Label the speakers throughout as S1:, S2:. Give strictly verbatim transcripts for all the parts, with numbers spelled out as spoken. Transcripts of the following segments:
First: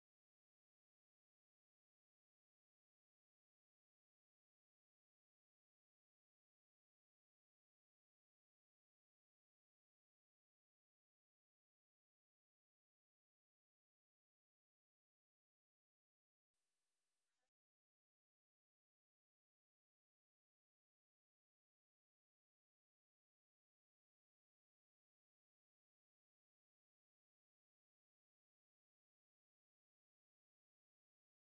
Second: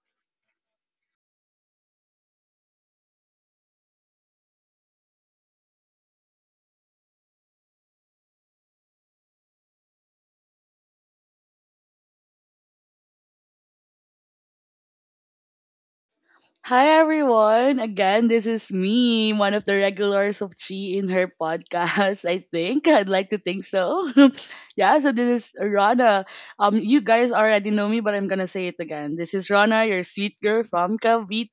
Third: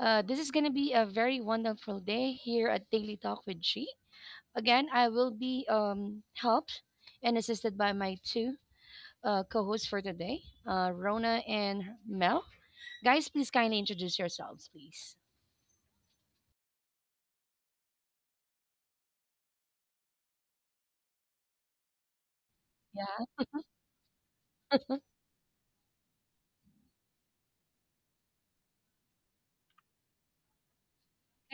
S1: Uh, this is going to be a very wonderful day here at Daily Talk with G. Again, I will be um, helped and assisted by my two uh, co hosts for today, uh, Rona and Mel. Guys, please kindly introduce yourselves, please.
S2: Hi everyone. Again, this is me, one of the regulars of Chi in her podcast. I think I'd
S1: Yeah.
S2: like to think so. Yeah, so this is Rana. Um you guys already know me, but I'm going to say it again. This is Rana, your sweet girl from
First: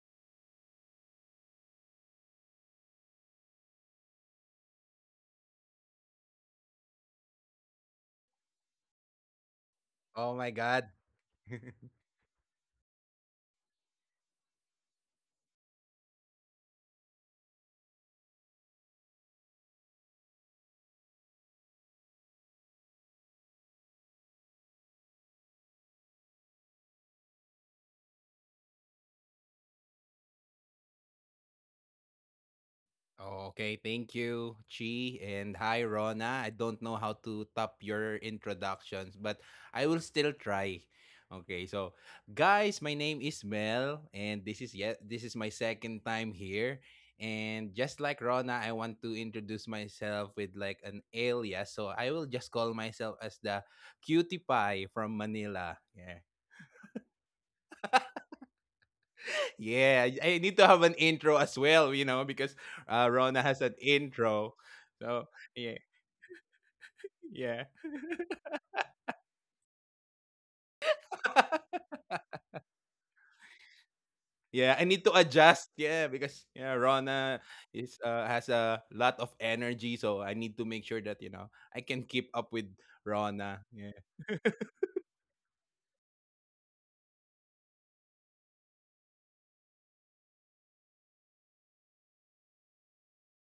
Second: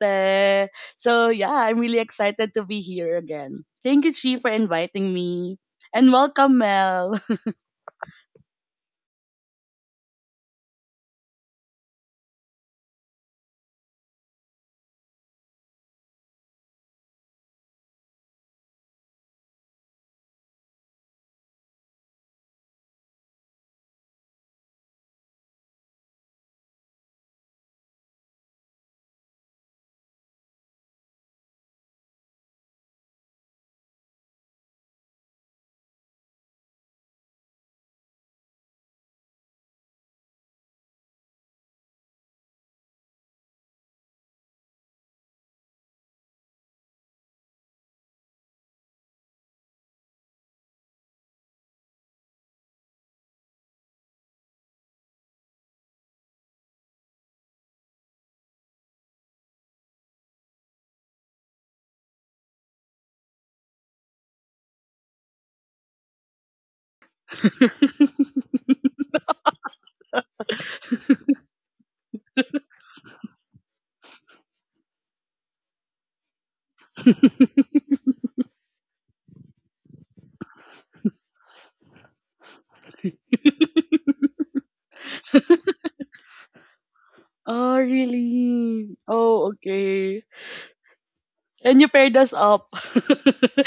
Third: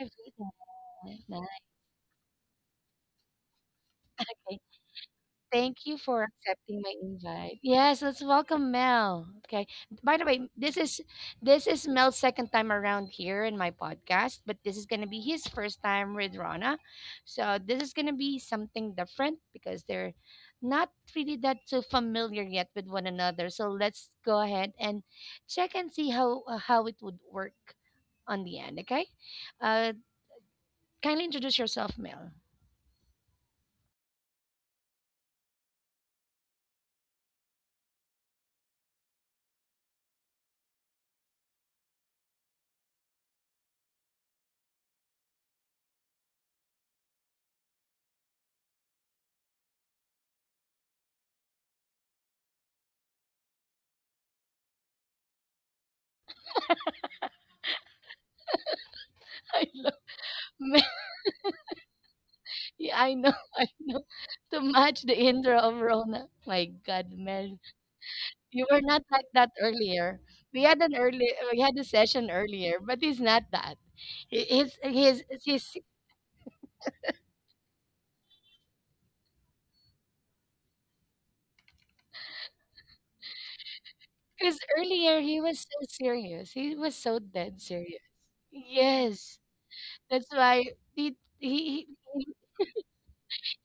S1: I've written it.
S2: So,
S1: Nice.
S2: yeah, I'm really excited to be here again. Thank you Chi for inviting me.
S1: Thank you
S2: And
S1: for
S2: welcome
S1: accepting my
S2: Mel.
S1: invite. Yes, let's welcome Mel. Okay. By the
S3: Oh
S1: way,
S3: my
S1: this
S3: God.
S1: is this is Mel's second time around here in my podcast, but this is gonna be his first time with Rana. So this is gonna be something different because they're not really that so familiar yet with one another. So let's go ahead and check and see how uh, how it would work on the end. Okay. Uh, Kindly introduce yourself, Mel.
S3: Okay, thank you, Chi, and hi, Rona. I don't know how to top your introductions, but I will still try. Okay, so guys, my name is Mel, and this is yet this is my second time here. And just like Rona, I want to introduce myself with like an alias. So I will just call myself as the cutie pie from Manila. Yeah.
S1: I
S3: Yeah, I need
S1: love
S3: to have an intro as well, you know, because
S1: yeah, I
S3: uh,
S1: know,
S3: Rona
S1: I
S3: has an
S1: know. To
S3: intro.
S1: match the
S3: So
S1: intro of
S3: yeah,
S1: Rona. My God, Mel,
S3: yeah,
S1: you were not like that earlier. We had an early, we had a session earlier, but he's not that. He- He's
S3: yeah. I
S1: he's
S3: need to
S1: he's
S3: adjust. Yeah, because yeah, Rona is uh, has a lot of energy, so I need to make sure that you know I can keep up with Rona. Yeah,
S1: because earlier he was so serious. He was so dead
S2: Oh,
S1: serious.
S2: really?
S1: Yes,
S2: Oh, okay.
S1: that's why he he
S2: And you
S1: he
S2: paired us up.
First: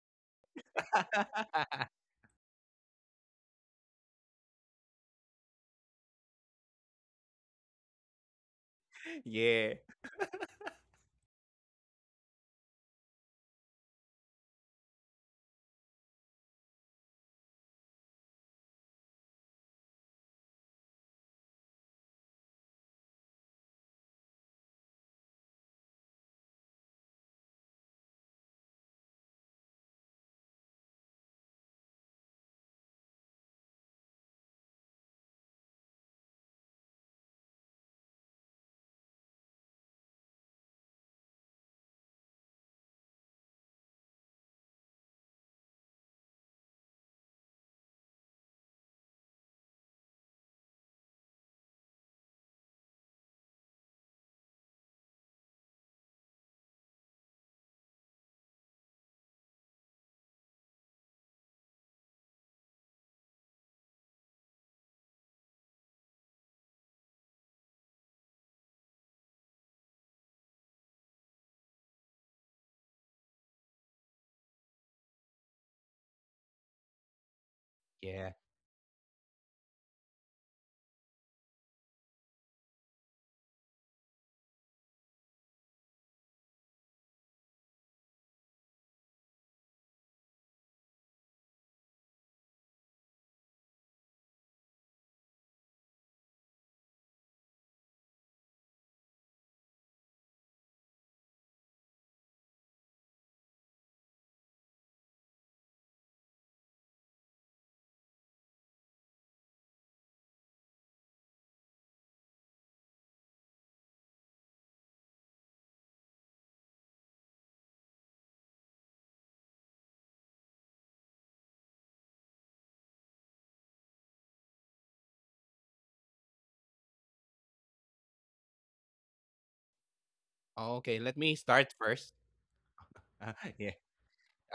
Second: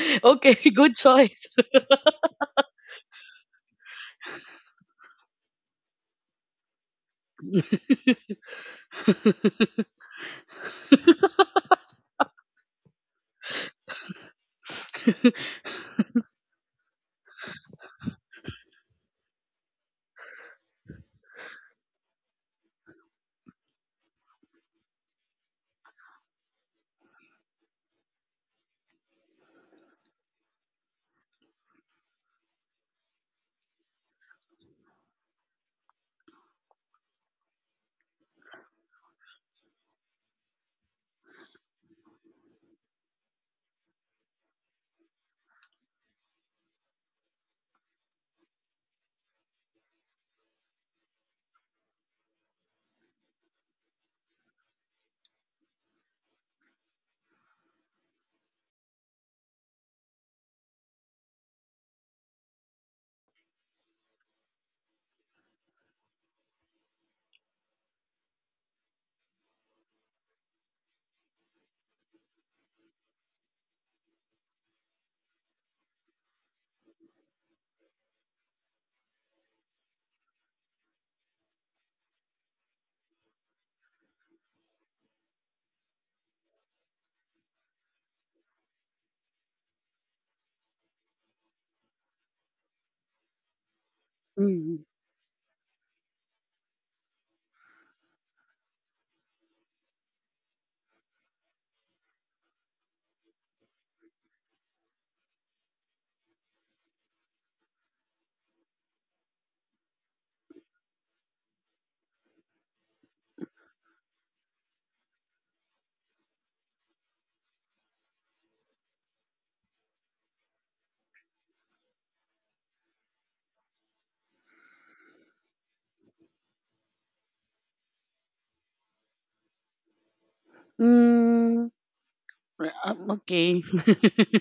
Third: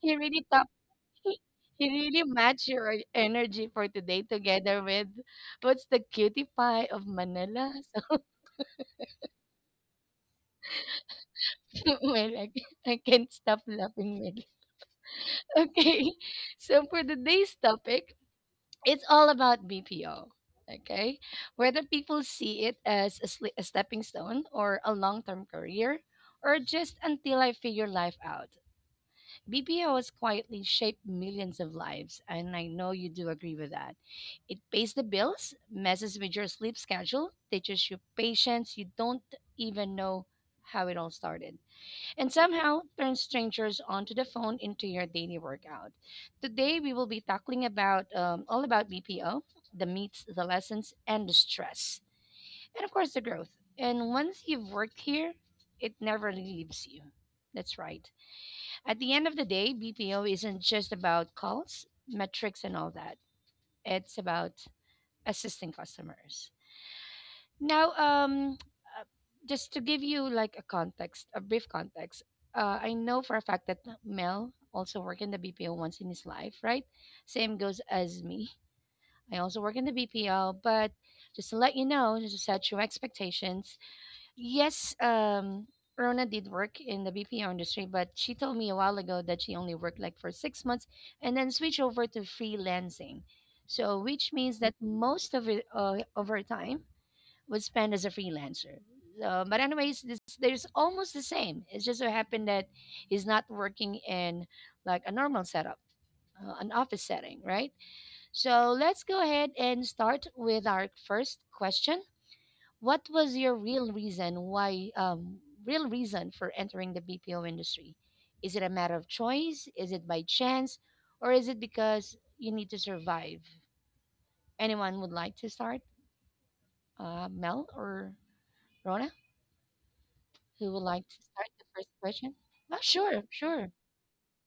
S1: he really
S2: Okay,
S1: top
S2: good
S1: he,
S2: choice.
S1: he really matched your e-, energy for today together with what's the cutie pie of Manila.
S3: yeah,
S1: Well, I, I can't stop laughing, Mel. Okay, so for today's topic, it's all about B P O. Okay, whether people see it as a, sli- a stepping stone or a long term career, or just until I figure life out, B P O has quietly shaped millions of lives, and I know you do agree with that. It pays the bills, messes with your sleep schedule, teaches you patience you don't even know how it all started and somehow turn strangers onto the phone into your daily workout. Today we will be tackling about um, all about B P O, the meets, the lessons, and the stress, and of course the growth. And once you've worked here, it never leaves you. That's right. At the end of the day, B P O isn't just about calls, metrics, and all that. It's about assisting customers. Now, um, uh, just to give you like a context, a brief context, uh, I know for a fact that Mel also worked in the B P O once in his life, right? Same goes
S3: yeah.
S1: as me. I also work in the B P O, but just to let you know, just to set your expectations. Yes, um, Rona did work in the B P O industry, but she told me a while ago that she only worked like for six months and then switched over to freelancing. So, which means that
S2: Mm.
S1: most of it, uh, of her time would spend as a freelancer. Uh, but anyways, this there's almost the same. It's just so happened that he's not working in like a normal setup, uh, an office setting, right? So let's go ahead and start with our first question. What was your real reason why um, Real reason for entering the B P O industry? Is it a matter of choice? Is it by chance, or is it because you need to survive? Anyone would like to start, uh, Mel or Rona? Who would
S3: Okay,
S1: like
S3: let
S1: to
S3: me
S1: start the
S3: start
S2: Mm.
S1: first
S3: first.
S1: question? Oh,
S2: Ra- um,
S1: sure,
S3: Yeah.
S2: Okay.
S1: sure.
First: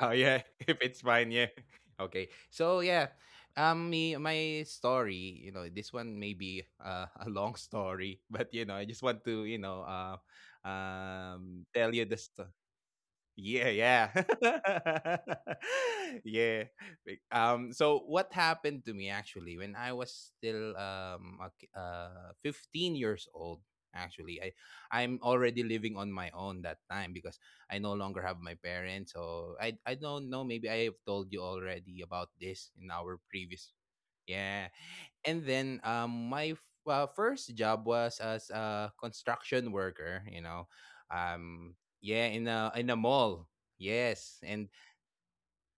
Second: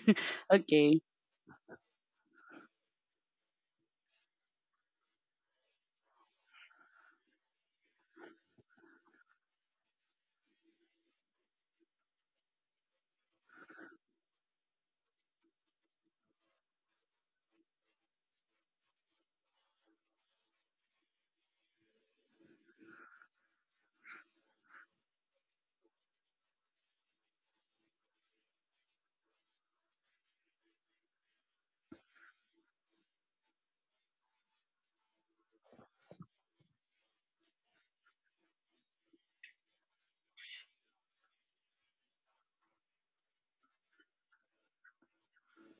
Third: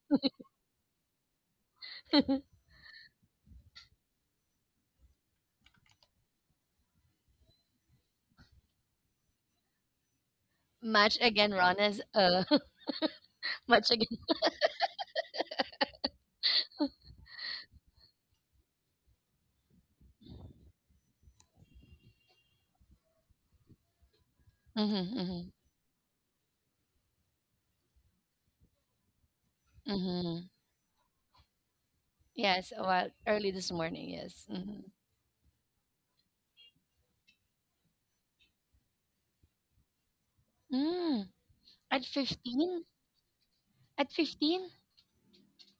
S3: Oh yeah, if it's
S2: Okay.
S3: fine, yeah. Okay. So yeah, um, me my story, you know, this one may be uh, a long story, but you know, I just want to, you know, uh,
S1: Much again,
S3: um,
S1: Ron
S3: tell
S1: is
S3: you this.
S1: uh
S3: Yeah,
S1: much
S3: yeah.
S1: again.
S3: yeah. Like, Um so what happened to me actually when I was still um a ki- uh fifteen years old actually. I I'm
S1: Mm-hmm,
S3: already living on my own that time because I no longer have my parents. So I I don't
S1: mm-hmm,
S3: know, maybe I have told you already about
S1: yes,
S3: this in
S1: well,
S3: our
S1: early this
S3: previous.
S1: morning. Yes.
S3: Yeah.
S1: Mm-hmm.
S3: And then um my f- uh, first job was as a construction worker, you know.
S1: Mm,
S3: Um
S1: at
S3: yeah, in a
S1: fifteen?
S3: in a mall.
S1: At
S3: Yes.
S1: fifteen?
S3: And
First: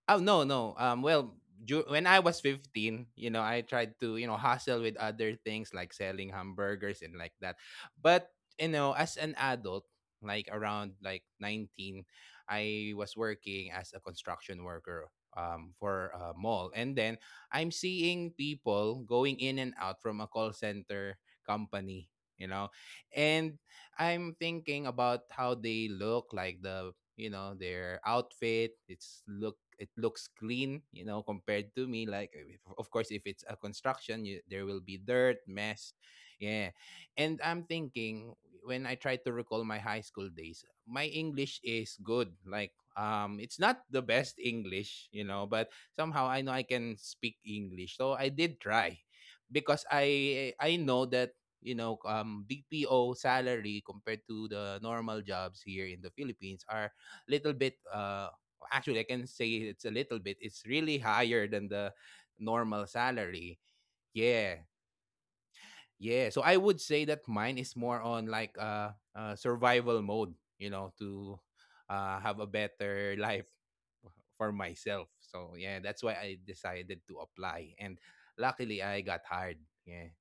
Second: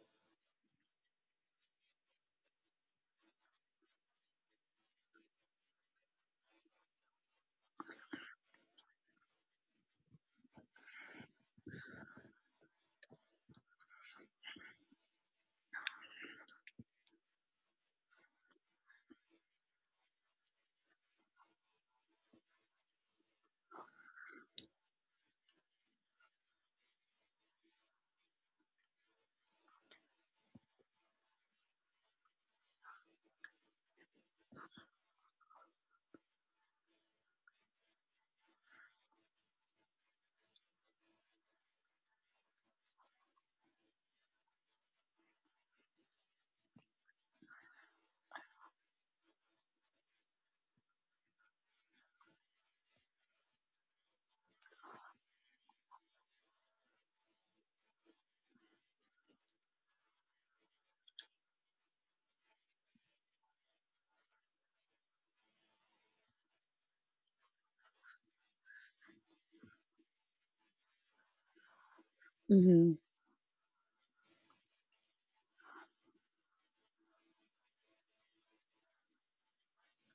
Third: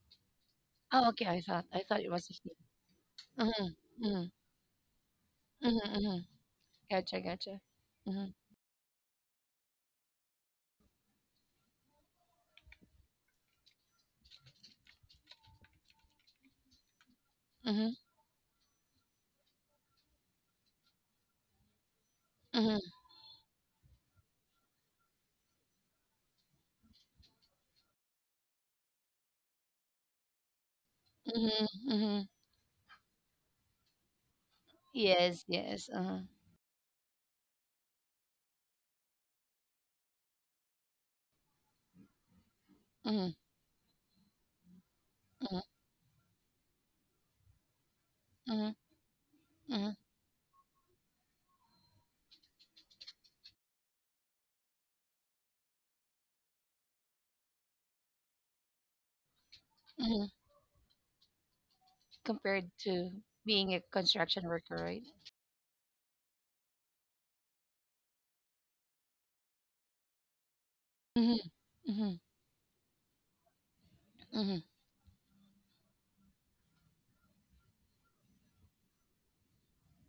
S3: Oh no, no. Um,
S1: Oh, okay.
S3: well,
S1: I thought I
S3: ju-
S1: thought
S3: when
S1: it
S3: I
S1: was
S3: was
S1: fifteen.
S3: fifteen, you know, I
S1: Mm-hmm,
S3: tried to
S1: mm-hmm,
S3: you know hustle with other things like
S1: mm-hmm, mm-hmm.
S3: selling hamburgers and
S1: Gotcha,
S3: like that.
S1: gotcha.
S3: But
S1: Mm-hmm,
S3: you know, as an adult, like around like nineteen, I was working as a construction worker um for a mall, and then I'm
S1: mm-hmm,
S3: seeing people going in and out from a call center company. You know,
S1: mm-hmm,
S3: and I'm thinking about how they look, like the you know their outfit. It's look it looks clean, you know,
S1: mm-hmm,
S3: compared to me.
S1: mm-hmm.
S3: Like if, of course, if it's a construction, you, there will be dirt,
S1: Yes, yes.
S3: mess,
S1: Uh-huh.
S3: yeah. And I'm thinking, when I try to recall my high school days, my English is good. Like
S1: Mm-hmm,
S3: um, it's not the best English, you know,
S1: mm-hmm,
S3: but somehow I know I can speak English. So I did try,
S1: mm-hmm,
S3: because
S1: mm-hmm,
S3: I I know that you know, um, B P O salary compared to the normal jobs here in the Philippines are little bit, uh, actually, I can say it's a little bit,
S1: mm-hmm.
S3: it's really higher than the
S1: Compared
S3: normal
S1: to
S3: salary.
S1: being a construction
S3: Yeah.
S1: worker, right?
S3: Yeah. So I would say that mine is more on like uh, uh survival mode, you know, to uh,
S1: Mm-hmm,
S3: have a
S2: Mm-hmm.
S3: better life for
S1: hmm.
S3: myself. So yeah, that's why I decided to apply, and luckily I got hired. Yeah,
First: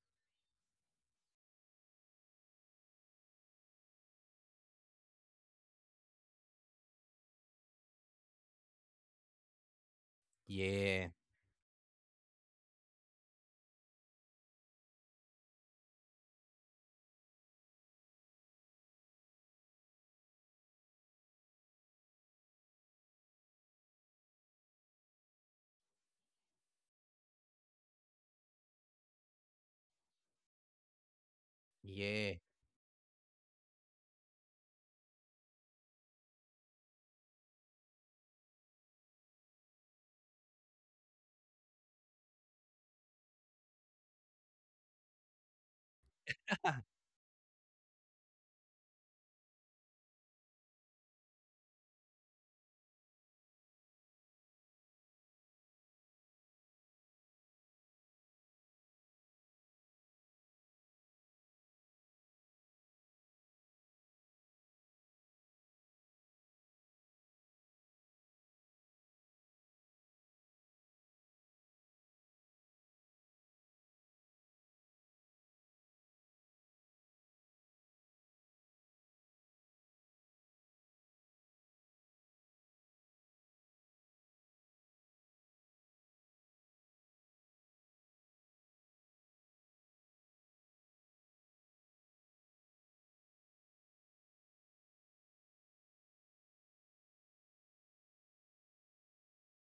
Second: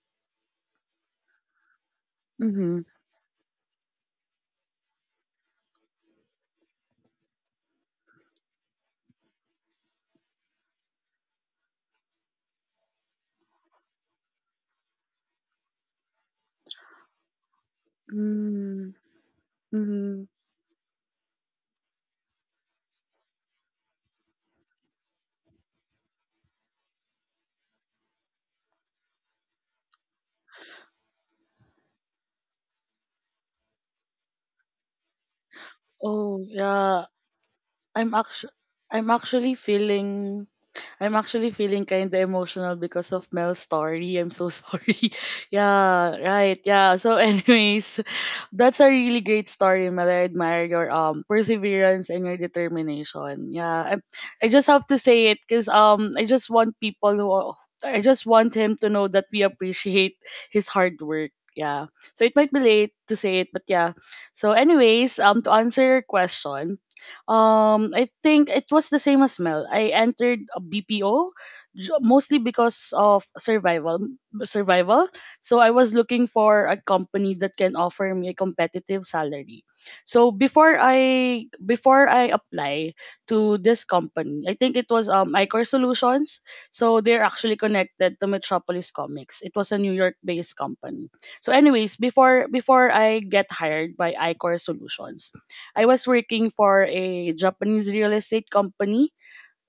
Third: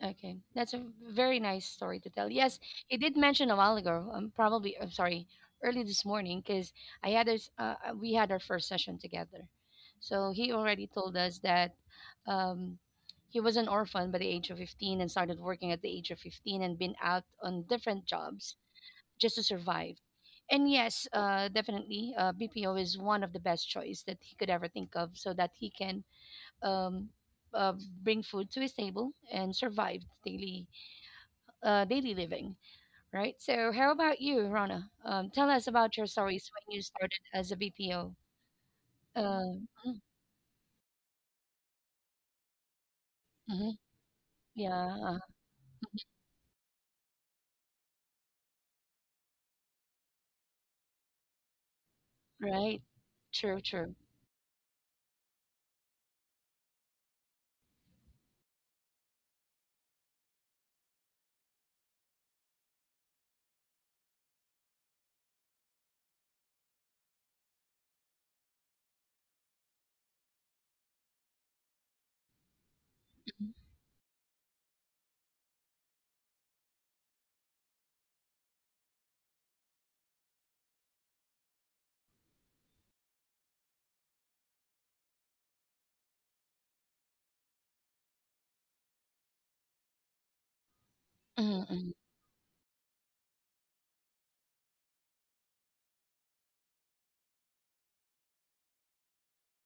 S1: Okay, that's a very nice story to tell. Yes,
S2: Mm-hmm.
S1: you did mention a while ago. Um, probably I'm sorry, early this morning because I had this. Uh, uh, we had our first session together, so he already
S3: yeah,
S1: told us that um, he was an orphan by the age of fifteen and started working at the age of fifteen and been out on different jobs just to survive.
S2: Mm-hmm.
S1: And yes, uh, definitely, uh, B P O is one of the best choice that he could ever think of, so that he can um, uh, bring food to his table and survive daily uh, daily
S3: yeah.
S1: living, right? So, how about you, Rana? Um, tell us about your
S2: Oh,
S1: stories when you
S2: yeah.
S1: started as a
S2: I'm
S1: B P O.
S2: actually I'm actually
S1: Um, mhm,
S2: feeling I'm actually feeling kind of emotional because of Mel's
S1: mhm,
S2: story. I'm so
S1: yeah,
S2: sorry.
S1: uh,
S2: Yeah, right. Yeah. So, anyways, that's a really great story, Mel. I admire your um perseverance and your
S1: right.
S2: determination.
S1: True,
S2: Yeah. I,
S1: true.
S2: I just have to say it because um I just want people who are- I just want him to know that we appreciate his hard work. Yeah. So it might be late to say it, but yeah. So anyways, um to answer your question, um I think it was the same as Mel. I entered a BPO mostly because of survival survival So I was looking for a company that can offer me a competitive salary. So before i before i apply to this company, I think it was um iCor Solutions. So they're actually connected to Metropolis Comics. It was a New York based company. So
S1: Mhm,
S2: anyways,
S1: mhm,
S2: before before I get hired by iCor Solutions, I was working for a Japanese real estate company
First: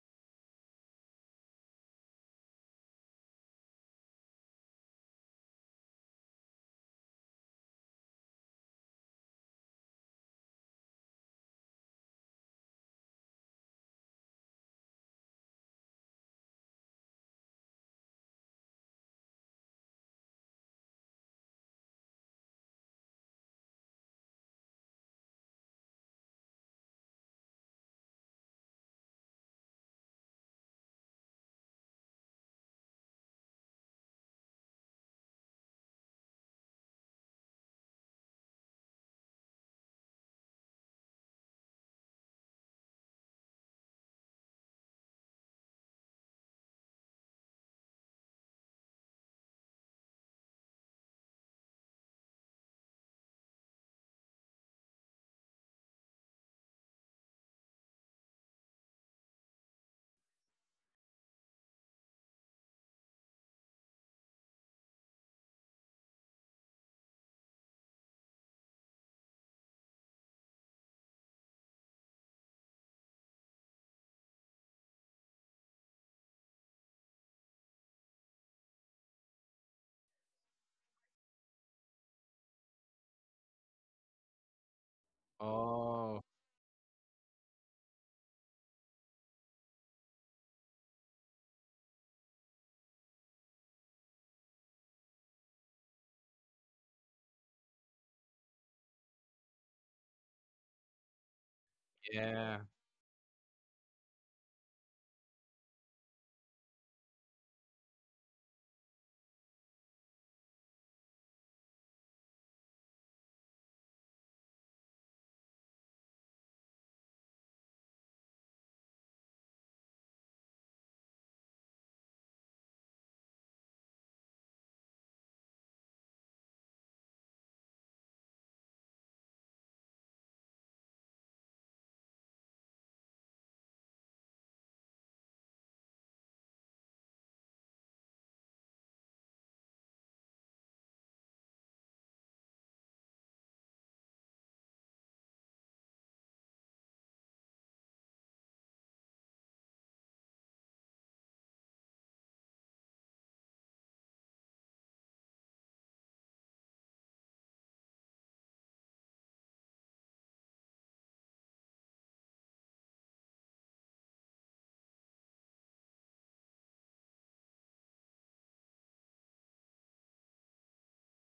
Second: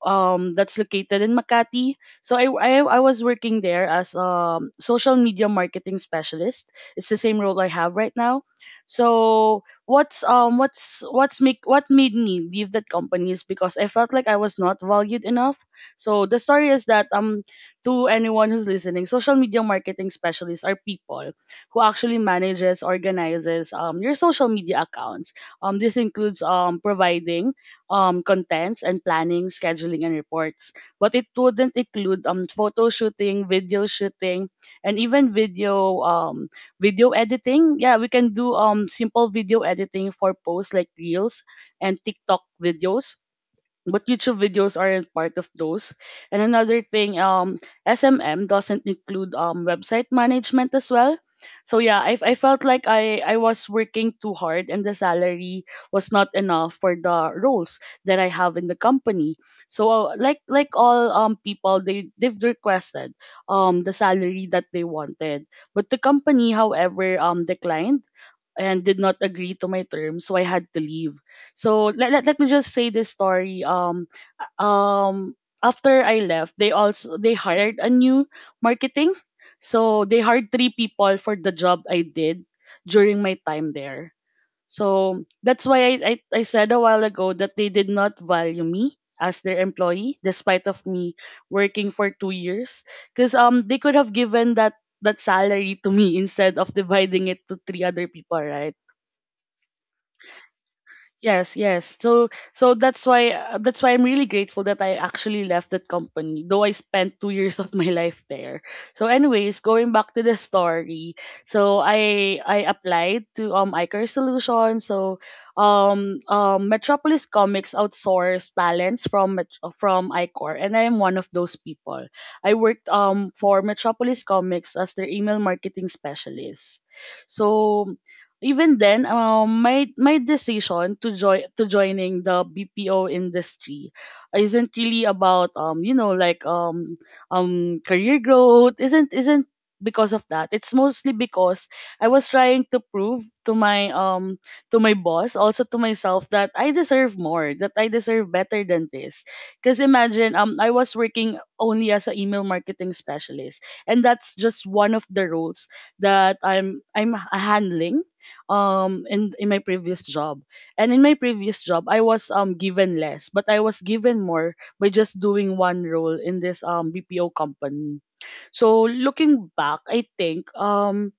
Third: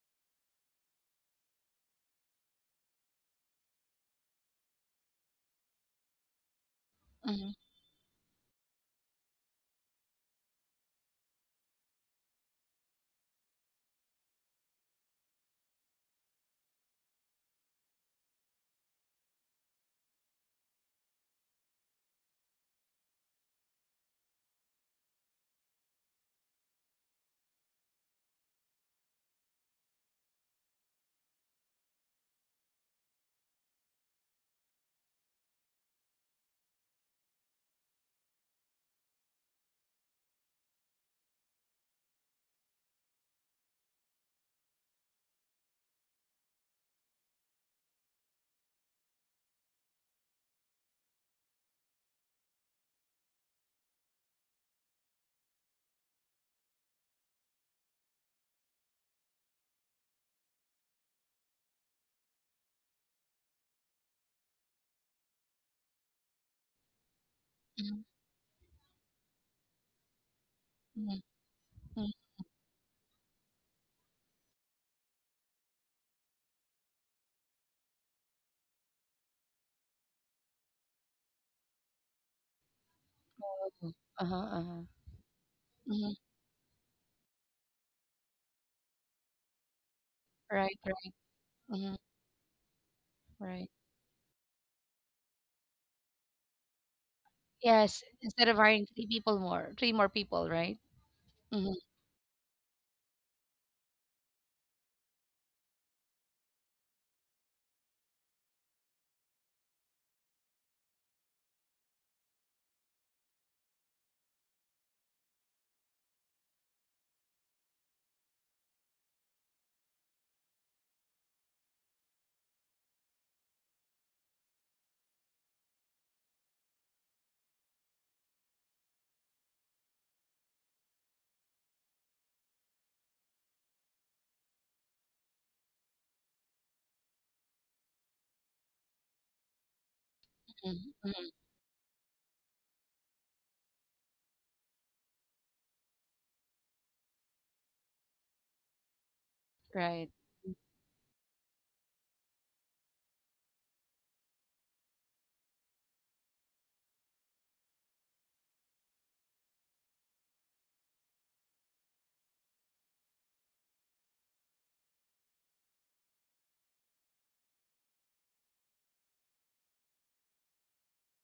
S2: um that's located in Makati. So I, I I was working there as um social media marketing specialist. It's the same
S1: mhm,
S2: role I have right now. So what's um what's what's make what made me leave that company is because I felt like I was not valued enough. So the story is that um to anyone who's listening, social media marketing specialists are people who actually manages organizes um your social media accounts. Um this includes um providing um, contents and planning, scheduling, and reports. But it wouldn't include um, photo shooting, video shooting, and even video um, video editing. Yeah, we can do um, simple video editing for posts like reels and TikTok videos, but YouTube videos aren't part of those. And another thing, um, S M M doesn't include um website management as well. So yeah, I I felt like I I was working too hard and the salary was not enough for the roles that I have in the company. So uh, like like all um people, they they've requested um the salary that they wanted, but the company, however, um
S1: mhm,
S2: declined and did not agree to my terms, so I had to
S1: mhm,
S2: leave. So
S1: mhm,
S2: let, let, let me just say this story. Um, um, After I left, they also they hired a new marketing. So they hired three people for the job I did during my time
S1: mhm.
S2: there.
S1: Uh-huh, uh-huh.
S2: So that's why I,
S1: Mhm,
S2: I,
S3: Oh,
S2: I said a while ago that they did not value me as their employee despite
S1: right,
S2: of
S1: right.
S2: me working
S1: Mhm,
S2: for two years, because um
S1: right.
S2: they could have given that that salary to me instead of dividing it to three
S1: Yes,
S2: other people
S1: instead of
S2: right?
S1: hiring three people more, three more people, right?
S2: Yes,
S1: Mm-hmm,
S2: yes. So
S3: yeah,
S2: so that's why uh, that's why I'm really grateful that I actually left that company, though I spent two years of my life there. So, anyways, going back to the story, so I I applied to um iCare Solutions. So, um um Metropolis Comics outsource talents from Met- from iCore, and I am one of those people. I worked um for Metropolis Comics as their email marketing specialist. So even then, um, my my decision to join to joining the B P O industry isn't really about um, you know, like um, um, career growth. Isn't isn't because of that. It's
S1: mm-hmm,
S2: mostly
S1: mm-hmm,
S2: because I was trying to prove to my um to my boss, also to myself, that I deserve more, that I deserve better than this. Because
S1: right.
S2: imagine um I was working only as an email marketing specialist, and that's just one of the roles that I'm I'm handling um in in my previous job. And in my previous job, I was um given less, but I was given more by just doing one role in this um B P O company. So looking back, I think um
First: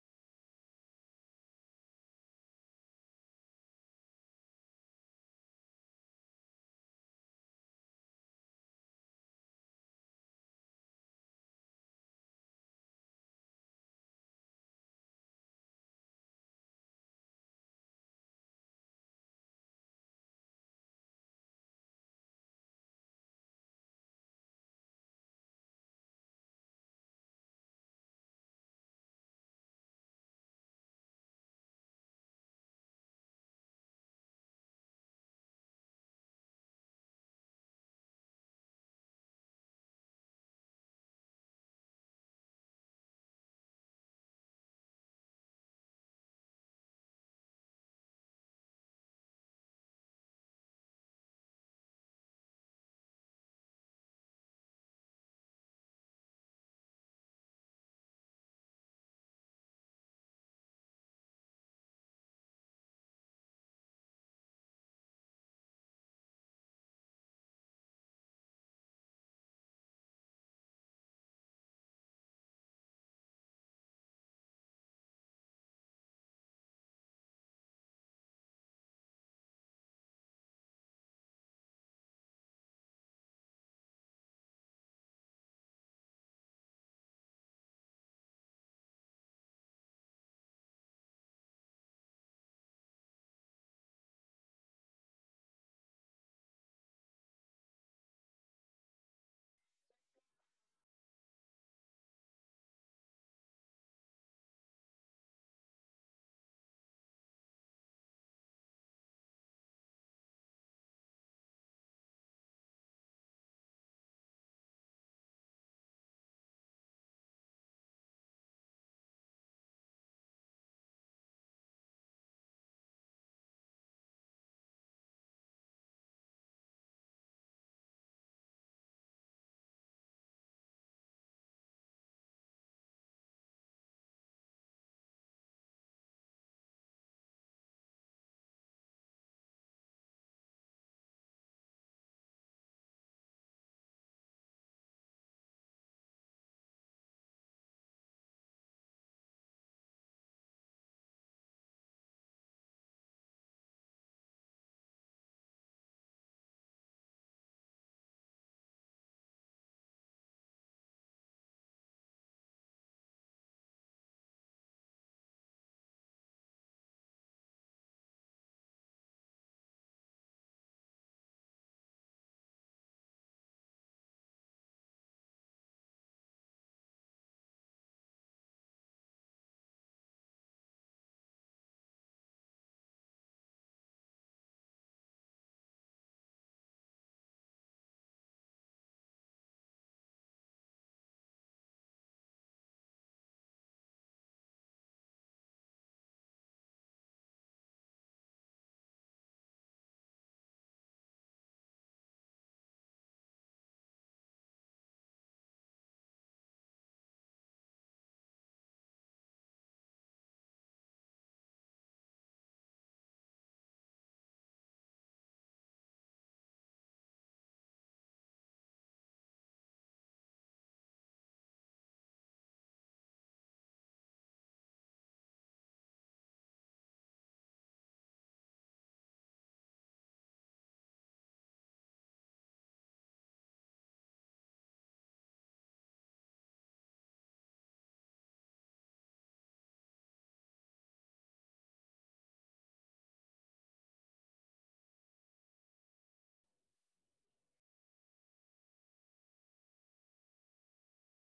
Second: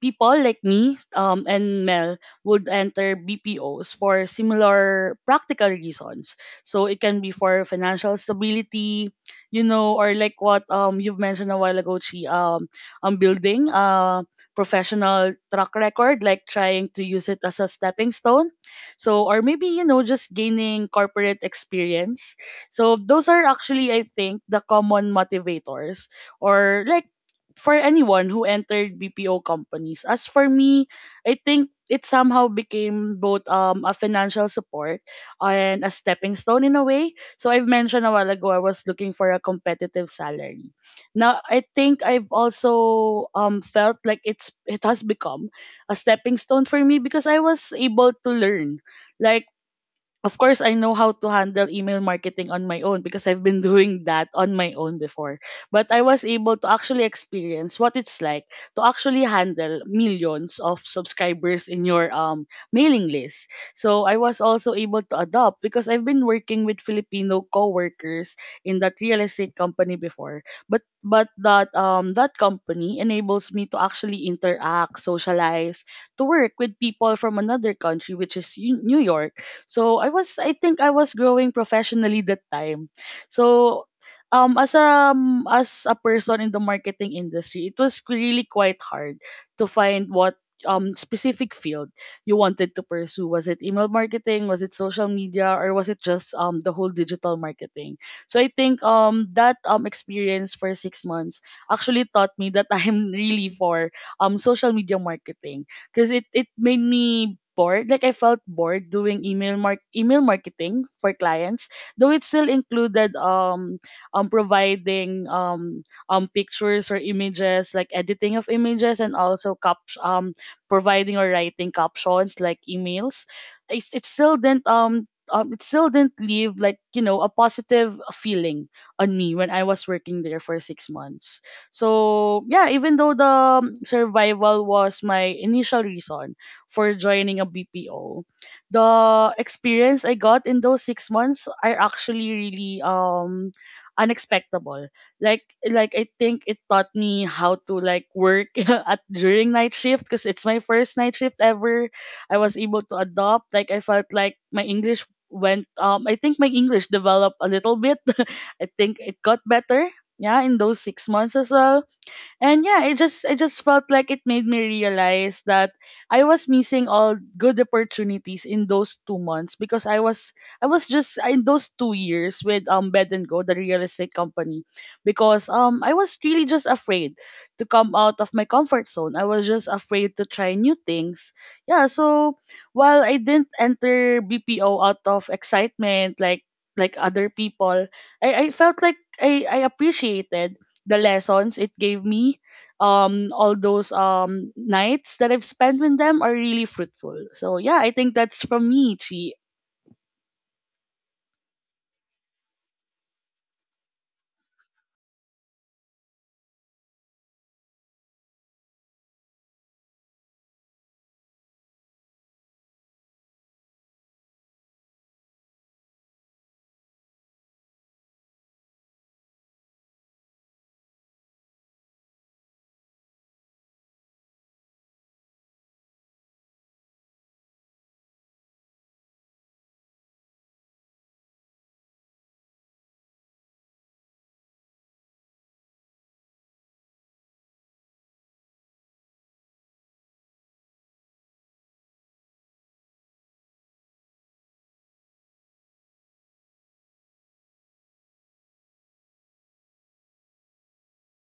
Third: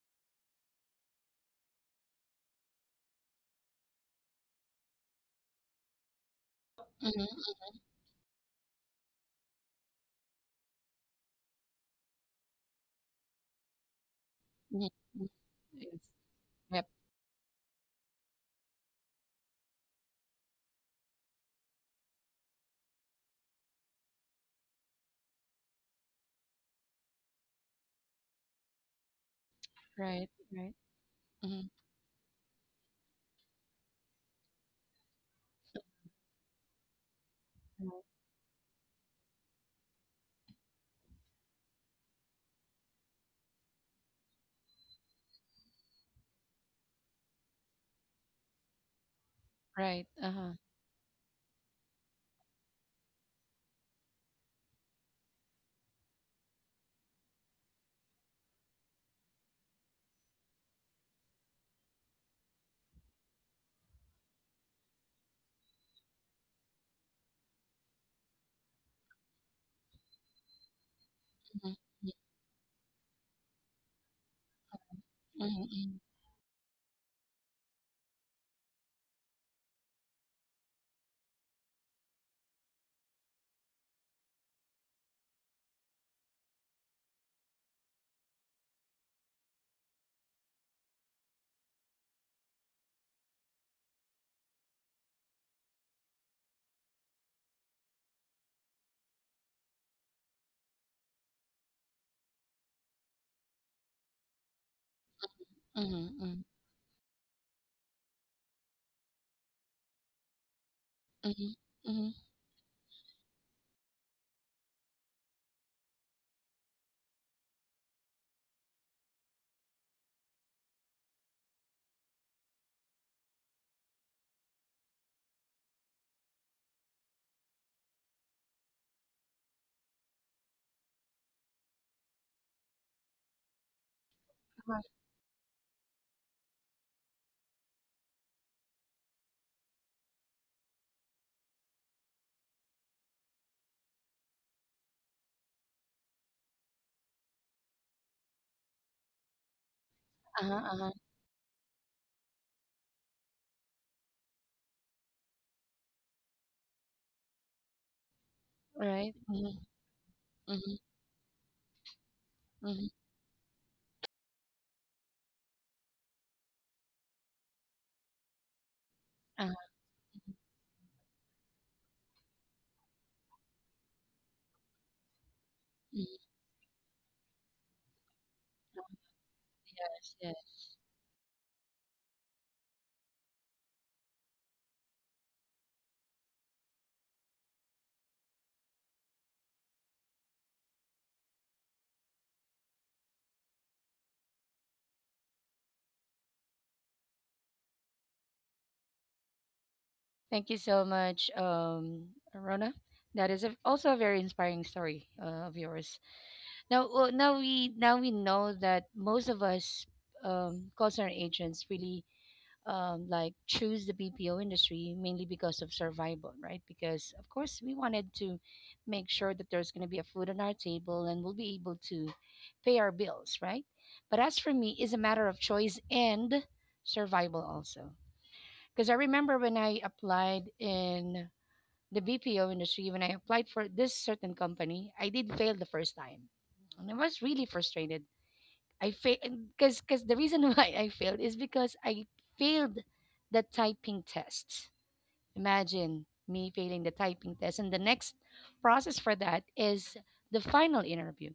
S2: people like me um, and Mel would enter B P Os for similar practical reasons. So it can be
S1: Mm-hmm,
S2: for financial stability, you know, or like what um you've mentioned a while ago, Chi, um, um building a
S1: mm-hmm. Mm-hmm.
S2: professional track
S1: Yes.
S2: record, like
S1: Yep.
S2: trying to use it as a stepping stone. So or maybe you know just gaining corporate experience. So those are actually I think the common motivators or like for anyone who entered B P O companies. As
S1: Right,
S2: for
S1: right.
S2: me, I think
S1: Mhm,
S2: it somehow became both um, a financial support and a stepping stone in a way. So I've
S1: mhm.
S2: mentioned a while ago I was looking for a competitive salary. Now I think I've also um, felt like it's it has become a stepping stone for me because I was able to learn. Like
S1: Right,
S2: of
S1: uh-huh.
S2: course I know how to handle email marketing on my own because I've been doing that on my own before. But I was able to actually experience what it's like to actually handle millions of subscribers in your um mailing list. So I was also able to adopt because I've been working with Filipino coworkers in that real estate company before. But but that
S1: Mhm,
S2: um that company enables me to actually interact,
S1: mhm,
S2: socialize,
S1: mhm,
S2: to work with people from another country, which is U- New York. So I was I think I was growing professionally that time. So um as a um, as a person in the marketing industry, it was really quite hard to find what um specific field you wanted to pursue. Was it email marketing, was it social media, or was it just um the whole digital marketing? So I think um that um experience for six months actually taught me that I am really for um social media marketing because
S1: mhm,
S2: it
S1: mhm,
S2: it made me bored. Like I felt bored doing email mark email marketing for
S1: mhm,
S2: clients,
S1: mhm.
S2: though it still included um um providing um um pictures or images, like editing of images and also cap um providing or writing captions like emails. It, it still didn't um um, it still didn't leave like you know a positive feeling on me when I was working there for six months. So yeah, even though the um, survival
S1: Uh-huh,
S2: was my initial reason for joining a B P O. The experience I got in those six months are actually really um unexpected. Like like I think it taught me how to like work at during night shift because it's
S1: uh-huh,
S2: my
S1: uh-huh.
S2: first night shift ever. I was able to adopt. Like I felt like my English went um I think my English developed a little bit. I think
S1: Right.
S2: it got
S1: Mhm,
S2: better. Yeah, in
S1: mhm,
S2: those six months as well, and yeah
S1: mhm,
S2: it just it just felt like it made me realize that I was missing all good opportunities in those two
S1: uh-huh,
S2: months because i was i was just in those two years with um bed and go the real estate company because um I was
S1: mhm.
S2: really just afraid to come out of my comfort zone. I was just
S1: Yes,
S2: afraid to
S1: yes.
S2: try new things, yeah. So while I didn't enter BPO out of excitement like like other people, I, I felt like I, I appreciated the lessons it gave me. Um, all those um nights that I've spent with them are really fruitful. So yeah, I think that's from me, Chi.
S1: Thank you so much, um, Rona. That is a, also a very inspiring story uh, of yours. Now, well, now we now we know that most of us um, call center agents really um, like choose the B P O industry mainly because of survival, right? Because of course we wanted to make sure that there's going to be a food on our table and we'll be able to pay our bills, right? But as for me, it's a matter of choice and survival also. Because I remember when I applied in the B P O industry, when I applied for this certain company, I did fail the first time, and I was really frustrated. I failed because because the reason why I failed is because I failed the typing test. Imagine me failing the typing test, and the next process for that is the final interview.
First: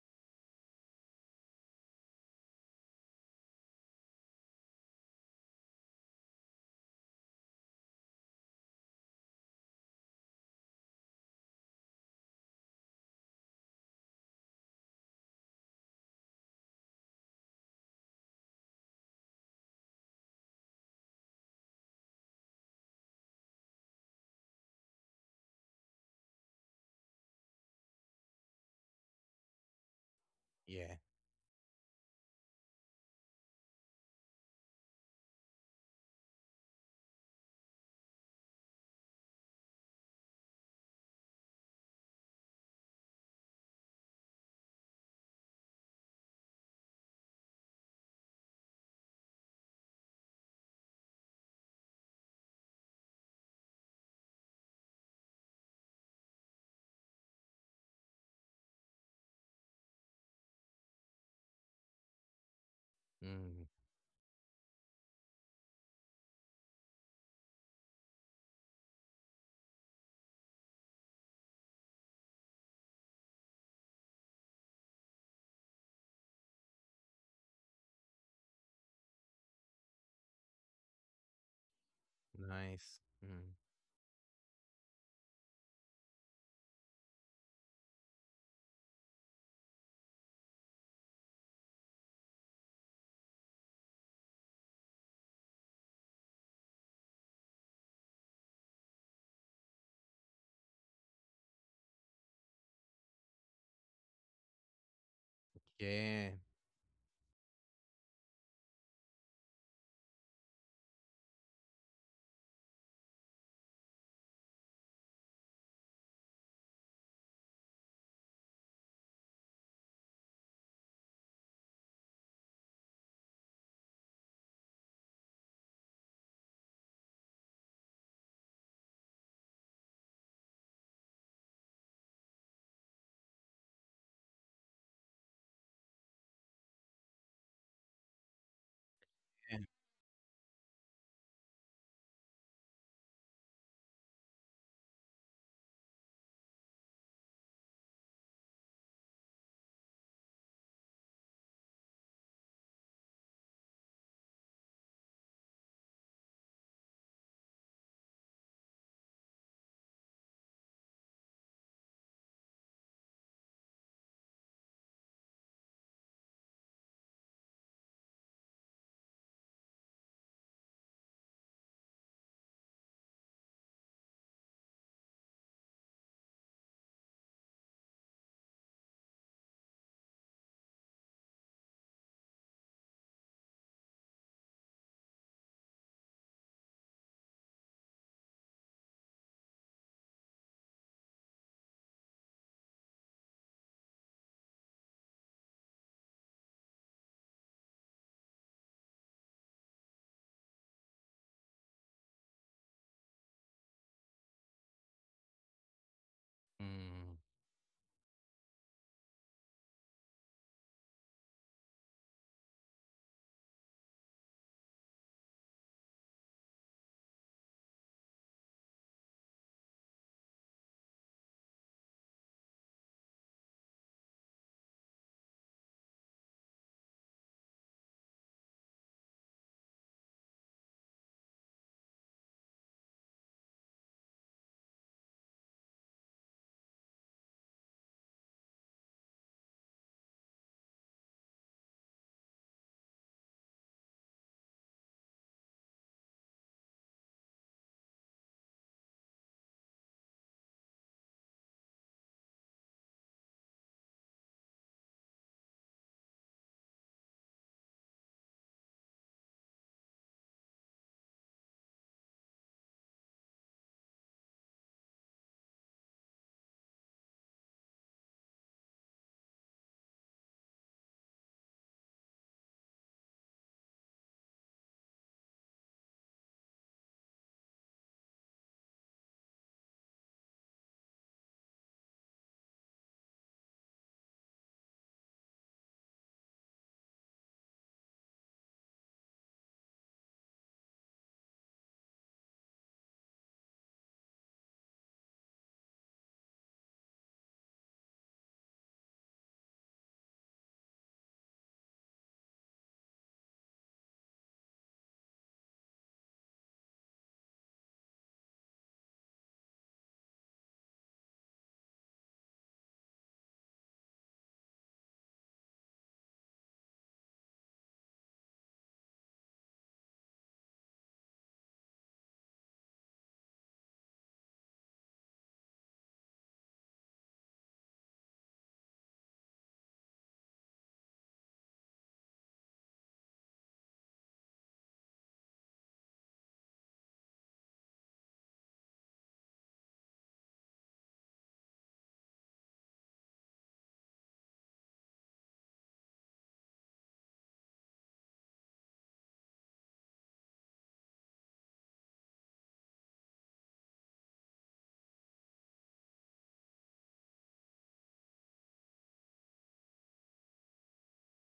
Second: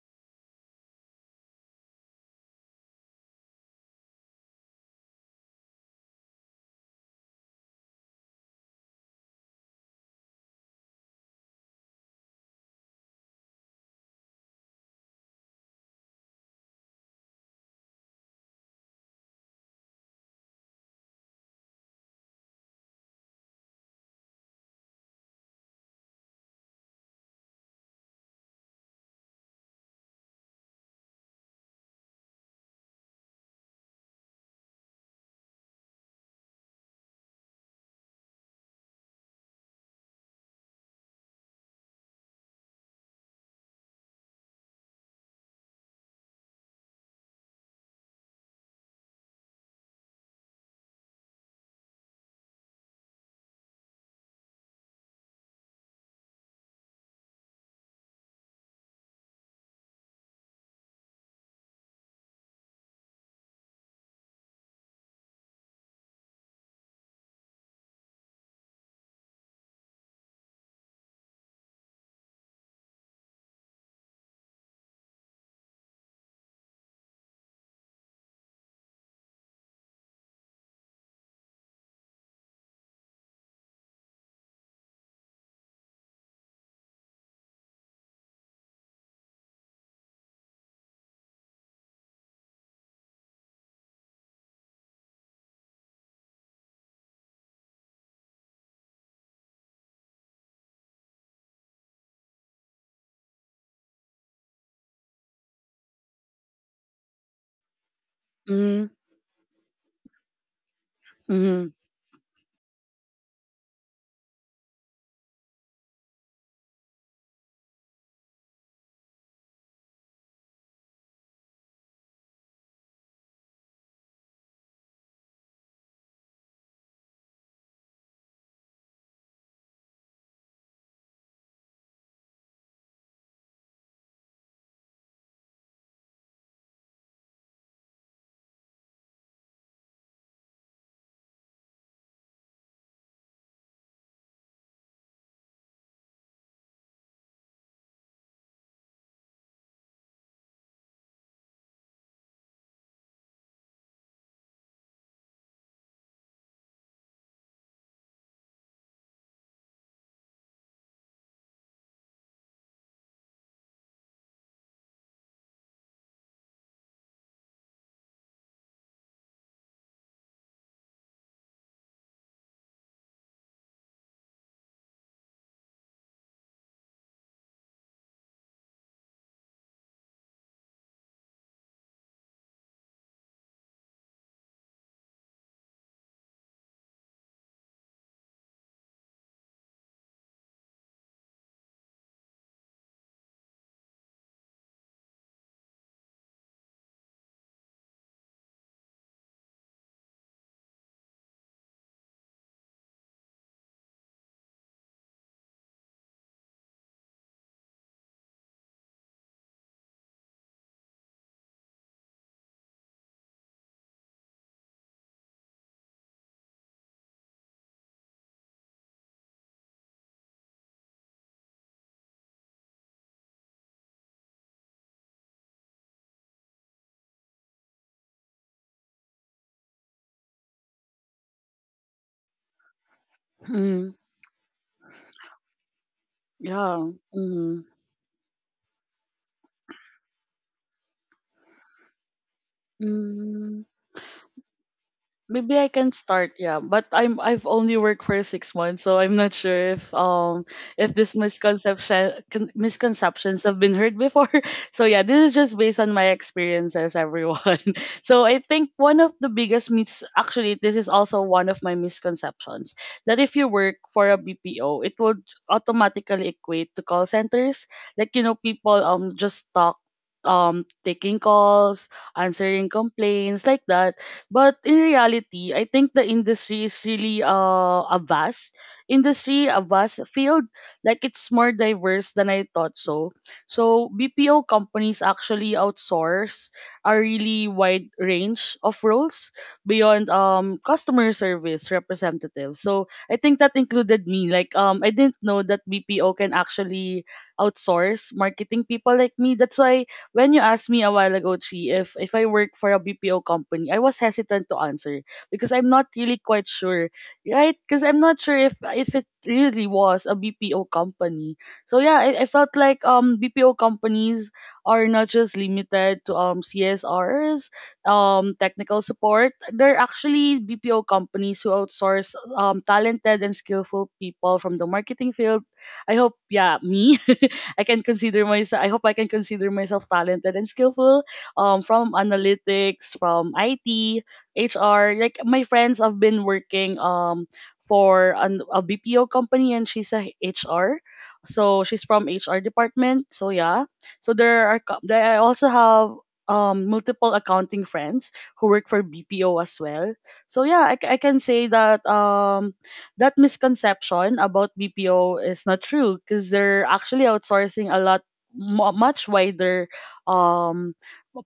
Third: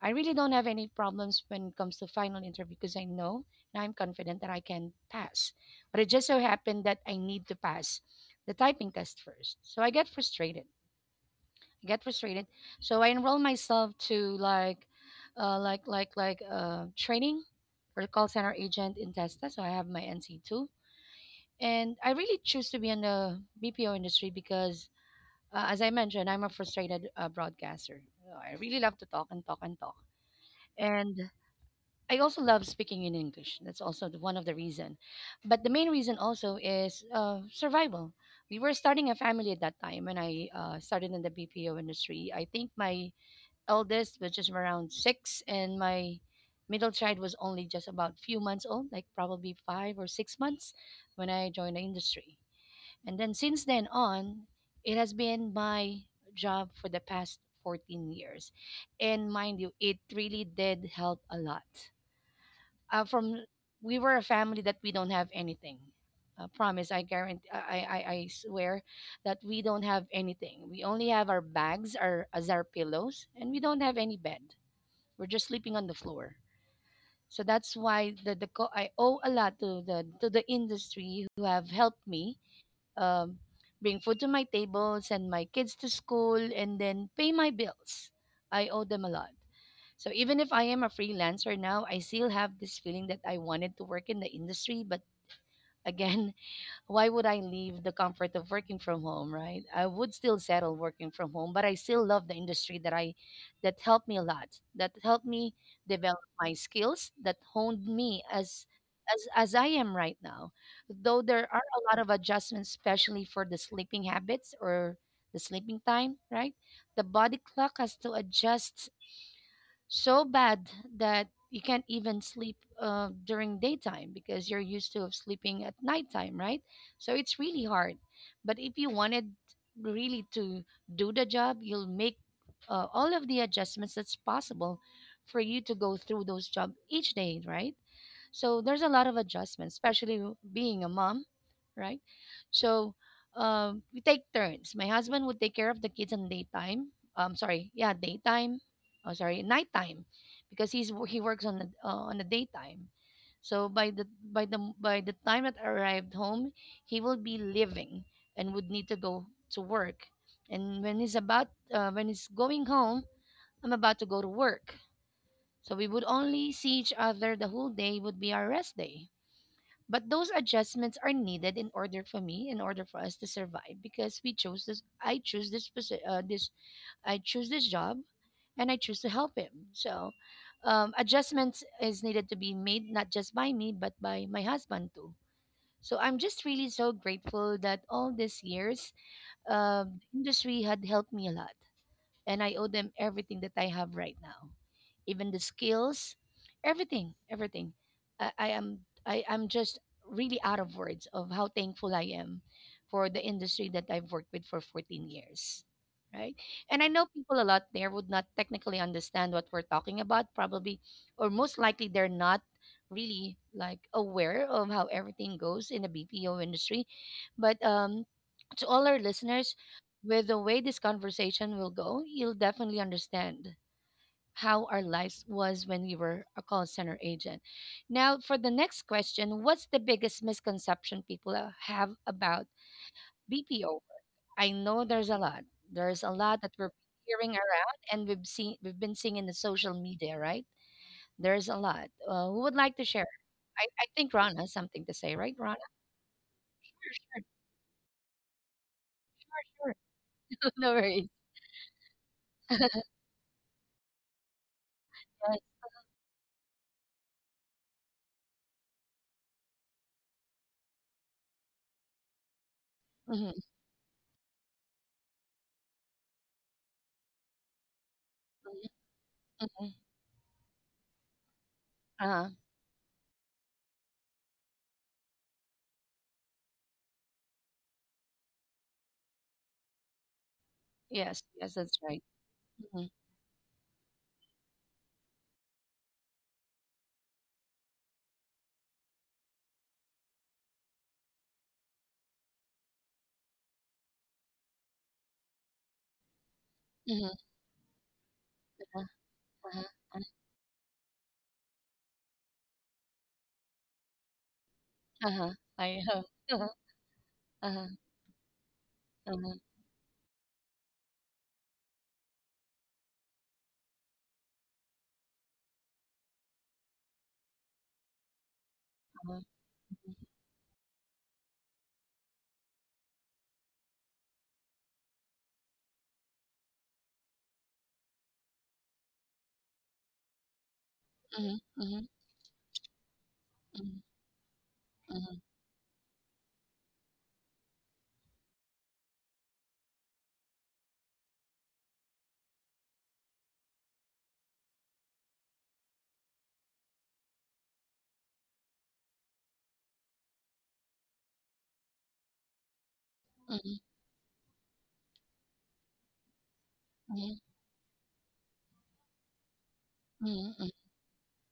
S1: I really don't have any problems when it comes to final interview because I know and I'm confident that I can pass. But it just so happened that I need to pass the typing test first. So I get frustrated. I get frustrated. So I enroll myself to like uh, like like like uh, training or call center agent in Testa. So I have my N C two. And I really choose to be in the B P O industry because, uh, as I mentioned, I'm a frustrated uh, broadcaster. Uh, I really love to talk and talk and talk.
S3: yeah.
S1: And I also love speaking in English. That's also the, one of the reason. But the main reason also is uh, survival. We were starting a family at that time when I uh, started in the B P O industry. I think my eldest was just around six, and my middle child was only just about few months old, like probably five or six months when I joined the industry. And then since then on, it has been my job for the past fourteen years. And mind you, it really did help a lot. Uh, from
S3: Mm,
S1: we were a family that we don't have anything. I promise, I guarantee, I, I, I I swear that we don't have anything. We only have our bags our, as our pillows, and we don't have any bed. We're just sleeping on the floor. So that's why the, the co- I owe a lot to the to the industry who have helped me
S3: nice.
S1: um,
S3: Mm,
S1: bring food to my table, send my kids to school, and then pay my bills. I owe them a lot. So even if I am a freelancer now, I still have this feeling that I wanted to work in the industry, but again, why would I leave the comfort of working from home, right? I would still settle working from home, but I still love the industry that I that helped me a lot, that helped me develop
S3: yeah,
S1: my skills, that honed me as
S2: Mm-hmm.
S1: as as I am right now. Though there are
S2: Mm-hmm.
S1: a lot of adjustments, especially for the sleeping habits or the sleeping time, right? The body clock has to adjust so bad that you can't even sleep uh, during daytime because you're used to sleeping at nighttime, right? So it's really hard. But if you wanted really to do the job, you'll make uh, all of the adjustments that's possible for you to go through those jobs each day, right? So there's a lot of
S3: yeah.
S1: adjustments, especially w- being a mom, right? So um, we take turns. My husband would take care of the kids in daytime. Um, sorry, yeah, daytime. Oh, sorry, nighttime, because he's wo- he works on the uh, on the daytime. So by the by the by the time that I arrived home, he will be leaving and would need to go to work. And when he's about uh, when he's going home, I'm about to go to work. So we would only see each other the whole day would be our rest day, but those adjustments are needed in order for me, in order for us to survive, because we chose this. I choose this posi- uh, this I choose this job, and I choose to help him. So, um, adjustments is needed to be made not just by me, but by my husband too. So I'm just really so grateful that all these years, uh, industry had helped me a lot and I owe them everything that I have right now, even the skills, everything, everything. I, I am I, I'm just really out of words of how thankful I am for the industry that I've worked with for fourteen years. Right. And I know
S3: Mm,
S1: people a lot there would not technically understand what we're talking about, probably, or most likely they're not really like aware of how everything goes in the B P O industry. But um, To all our listeners, with the way this conversation will go, you'll definitely understand how our lives was when we were a call center agent. Now, for the next question, what's the biggest misconception people uh, have about B P O?
S2: Mm-hmm.
S1: I know there's a lot. There's a lot that we're
S2: Yeah.
S1: hearing
S2: Mm-hmm.
S1: around, and we've seen we've been seeing in the social media, right? There's a lot. Uh, who would like to share?
S2: Mm-hmm.
S1: I, I think Rana has something to say, right,
S2: Maybe
S1: Rana?
S2: I can start, yeah. But I'm I've only worked for six months, so I'm not sure
S1: Sure.
S2: if um
S1: No
S2: if
S1: worries.
S2: this misconception con- misconceptions have been heard before. So yeah, this is
S1: Yes.
S2: just based on my experiences, everyone. So I think one of the biggest myths, actually, this is also one of my misconceptions that if
S1: Mhm,
S2: you work for a B P O, it would automatically equate to call centers. Like you know,
S1: mhm,
S2: people um just
S1: mhm.
S2: talk um taking calls,
S1: Uh-huh.
S2: answering complaints like that, but in reality, I think the industry is really uh, a vast industry, a vast field. Like
S1: Yes,
S2: it's more
S1: yes, that's right.
S2: diverse than I thought
S1: Mhm,
S2: so. So B P O companies actually outsource a really wide range of roles beyond um customer service representatives. So I think that included me. Like um I didn't know that B P O can actually
S1: mhm,
S2: outsource marketing
S1: uh-huh,
S2: people like me. That's
S1: uh-huh,
S2: why
S1: uh,
S2: when you asked me a while ago, Chi, if if I work for a B P O company, I was hesitant to answer
S1: uh-huh,
S2: because I'm
S1: I
S2: not
S1: uh-huh,
S2: really
S1: uh-huh,
S2: quite sure, right?
S1: uh-huh,
S2: Because I'm not sure if if it
S1: uh-huh,
S2: really was a B P O company. So yeah, I, I felt like um B P O companies are not just limited to um C S Rs, um technical
S1: uh-huh,
S2: support. They're actually B P O companies who outsource um talented and skillful people from the marketing field. I hope yeah, me I can consider myself. I hope I can consider myself talented and skillful.
S1: mhm,
S2: Um,
S1: mhm,
S2: from analytics, from
S1: mhm,
S2: I T, H R.
S1: mhm,
S2: Like my friends have been working um for an, a B P O company, and she's a H R. So she's from H R department. So yeah. So there are. co- there- I also have um multiple accounting friends who work for B P O as well. So yeah, I, c- I can say that um that
S1: mhm,
S2: misconception about B P O is not true because they're actually
S1: mhm,
S2: outsourcing a lot mu much wider
S1: mhm, mhm,
S2: um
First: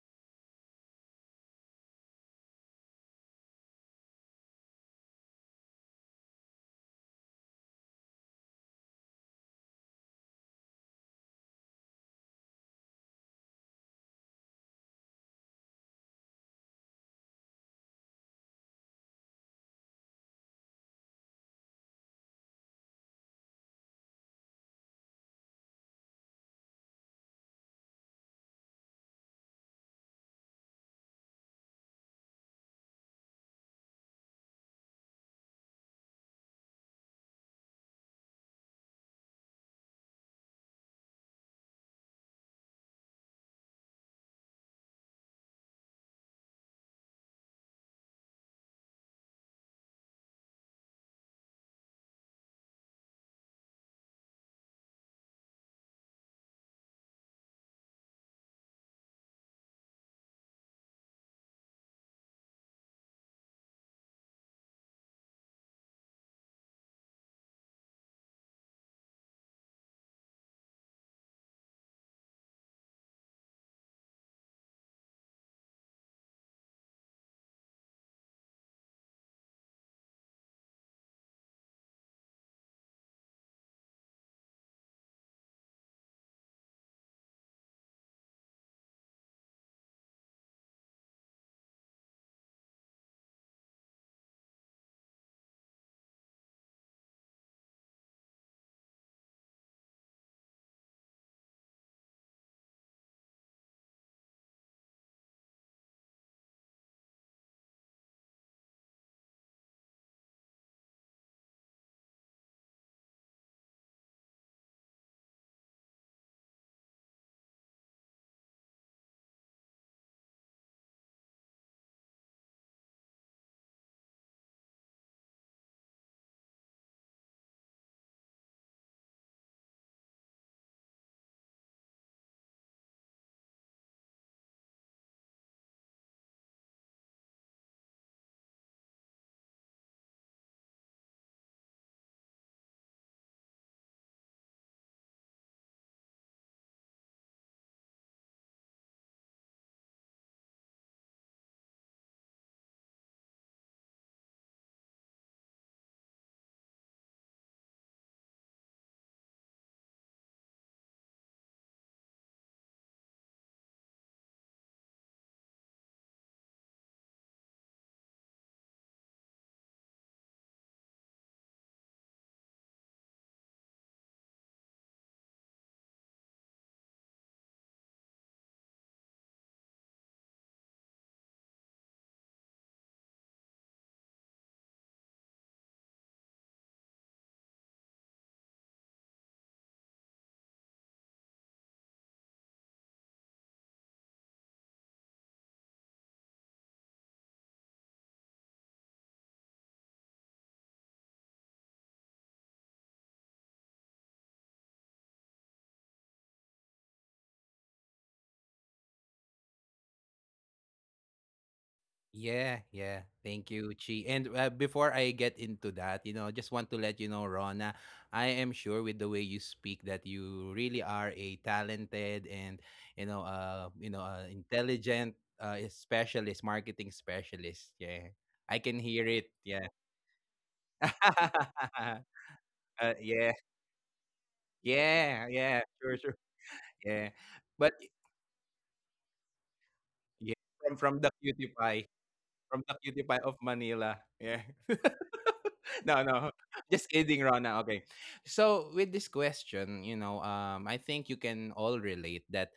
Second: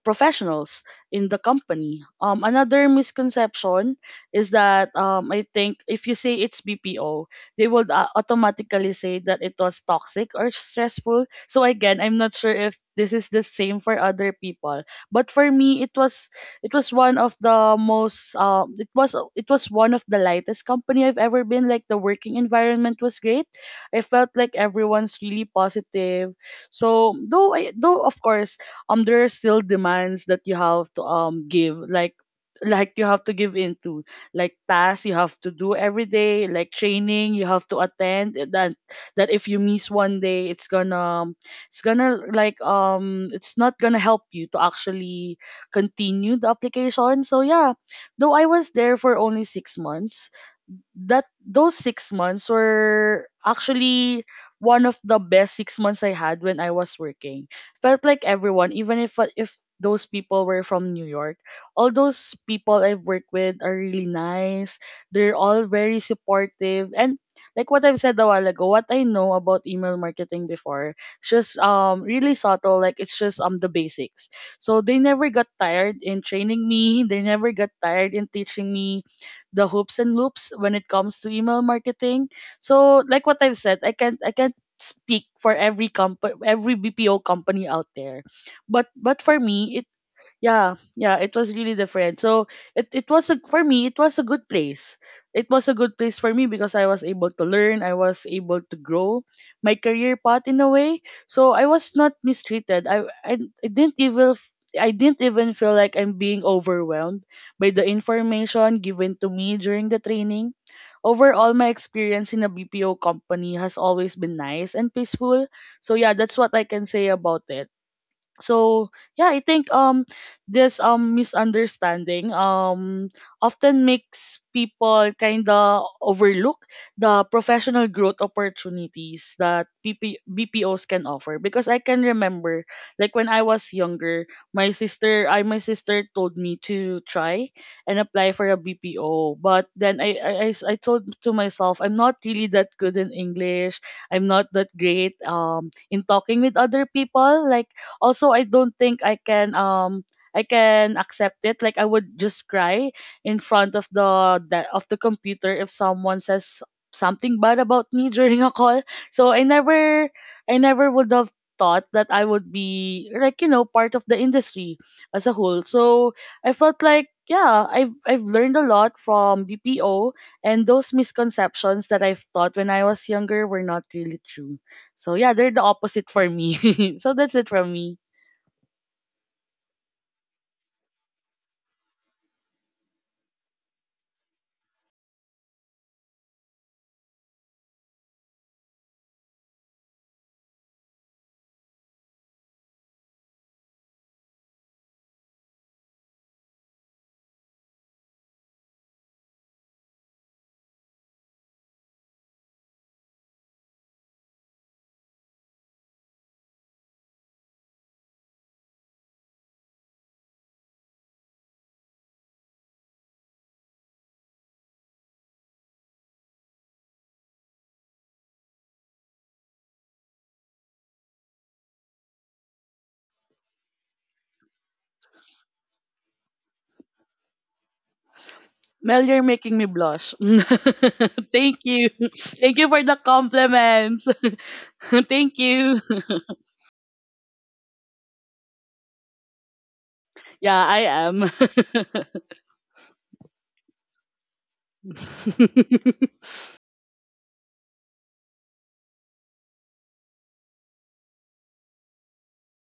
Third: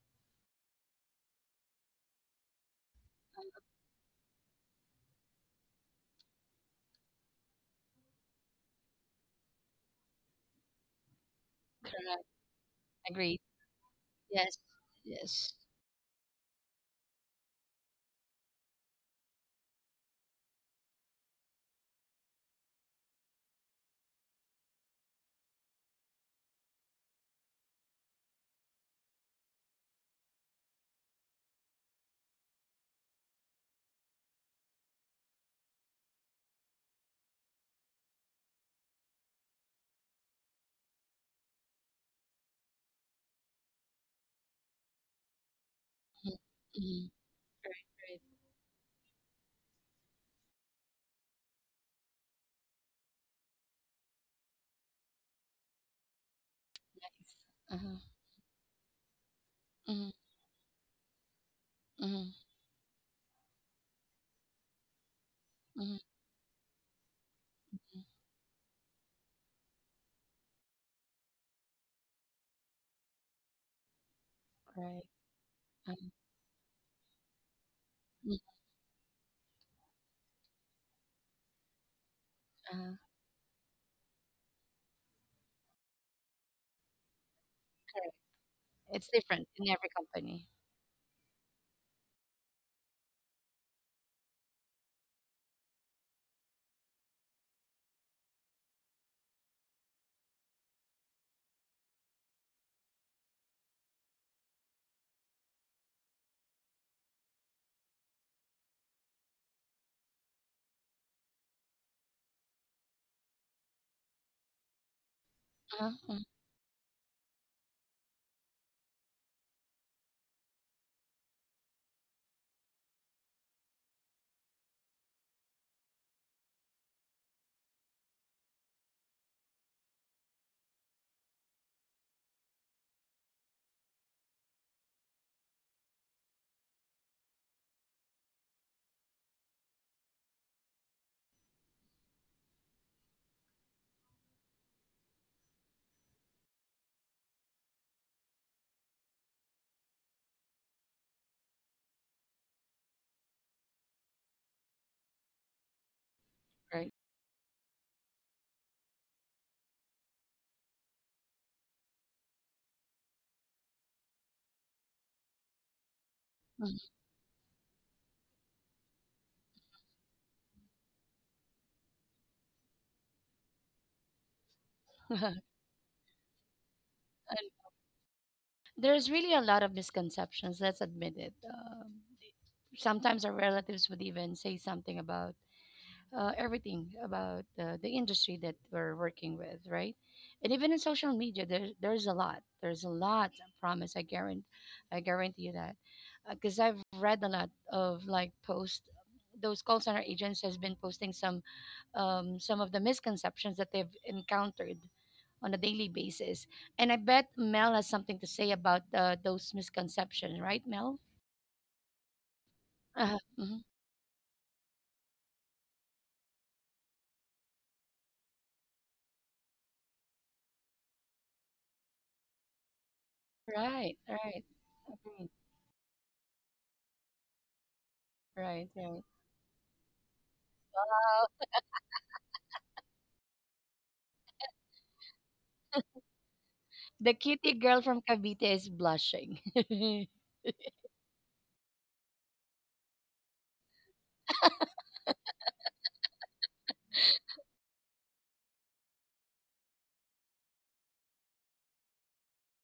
S2: professionals in the company. Um another misconception is that um I think if you say it's B P O, they would uh, automatically say that it was toxic or stressful. So again, I'm
S1: correct,
S2: not sure if this is the
S1: agreed,
S2: same for other
S1: yes,
S2: people, but for
S1: yes,
S2: me it was it was one of the most um it was it was one of the lightest company I've ever been. Like the working environment was great. I felt like everyone's really positive. So though I though of course um there are still demands that you have to um give like like you have to give into like tasks you have to do every day like training you have to attend eh, that that if you miss one day it's gonna it's gonna like um it's not gonna help you to actually
S1: mhm,
S2: continue the
S1: mhm,
S2: application. So yeah,
S1: right, right,
S2: though I was there for only six months, that those six months were actually one of the best six months I had when I was
S1: nice,
S2: working.
S1: uh-huh,
S2: Felt like everyone, even if if those
S1: mhm,
S2: people were from New York, all those
S1: mhm,
S2: people I've worked with are really nice. They're all very
S1: mhm,
S2: supportive and like what I've
S1: mhm,
S2: said a while ago, what I know about email marketing before, it's just um really subtle, like it's just um the basics. So they
S1: right,
S2: never got tired
S1: uh-huh,
S2: in training me, they never got tired in
S1: mm,
S2: teaching me the hoops and loops when it comes to email marketing. So
S1: uh-huh,
S2: like what I've said, I can't I can't speak for every comp every B P O company out there. But
S1: it's
S2: but for
S1: different in
S2: me, it
S1: every company,
S2: yeah yeah it was really different so it, it was a for me it was a good place, it was a good place for me because I was able to learn, I was able to grow my career path in a way, so I was not mistreated. i i, I didn't even f- I didn't even feel like I'm being overwhelmed by the information given to me during the training. Overall, my experience in a B P O company has always been nice and peaceful.
S1: uh-huh,
S2: So yeah,
S1: mm,
S2: that's what I can say about it. So yeah, I think um this um misunderstanding um often makes people kind of overlook the professional growth opportunities that BP- BPOs can offer, because I can remember like when I was younger, my sister I my sister told me to try and apply for a B P O, but then i i, I s- I told to myself, I'm not really that good in English, I'm not that great um in talking with other people. Like also, I don't think i can um I can accept it, like I would just cry in front of the that of the computer if someone says
S1: right.
S2: something bad about me during a call. So I never, I never would have thought that I would be like, you know, part of the industry as a whole. So I felt
S1: Mm.
S2: like yeah, i've I've learned a lot from BPO, and those misconceptions that I've thought when I was younger were not really true. So yeah, they're
S1: And
S2: the opposite for me. So that's it from me.
S1: there's really a lot of misconceptions, let's admit it. Um, sometimes our relatives would even say something about uh, everything about uh, the industry that we're working with, right? And even in social media, there, there's a lot. There's a lot. I promise. I guarantee. I guarantee you that, because I've read a lot of like posts. Those call center agents has been posting some um, some of the misconceptions that they've encountered on a daily basis. And I bet Mel has something to say about uh, those misconceptions, right, Mel?
S3: yeah, yeah.
S1: Uh,
S3: Thank
S1: mhm.
S3: you, Chi. And uh, before I get into that, you know, just want to let you know, Rona, I am sure with the way you speak that you really are a talented and you know, uh, you
S1: Right,
S3: know, uh,
S1: right,
S3: intelligent
S1: mhm.
S3: uh, specialist, marketing specialist. Yeah, I
S1: Right,
S3: can
S2: Mel,
S1: right.
S3: hear
S2: you're
S3: it.
S2: making me
S3: Yeah.
S2: blush. Thank you.
S3: uh,
S2: Thank you for the
S3: yeah,
S2: compliments.
S3: yeah,
S2: Thank
S3: yeah.
S2: you.
S3: Sure, sure.
S1: The
S3: Yeah.
S1: cutie
S3: But,
S1: girl from Cavite is blushing.
S3: yeah,
S2: Yeah, I
S3: from from the
S2: am.
S3: cutie pie, from the cutie pie, of Manila. Yeah. No, no. Just kidding, Rona. Okay. So with this question, you know, um, I think you can all relate that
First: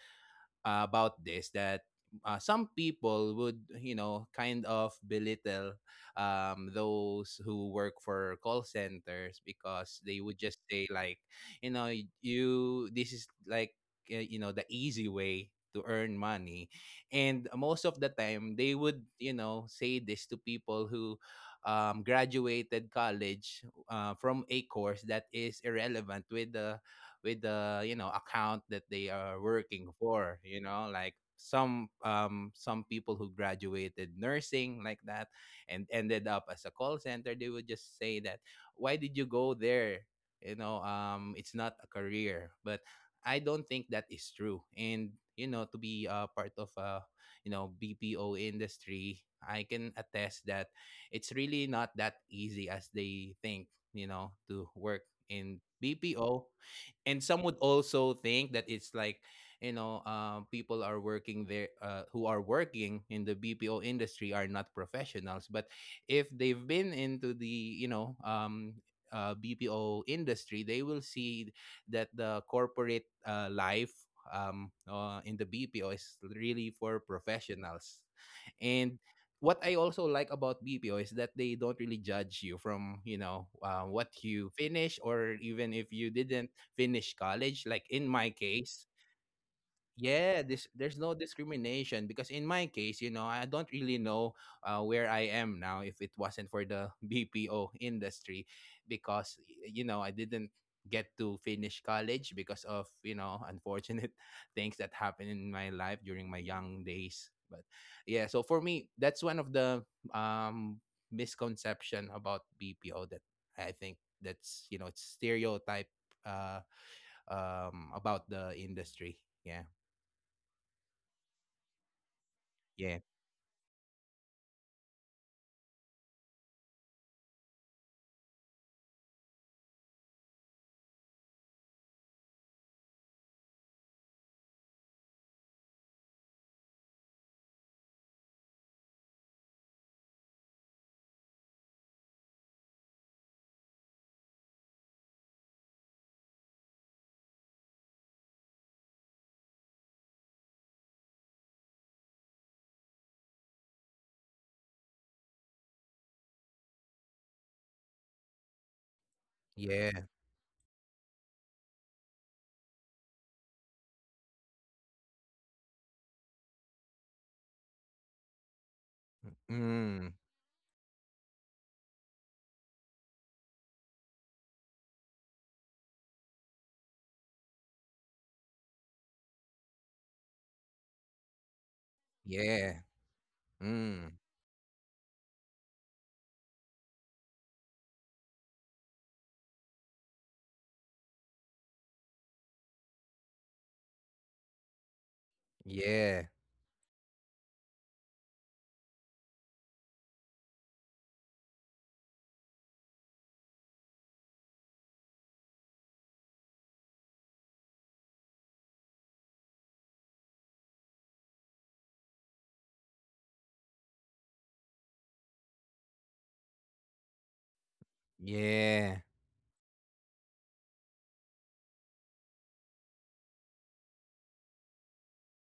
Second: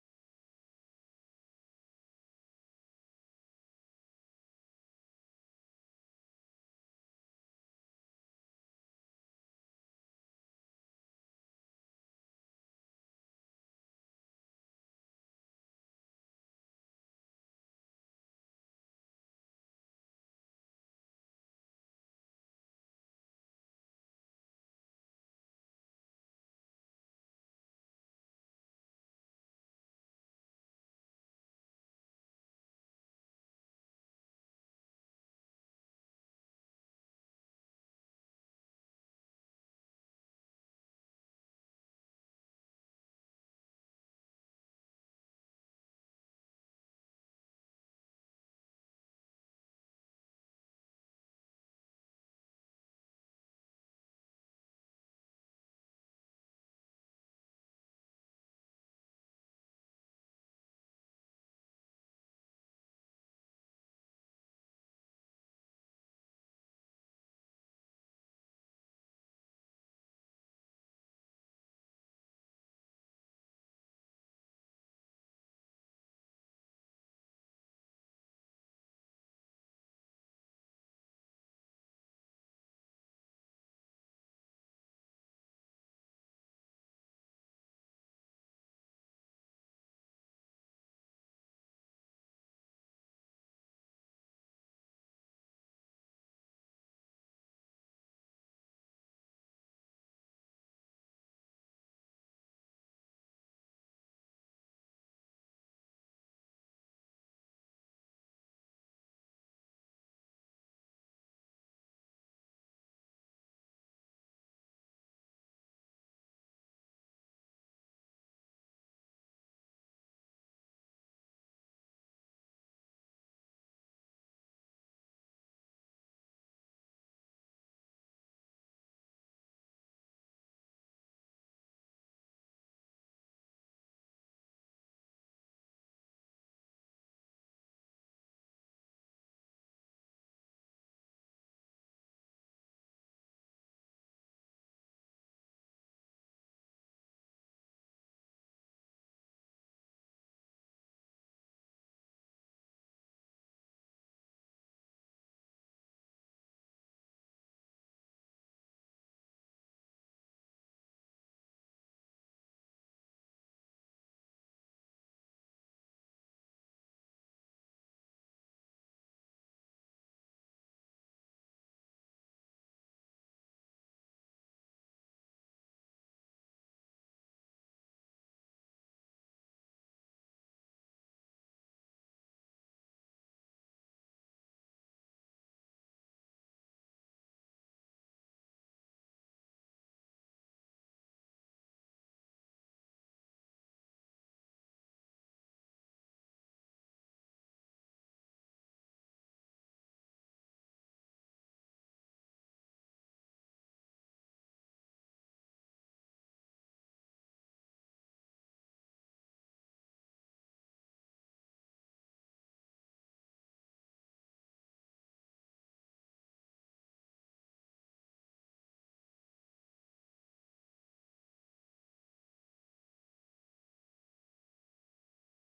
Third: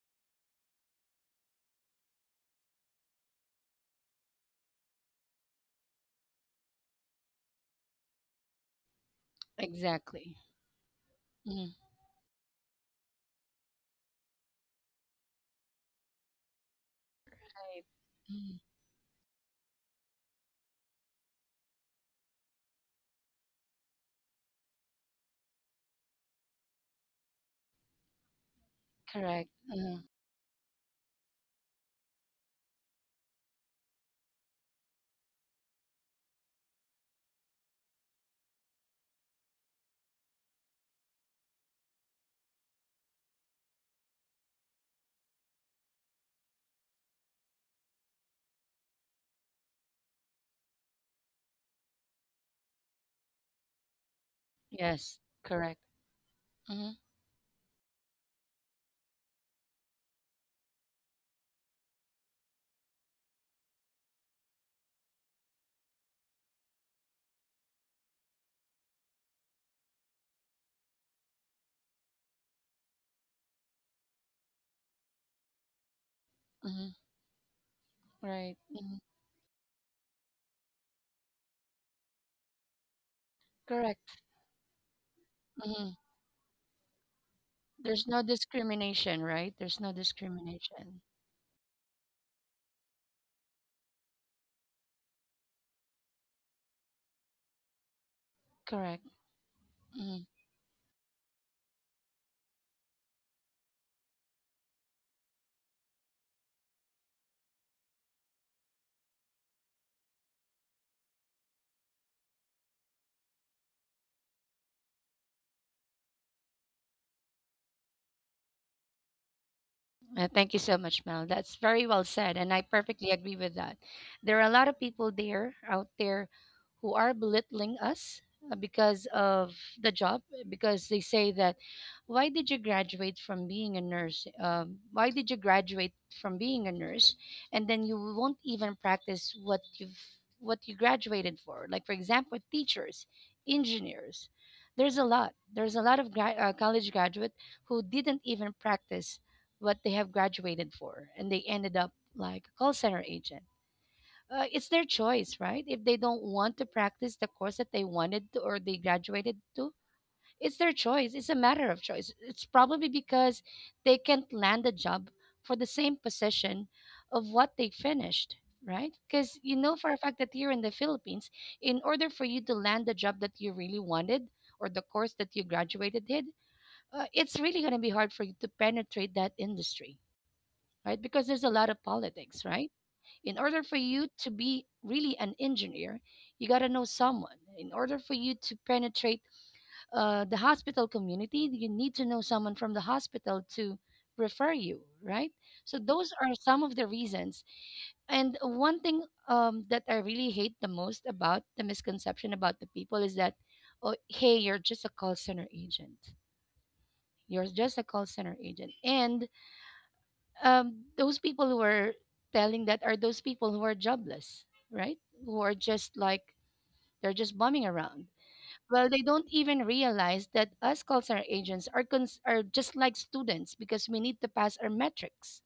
S3: uh, about this that uh, some people would you know kind of belittle um, those who work for call centers, because they
S1: Exactly.
S3: would just say like you
S1: Mm.
S3: know y- you, this is like uh, you know the easy way to earn money, and
S1: Right.
S3: most of the time
S1: Mm.
S3: they would you know say this to people who um, graduated college uh, from a course that is irrelevant with the with the you know account that they are
S1: Correct.
S3: working
S1: Mhm.
S3: for, you know, like some um some people who graduated nursing like that and ended up as a call center. They would just say that, why did you go there, you know, um it's not a career. But I don't think that is true, and you know, to be a part of a you know BPO industry, I can attest that it's really not that easy as they think, you know to work
S1: Yes,
S3: in
S1: correct.
S3: BPO.
S1: Hmm.
S3: And some would also think that it's like you know um, people are working there uh, who are working in the BPO industry are not professionals, but if they've been into the you know um, uh, BPO industry, they will see that the corporate uh, life, um, uh, in the BPO is really for
S1: Hmm.
S3: professionals.
S1: Right.
S3: And
S1: Hmm.
S3: what I also like about B P O is that they don't really judge you from you know uh, what
S1: Correct.
S3: you finish, or even if
S1: Hmm.
S3: you didn't finish college. Like in
S1: There's
S3: my
S1: no
S3: case,
S1: discrimination, right? There's no
S3: yeah, this there's
S1: discrimination.
S3: no discrimination, because in my case, you know, I don't really know uh, where I am now if it wasn't for the B P O industry,
S1: Correct.
S3: because y- you know I
S1: Mhm.
S3: didn't get to finish college because of you know unfortunate things that happened in my life during my young days. But yeah, so for me, that's one of the um misconception about B P O that I think, that's you know it's stereotype, uh um, about the industry. Yeah.
S1: Uh, thank you so much, Mel. That's very well said, and I
S3: Yeah.
S1: perfectly agree with that. There are a lot of people there out there who are belittling us uh, because of the job, because they say that, why did you graduate from being a nurse? Um, why did you graduate from being a nurse, and then you won't even practice what you've what you graduated for? Like for example, teachers, engineers. There's a lot. There's a lot of gra- uh, college graduate who didn't even practice what they have graduated for and they ended up like a call center agent. Uh, it's their choice, right? If they don't want to practice the course that they wanted to or they graduated to,
S3: Yeah.
S1: it's their choice. It's a matter of choice. It's probably because they can't land a job for the same position of what they finished, right? Because you know for
S3: Mm.
S1: a fact that here in the Philippines, in order for you to land the job that you really wanted or the course that you graduated did, uh, it's really going to be hard for you to penetrate that industry right? Because there's a lot of politics,
S3: Yeah.
S1: right? In order for you
S3: Mm.
S1: to be really an engineer, you got to know someone. In order for you to penetrate uh, the hospital community, you need to know someone from the hospital to refer you, right? So those
S3: Yeah.
S1: are some of the reasons. And one thing um, that I really hate the most about the misconception about the people is that, oh, hey, you're just a call center agent. You're just a call center agent. And um, those people who are telling that are those people who are jobless, right? Who are just like they're just bumming around. Well,
S3: Yeah.
S1: they don't even realize that us call center agents are cons- are just like students because we need to pass our metrics.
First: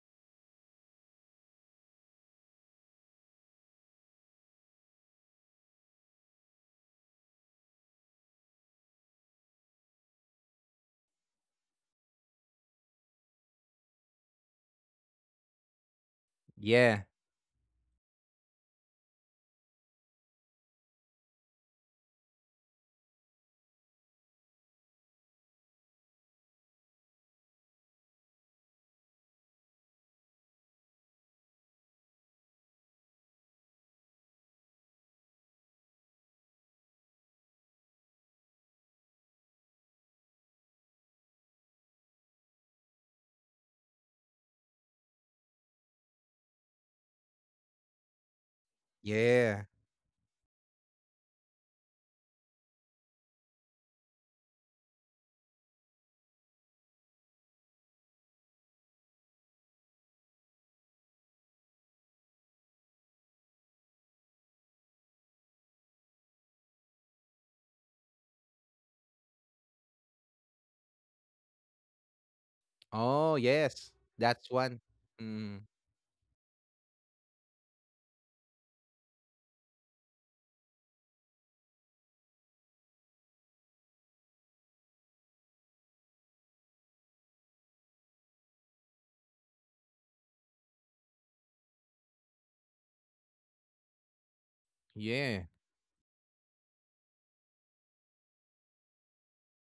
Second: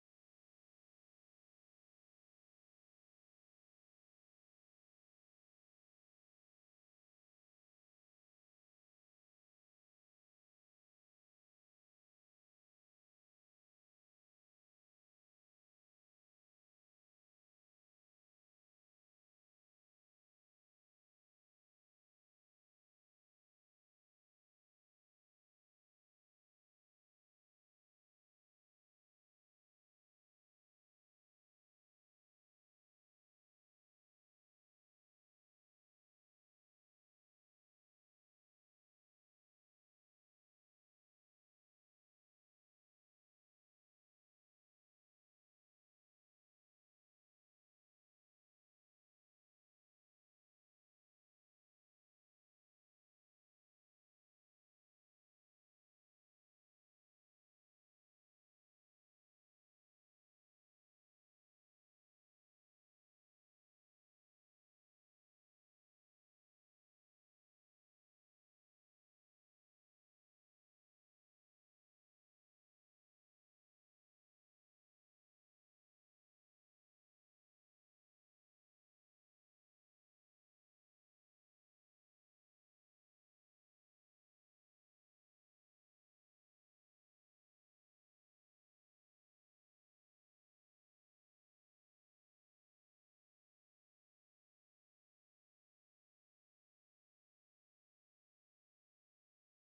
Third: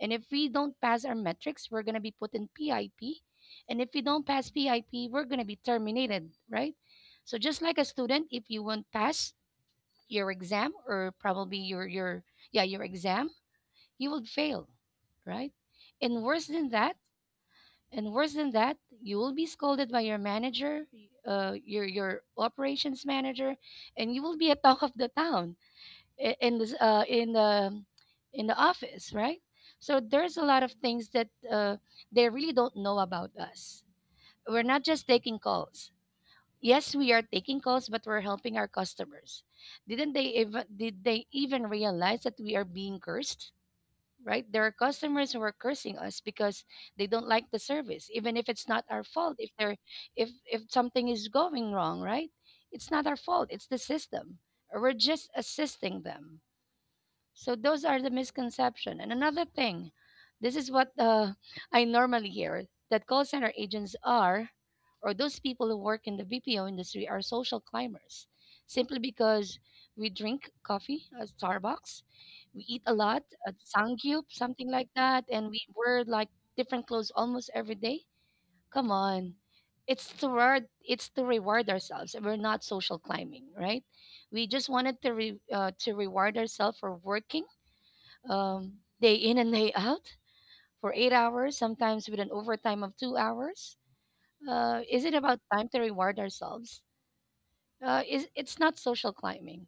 S1: And if we don't pass our metrics, we're gonna be put in PIP. And if we don't pass PIP, we're gonna be terminated, right? So just like a student, if you won't pass your exam or probably your your yeah your exam you will fail, right? And worse than that,
S3: Yeah.
S1: and worse than that, you will be scolded by your manager, uh, your your operations manager, and you will be a talk of the town i- in this uh, in the in the office, right? So there's a lot of things that uh, they really don't know about us. We're not just taking calls. Yes, we are taking calls, but we're helping our customers. Didn't they even Did they even realize that we are being cursed? Right? There are customers who are cursing us because they don't like the service, even if it's not our fault. If
S3: Yeah.
S1: they're if if something is going wrong, right? It's not our fault. It's the system. We're just assisting them. So those are the misconception. And another thing, this is what uh, I normally hear that call center agents are, or those people who work in the B P O industry are social climbers, simply because we drink coffee at Starbucks, we eat a lot
S3: Oh,
S1: at
S3: yes.
S1: Sangyup,
S3: That's
S1: something
S3: one.
S1: like that, and
S3: Mm.
S1: we wear like different clothes almost every day. Come on, it's to reward, it's to reward ourselves. We're not social climbing, right? We just wanted to re, uh, to reward ourselves for working um, day in and day out for eight hours, sometimes with an overtime of two hours? Uh, is it
S3: Yeah.
S1: about time to reward ourselves? Uh, is it's not social climbing.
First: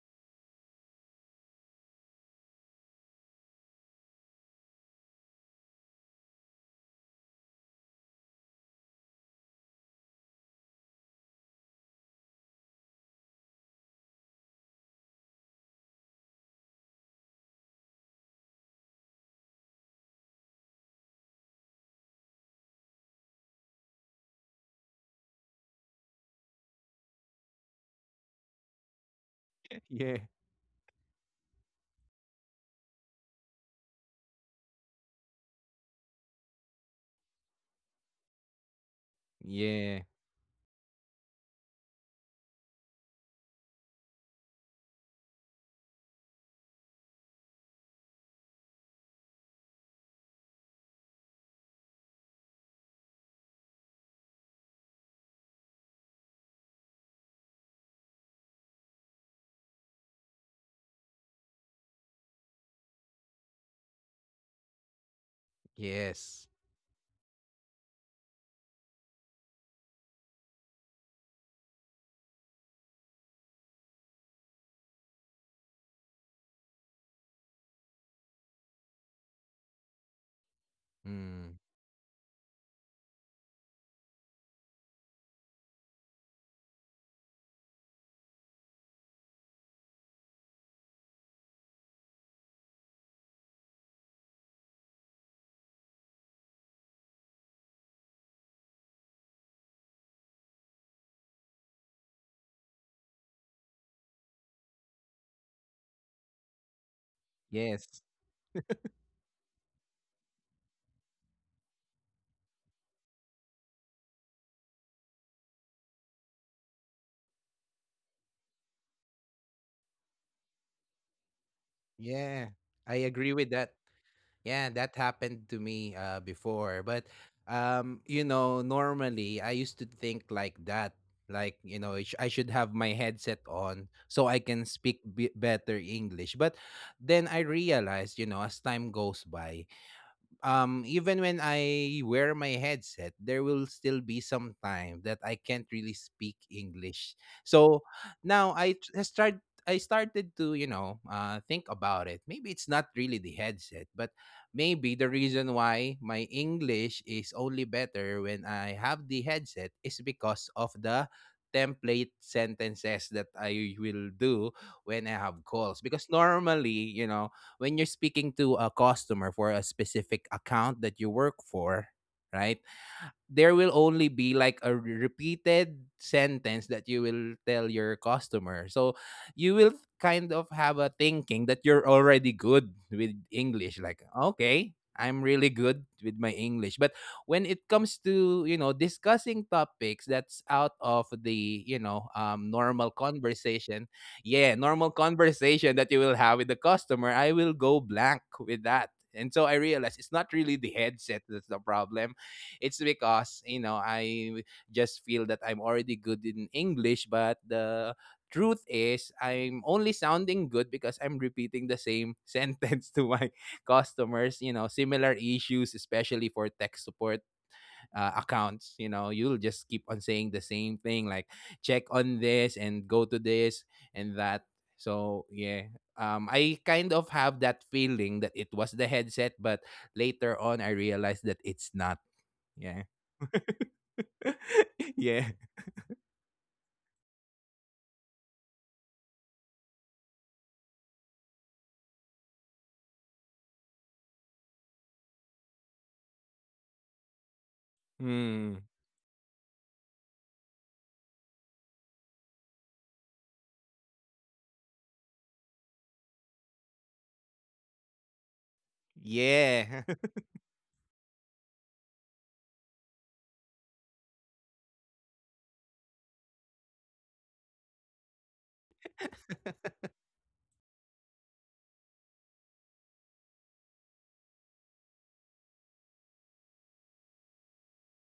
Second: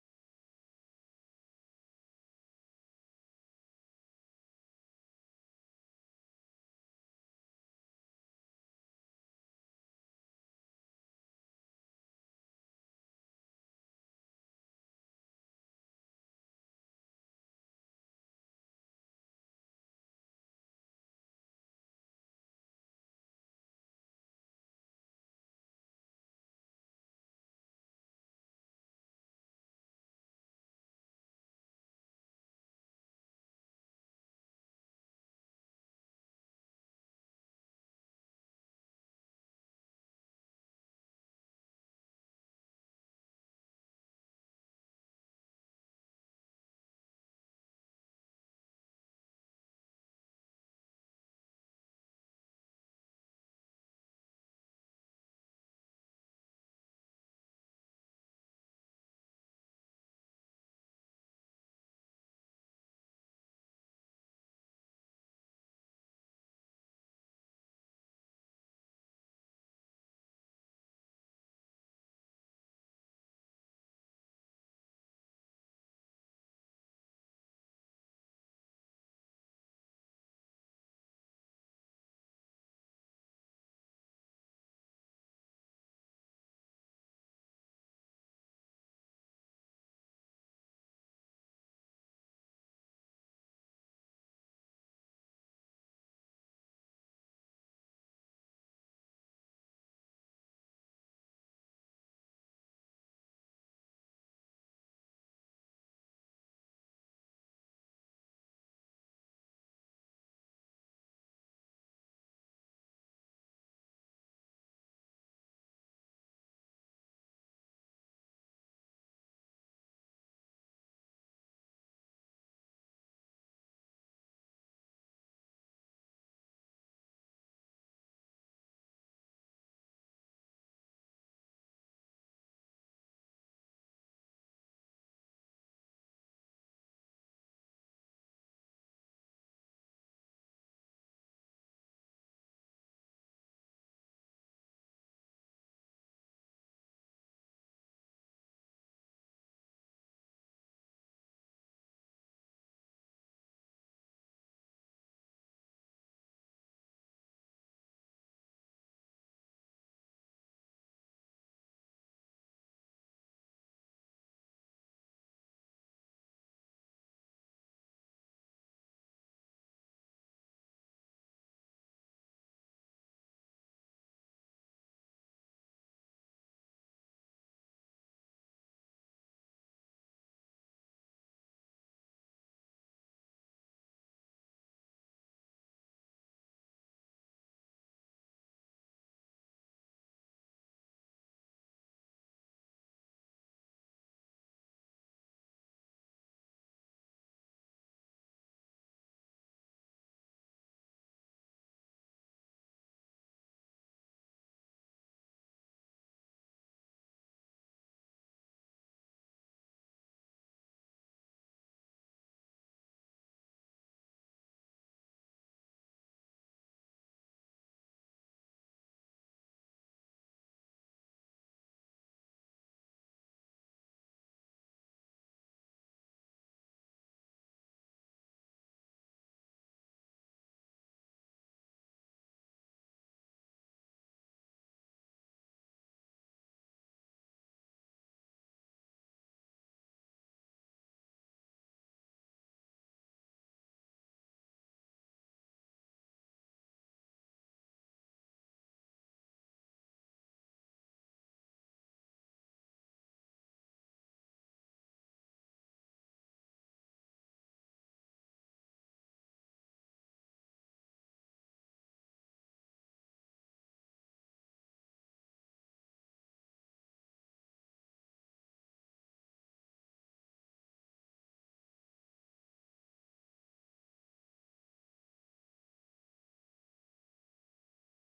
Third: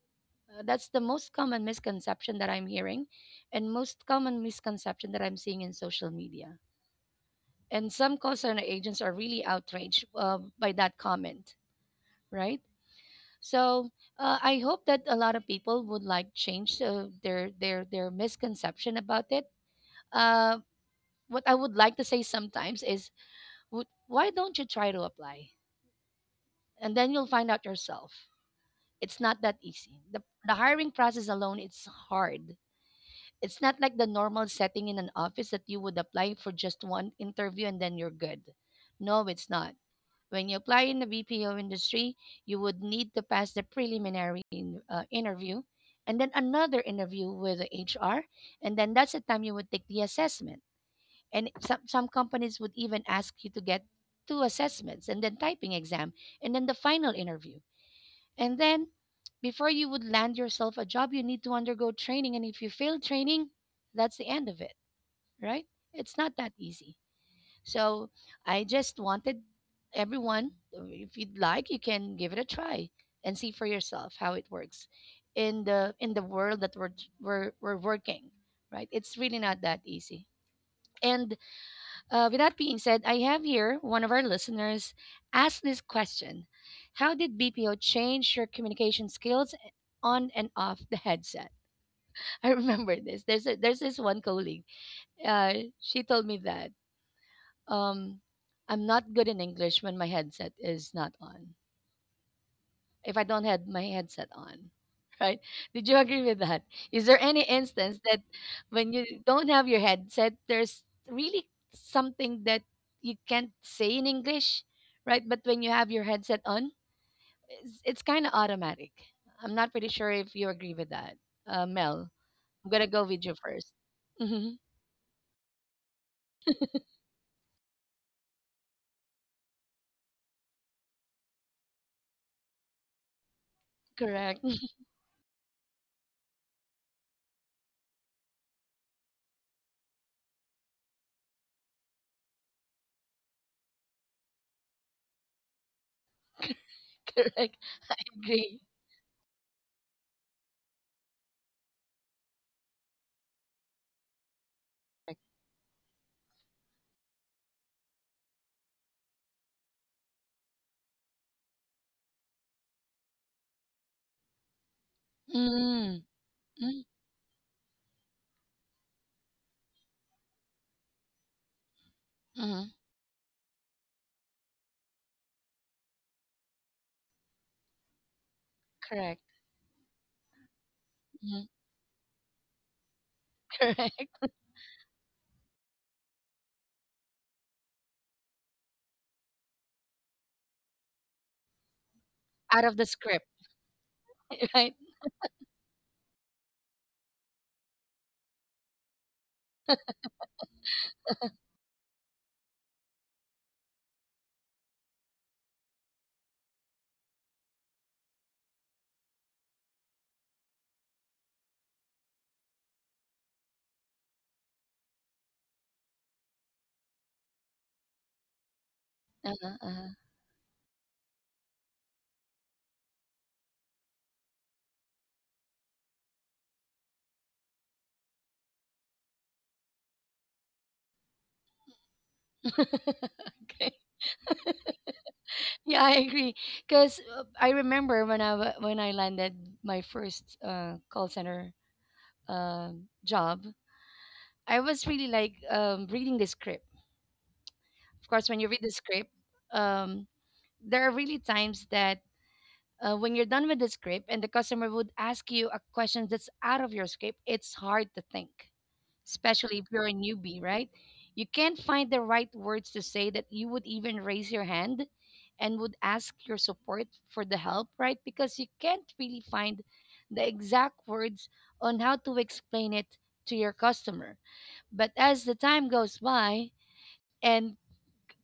S1: Uh, that's the most common misconception that I'm hearing, and most common misconception that I'm seeing in social media. And some call center agents are really outraged uh, by that comment, right? So uh, I hope that a lot of people would like change uh, their their their misconception about it. Uh, what I would like to say sometimes is, "Wh- why don't you try to apply? And then you'll find out yourself. It's not that easy.
S3: Yeah.
S1: The, the hiring process alone, it's hard. It's not like the normal setting in an office that you would apply for just one interview and then you're good. No, it's not.
S3: Yeah.
S1: When you apply in the B P O industry, you would need to pass the preliminary in- uh, interview and then another interview with the H R. And then that's the time you would take the assessment. And some, some companies would even ask you to get two assessments and then typing exam and then the final interview. And then before you would land yourself a job, you need to undergo training. And if you fail training, that's the end of it, right? It's not that
S3: Yes.
S1: easy. So I just wanted everyone, uh, if you'd like, you can give it a try and see for yourself how it works in the in the world that we're we're, we're working, right? It's really not that easy. And
S3: Mm.
S1: uh, with that being said, I have here one of our listeners ask this question. How did B P O change your communication skills eh, on and off the headset? I remember this. There's, a, there's this one colleague. Uh, she told me that um, I'm not good in English when my headset is not on. If I don't have my headset on. Right? Did you agree with that? Is there any instance
S3: Yes.
S1: that when you don't have your headset, there's really something that you can't say in English, right? But when you have your headset on, it's, it's kind of automatic. I'm not pretty sure if you agree with that, uh, Mel.
S3: Yeah.
S1: I'm gonna go
S3: I
S1: with you
S3: agree with
S1: first.
S3: that.
S1: Mm-hmm.
S3: Yeah, that happened to me uh, before. But, um, you know, normally I used to think like that. Like, you know, I sh- I should have my headset on so
S1: Correct.
S3: I can speak b- better English. But then I realized, you know, as time goes by, um even when I wear my headset, there will still be some time that I can't really speak English.
S1: Correct.
S3: So
S1: Agree.
S3: now I tr- I start I started to, you know, uh, think about it. Maybe it's not really the headset, but maybe the reason why my English is only better when I have the headset is because of the template sentences that I will do when I have calls.
S1: Mm,
S3: Because
S1: mm,
S3: normally, you know, when you're speaking to a customer for a specific account that you work for,
S1: mm,
S3: right? There will only be like a repeated sentence that you will tell your customer. So
S1: correct.
S3: you will kind of have a
S1: Mm,
S3: thinking that you're already good with English.
S1: correct.
S3: Like, okay, I'm really good with my English. But when it comes to, you know, discussing topics that's out of the, you know,
S1: Out
S3: um,
S1: of the
S3: normal
S1: script,
S3: conversation, yeah,
S1: right?
S3: normal conversation that you will have with the customer, I will go blank with that. And so I realized it's not really the headset that's the problem. It's because, you know, I just feel that I'm already good in English, but the truth is I'm only sounding good because I'm repeating the same sentence to my customers, you know, similar issues, especially for tech support uh, accounts. You know, you'll
S1: Uh-huh,
S3: just
S1: uh-huh.
S3: keep on saying the same thing, like, check on this and go to this and that. So yeah, um, I kind of have that feeling that it was the headset, but later on I realized that it's not. Yeah. yeah.
S1: Yeah, I agree. Because I remember when I wa- when I landed my first uh, call center um job, I was really like um, reading the script. Of course, when you read the
S3: Mm.
S1: script, um, there are really times that uh, when you're done with the script and the customer would ask you a question that's out of your script, it's hard to think. Especially if you're a
S3: Yeah.
S1: newbie, right? You can't find the right words to say that you would even raise your hand and would ask your support for the help, right? Because you can't really find the exact words on how to explain it to your customer. But as the time goes by, and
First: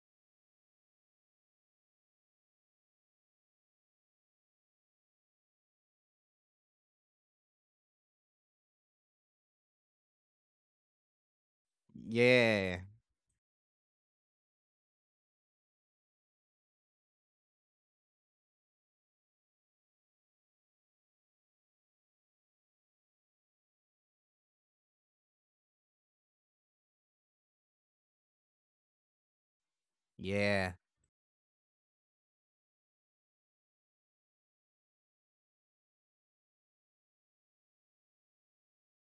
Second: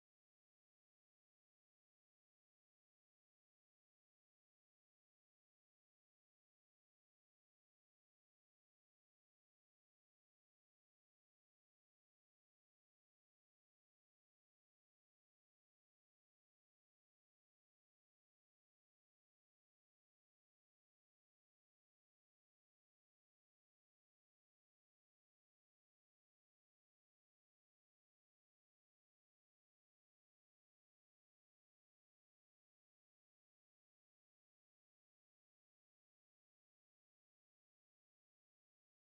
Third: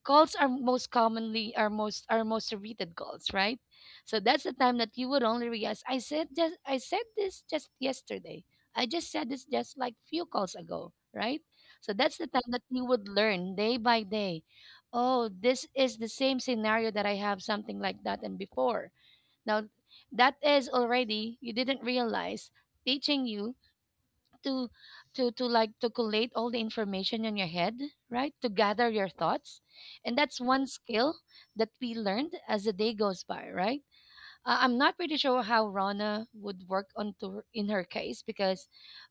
S1: calls are most commonly are most are most repeated calls, right? So that's the time that you would only realize I said just I said this just yesterday. I just said this just like few calls ago, right? So that's the time that
S3: yeah.
S1: you would learn day by day. Oh, this is the same scenario that I have something like that and before. Now, that is already, you didn't realize, teaching you to to to like to collate all the information in your head, right? To gather your thoughts, and that's one
S3: Yeah.
S1: skill that we learned as the day goes by, right? uh, I'm not pretty sure how Rana would work on to her- in her case, because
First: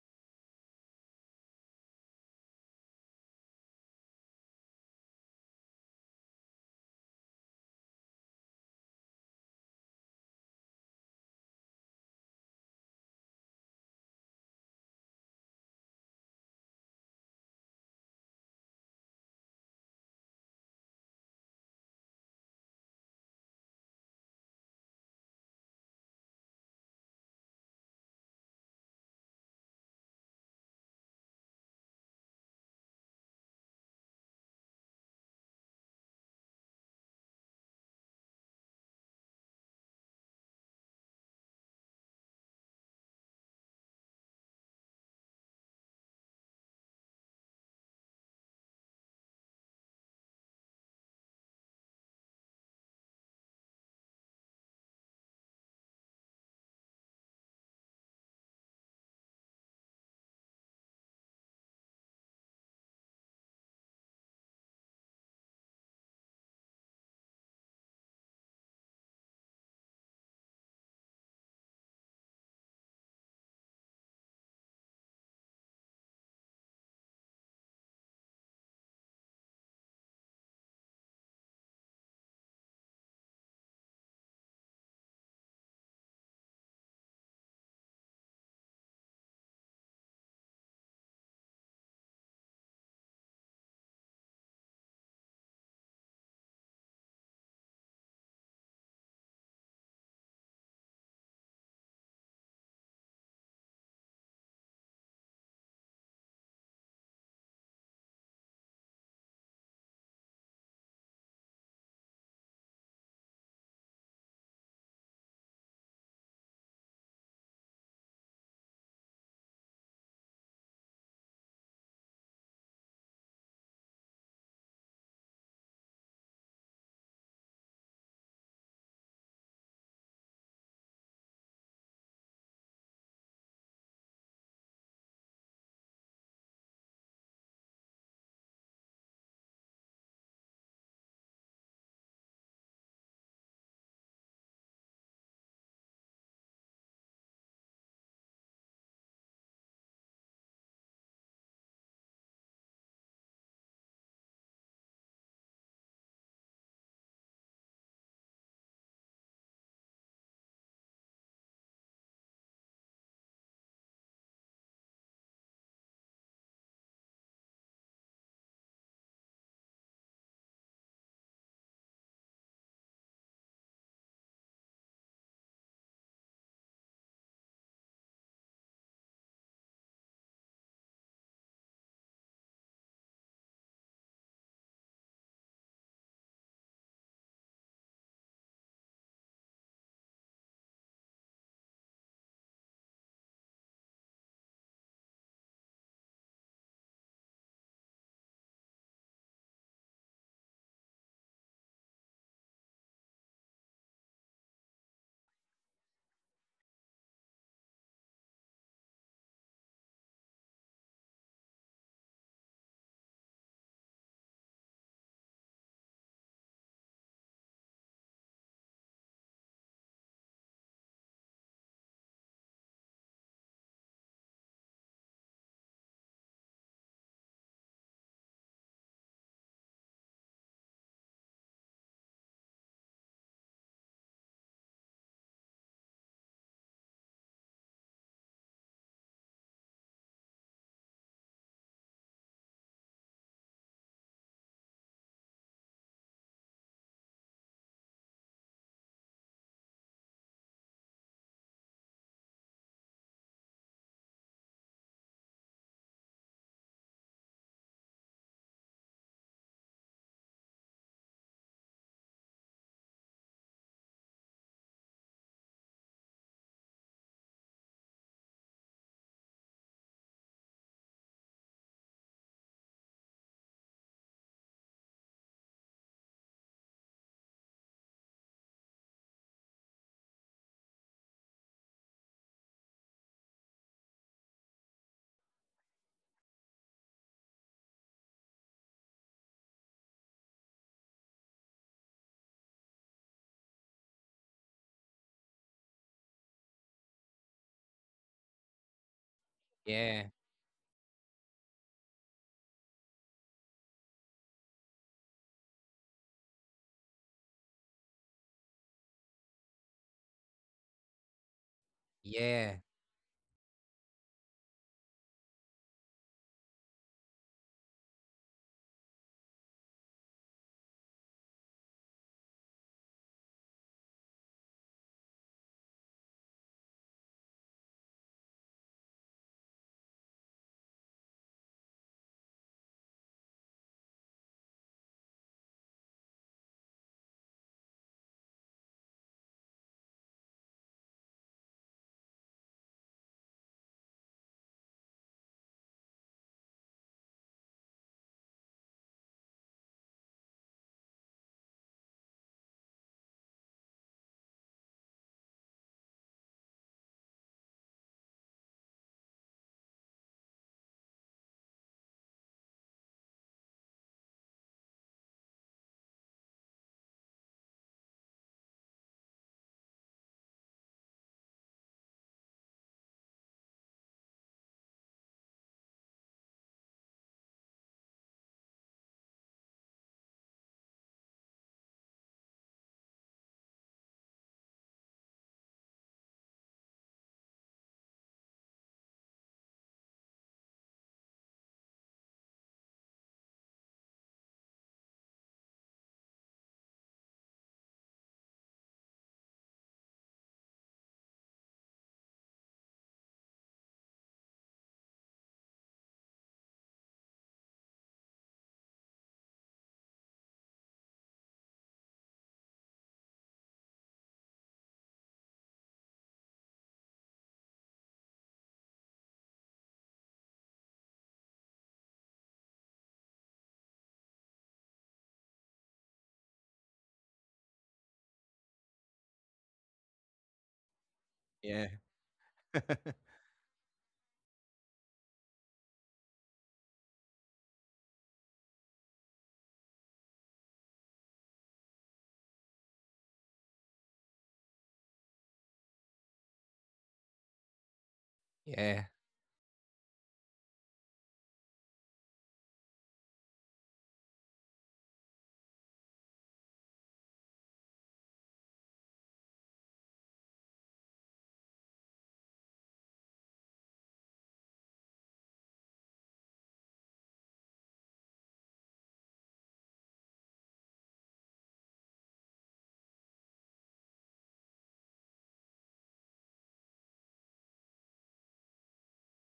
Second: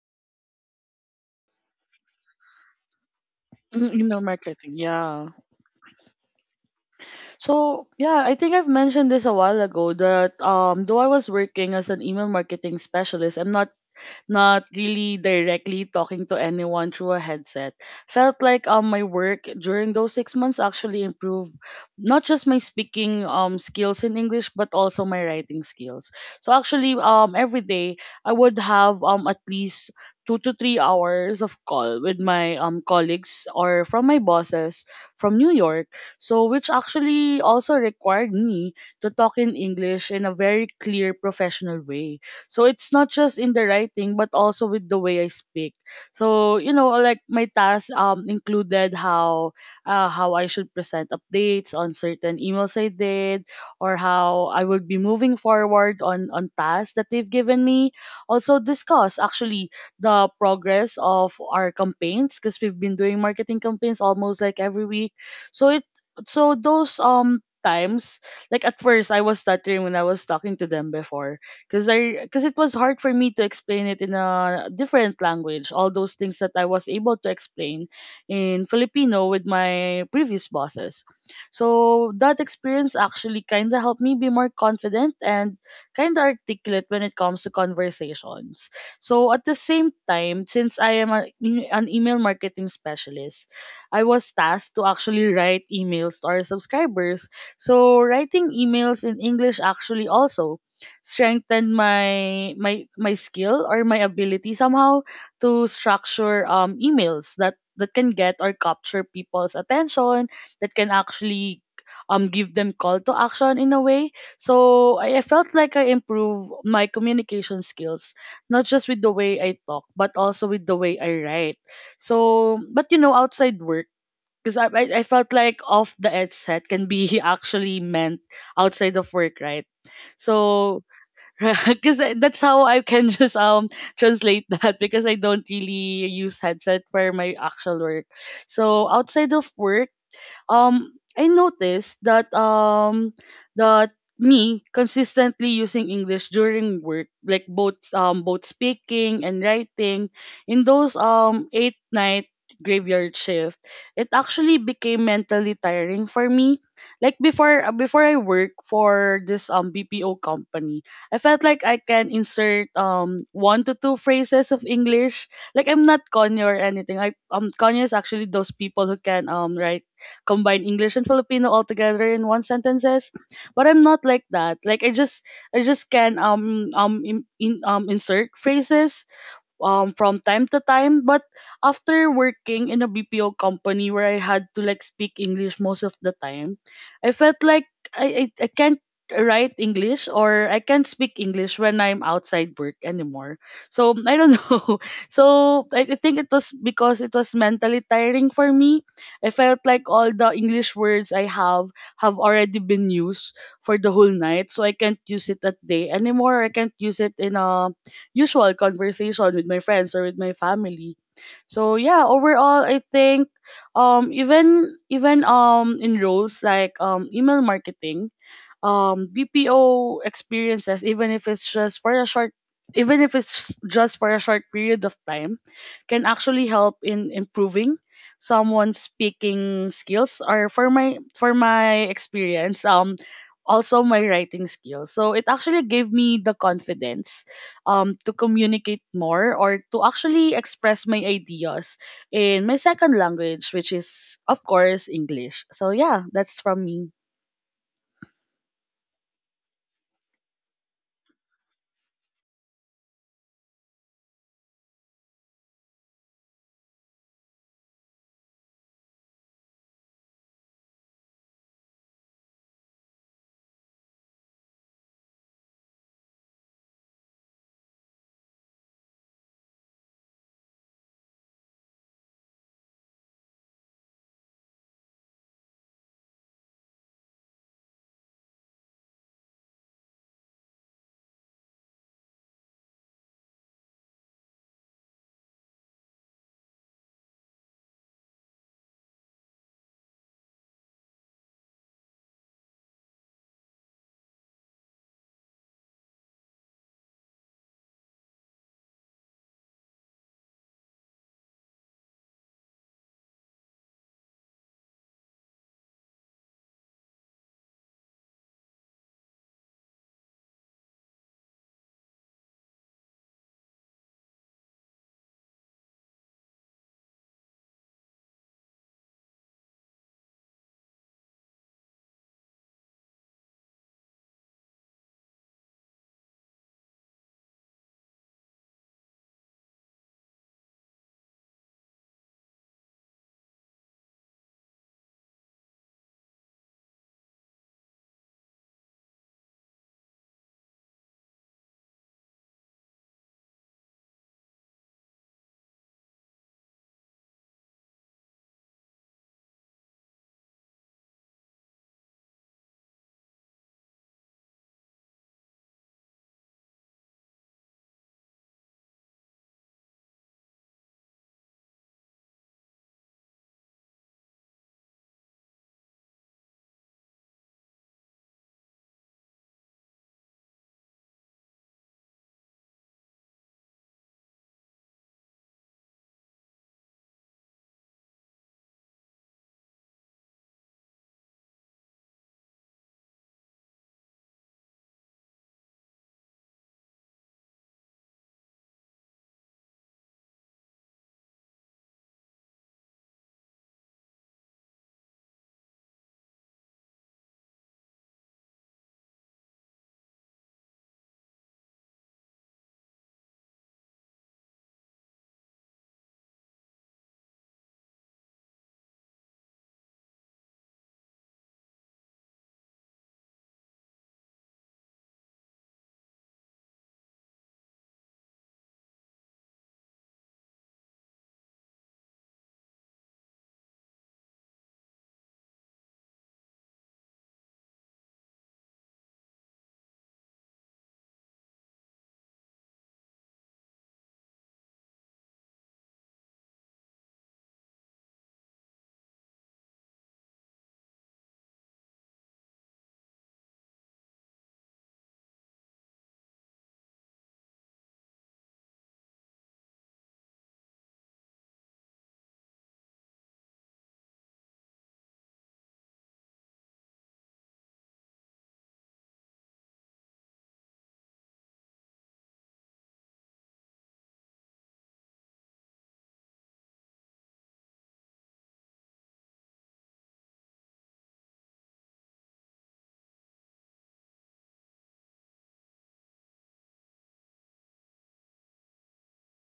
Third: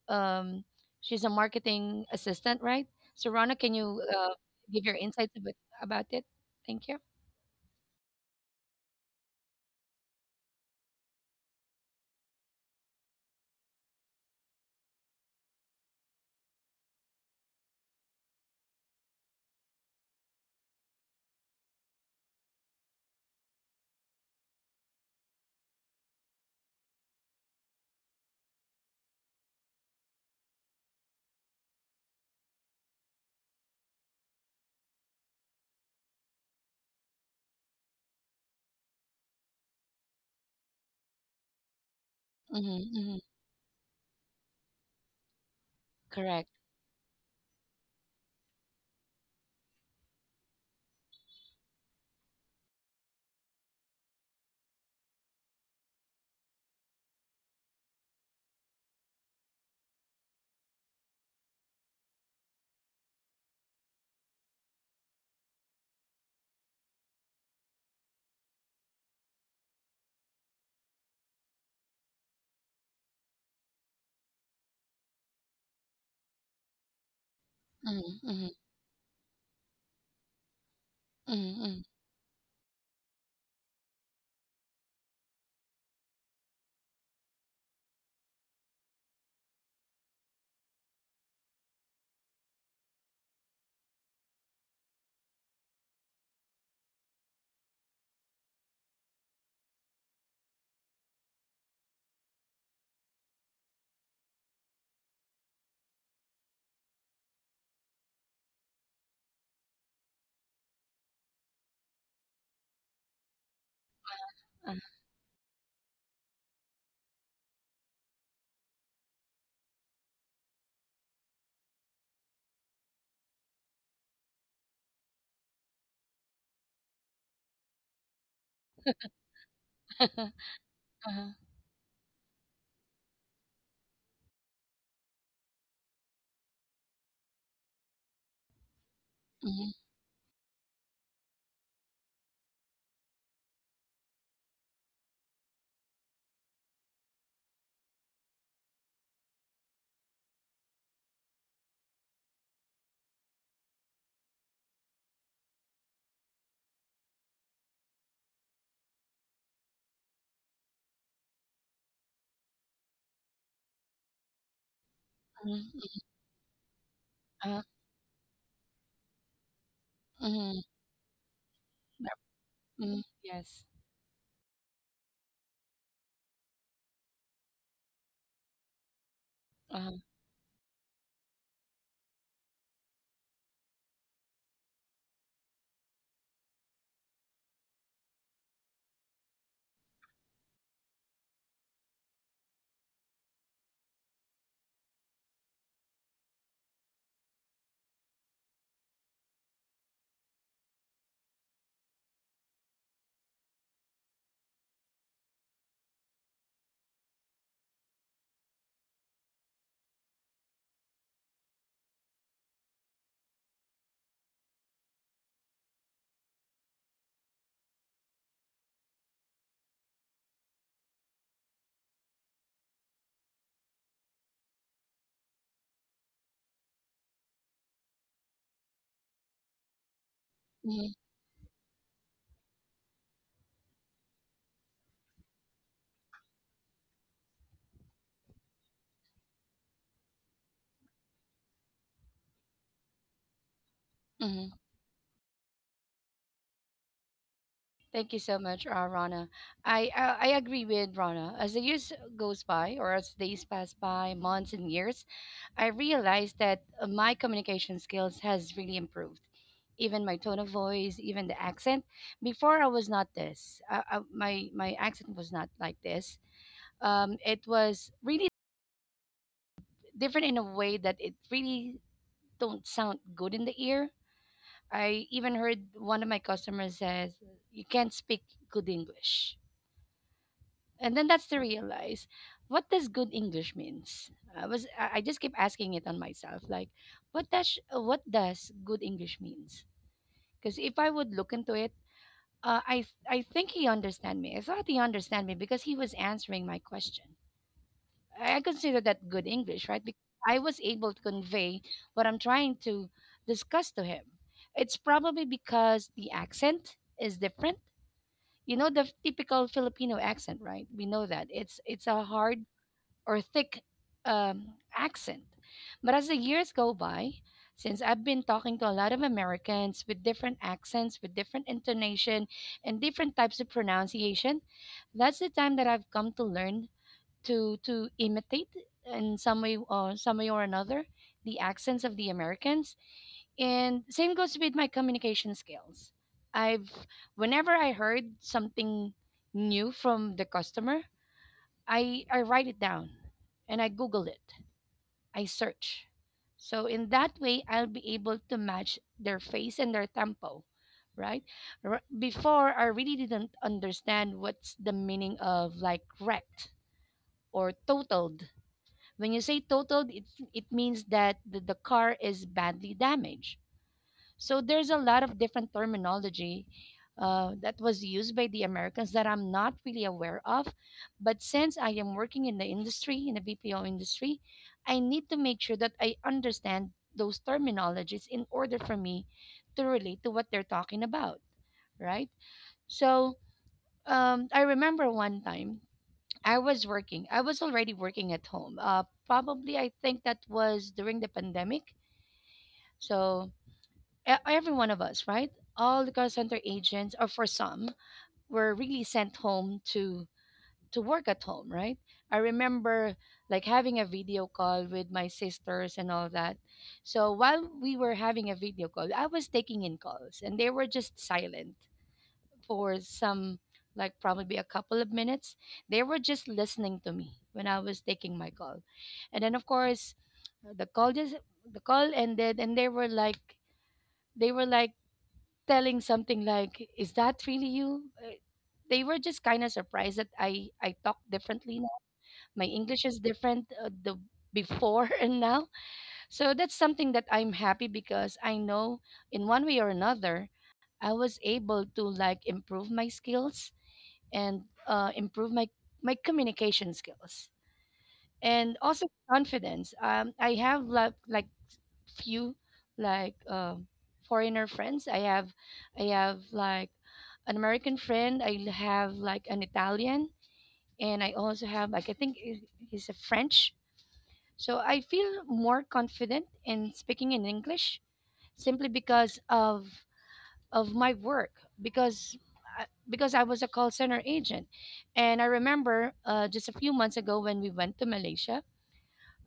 S1: um she's a marketing assistant, right? So Rana, can
S2: Mm,
S1: you
S2: email
S1: uh,
S2: marketing,
S1: give your
S2: yeah.
S1: insights about, about it? Thank you.
S2: So yeah, I think I've mentioned this a while ago that um though I was working as an email marketing specialist, I'm not, not really directly talking to anyone through a headset. Felt like um my work during those six months actually improved not just my speaking um skills in English but also my writing skills. So actually um every day I would have um at least two to three hours of call with my um colleagues or from my bosses from New York. So which actually also required me to talk in English in a very clear professional way. So it's
S1: Mm-hmm.
S2: not
S1: Mm-hmm.
S2: just in the writing, but also with the way I speak.
S1: Correct.
S2: So you know, like my tasks um included how uh, how I should present updates on certain emails I did, or how I would be moving forward on on tasks that they've given me. Also discuss actually the progress of our campaigns because we've been doing marketing campaigns almost like every week. So it, so those um times, like at first I was stuttering when I was talking to them before because I because it was hard for me to explain it in a different language. All those things that I was able to explain
S1: Mm-hmm. Mm-hmm.
S2: in Filipino with my previous bosses.
S1: Mm-hmm.
S2: So that experience actually kind of helped me be more confident and kind of articulate when it comes to conversations. So at the same time, since I am a, an email marketing specialist, I was tasked to actually write emails to our subscribers. So writing emails in English actually also strengthen my my my skill or my ability somehow to structure um emails that that can get or capture people's attention, that can actually um give them call to action in a way.
S1: uh,
S2: So I, I felt like I improve my communication skills, not just with the way I talk but also with the way I write. So but you know, outside work, because I, I I felt like off the edge set can be actually meant outside of work, right? So
S1: uh-huh.
S2: because that's how I can just um translate that, because I don't really use headset for my actual work. So outside of
S1: Mhm.
S2: work, um I noticed that um that me consistently using English during work, like both um both speaking and writing, in those um eight night graveyard shift, it actually became mentally tiring for me. Like before uh, before I work for this um B P O company, I felt like I can insert um one to two phrases of English. Like I'm not
S1: Mhm.
S2: Kanye or anything. I um
S1: uh,
S2: Kanye is actually those people who can um write combine
S1: mhm.
S2: English and Filipino all together
S1: Yep.
S2: in one
S1: Mhm.
S2: sentences.
S1: Yes.
S2: But I'm not like that. Like I just I just can um um in, in um insert phrases um
S1: Uh-huh.
S2: from time to time, but after working in a B P O company where I had to like speak English most of the time, I felt like I I, I can't write English or I can't speak English when I'm outside work anymore, so I don't know. So I, I think it was because it was mentally tiring for me. I felt like all the English words I have have already been used for the whole night, so I can't use it at day anymore, I can't use it in a usual conversation with my friends or with my family. So yeah, overall I think um even even um in roles like um email marketing, um B P O experiences, even if it's just for a short even if it's just for a short period of time, can actually help in improving someone's speaking skills, or for
S1: Hmm.
S2: my for my experience, um also my writing skills. So it actually gave me the confidence um to communicate more or to actually express my ideas in my second language, which is of
S1: Hmm.
S2: course English. So yeah, that's from me.
S1: Thank you so much, uh, Rana. I, I I agree with Rana. As the years goes by, or as days pass by, months and years, I realized that uh, my communication skills has really improved. Even my tone of voice, even the accent. Before I was not this. Uh, uh, my my accent was not like this. Um, it was really different in a way that it really don't sound good in the ear. I even heard one of my customers says, "You can't speak good English," and then that's to realize what does good English means. I was I I just keep asking it on myself, like, what does what does good English means? Because if I would look into it, uh, I I think he understand me. I thought he understand me because he was answering my question. I consider that good English, right? Because
S3: Yeah.
S1: I was able to convey what I'm trying to discuss to him. It's probably because the accent is different. You know the typical Filipino accent, right? We know that it's it's a hard
S3: Yeah.
S1: or thick um, accent. But as the years go by, since I've been talking to a lot of Americans with different accents, with different intonation, and different types of pronunciation, that's the time that I've come to learn to to imitate in some way or some way or another the accents of the Americans. And same goes with my communication skills. I've Whenever I heard something new from the customer, I I write it down and I Google it. I search. So in that way, I'll be able to match their face and their tempo, right? R- Before, I really didn't understand what's the meaning of like wrecked or totaled. When you say totaled, it, it means that the, the car is badly damaged. So there's a lot of different terminology uh, that was used by the Americans that I'm not really aware of. But since I am working in the industry, in the B P O industry, I need to make sure that I understand those terminologies in order for me to relate to what they're talking about, right? So um, I remember one time I was working. I was already working at home. Uh, probably, I think that was during the pandemic. So e- every one of us, right? All the call center agents, or for some, were really sent home to to work at home, right? I remember like having a video call with my sisters and all that. So while we were having a video call, I was taking in calls, and they were just silent for some, like probably a couple of minutes. They were just listening to me when I was taking my call. And then, of course, the call just the call ended, and they were like they were like telling something like, is that really you? Uh, they were just kind of surprised that i i talk differently
S3: Yeah.
S1: now. My English is different, uh, the before and now. So that's something that I'm happy, because I know in one way or another I was able to like improve my skills, and uh, improve my my communication skills, and
S3: yeah.
S1: also confidence. Um, I have like like few like um foreigner friends. I have I have like an American friend. I have like an Italian, and I also have like I think he- he's a French. So I feel more confident in speaking in English, simply because of of my work, because I- because I was a call center agent. And I remember uh, just a few months ago when we went to Malaysia.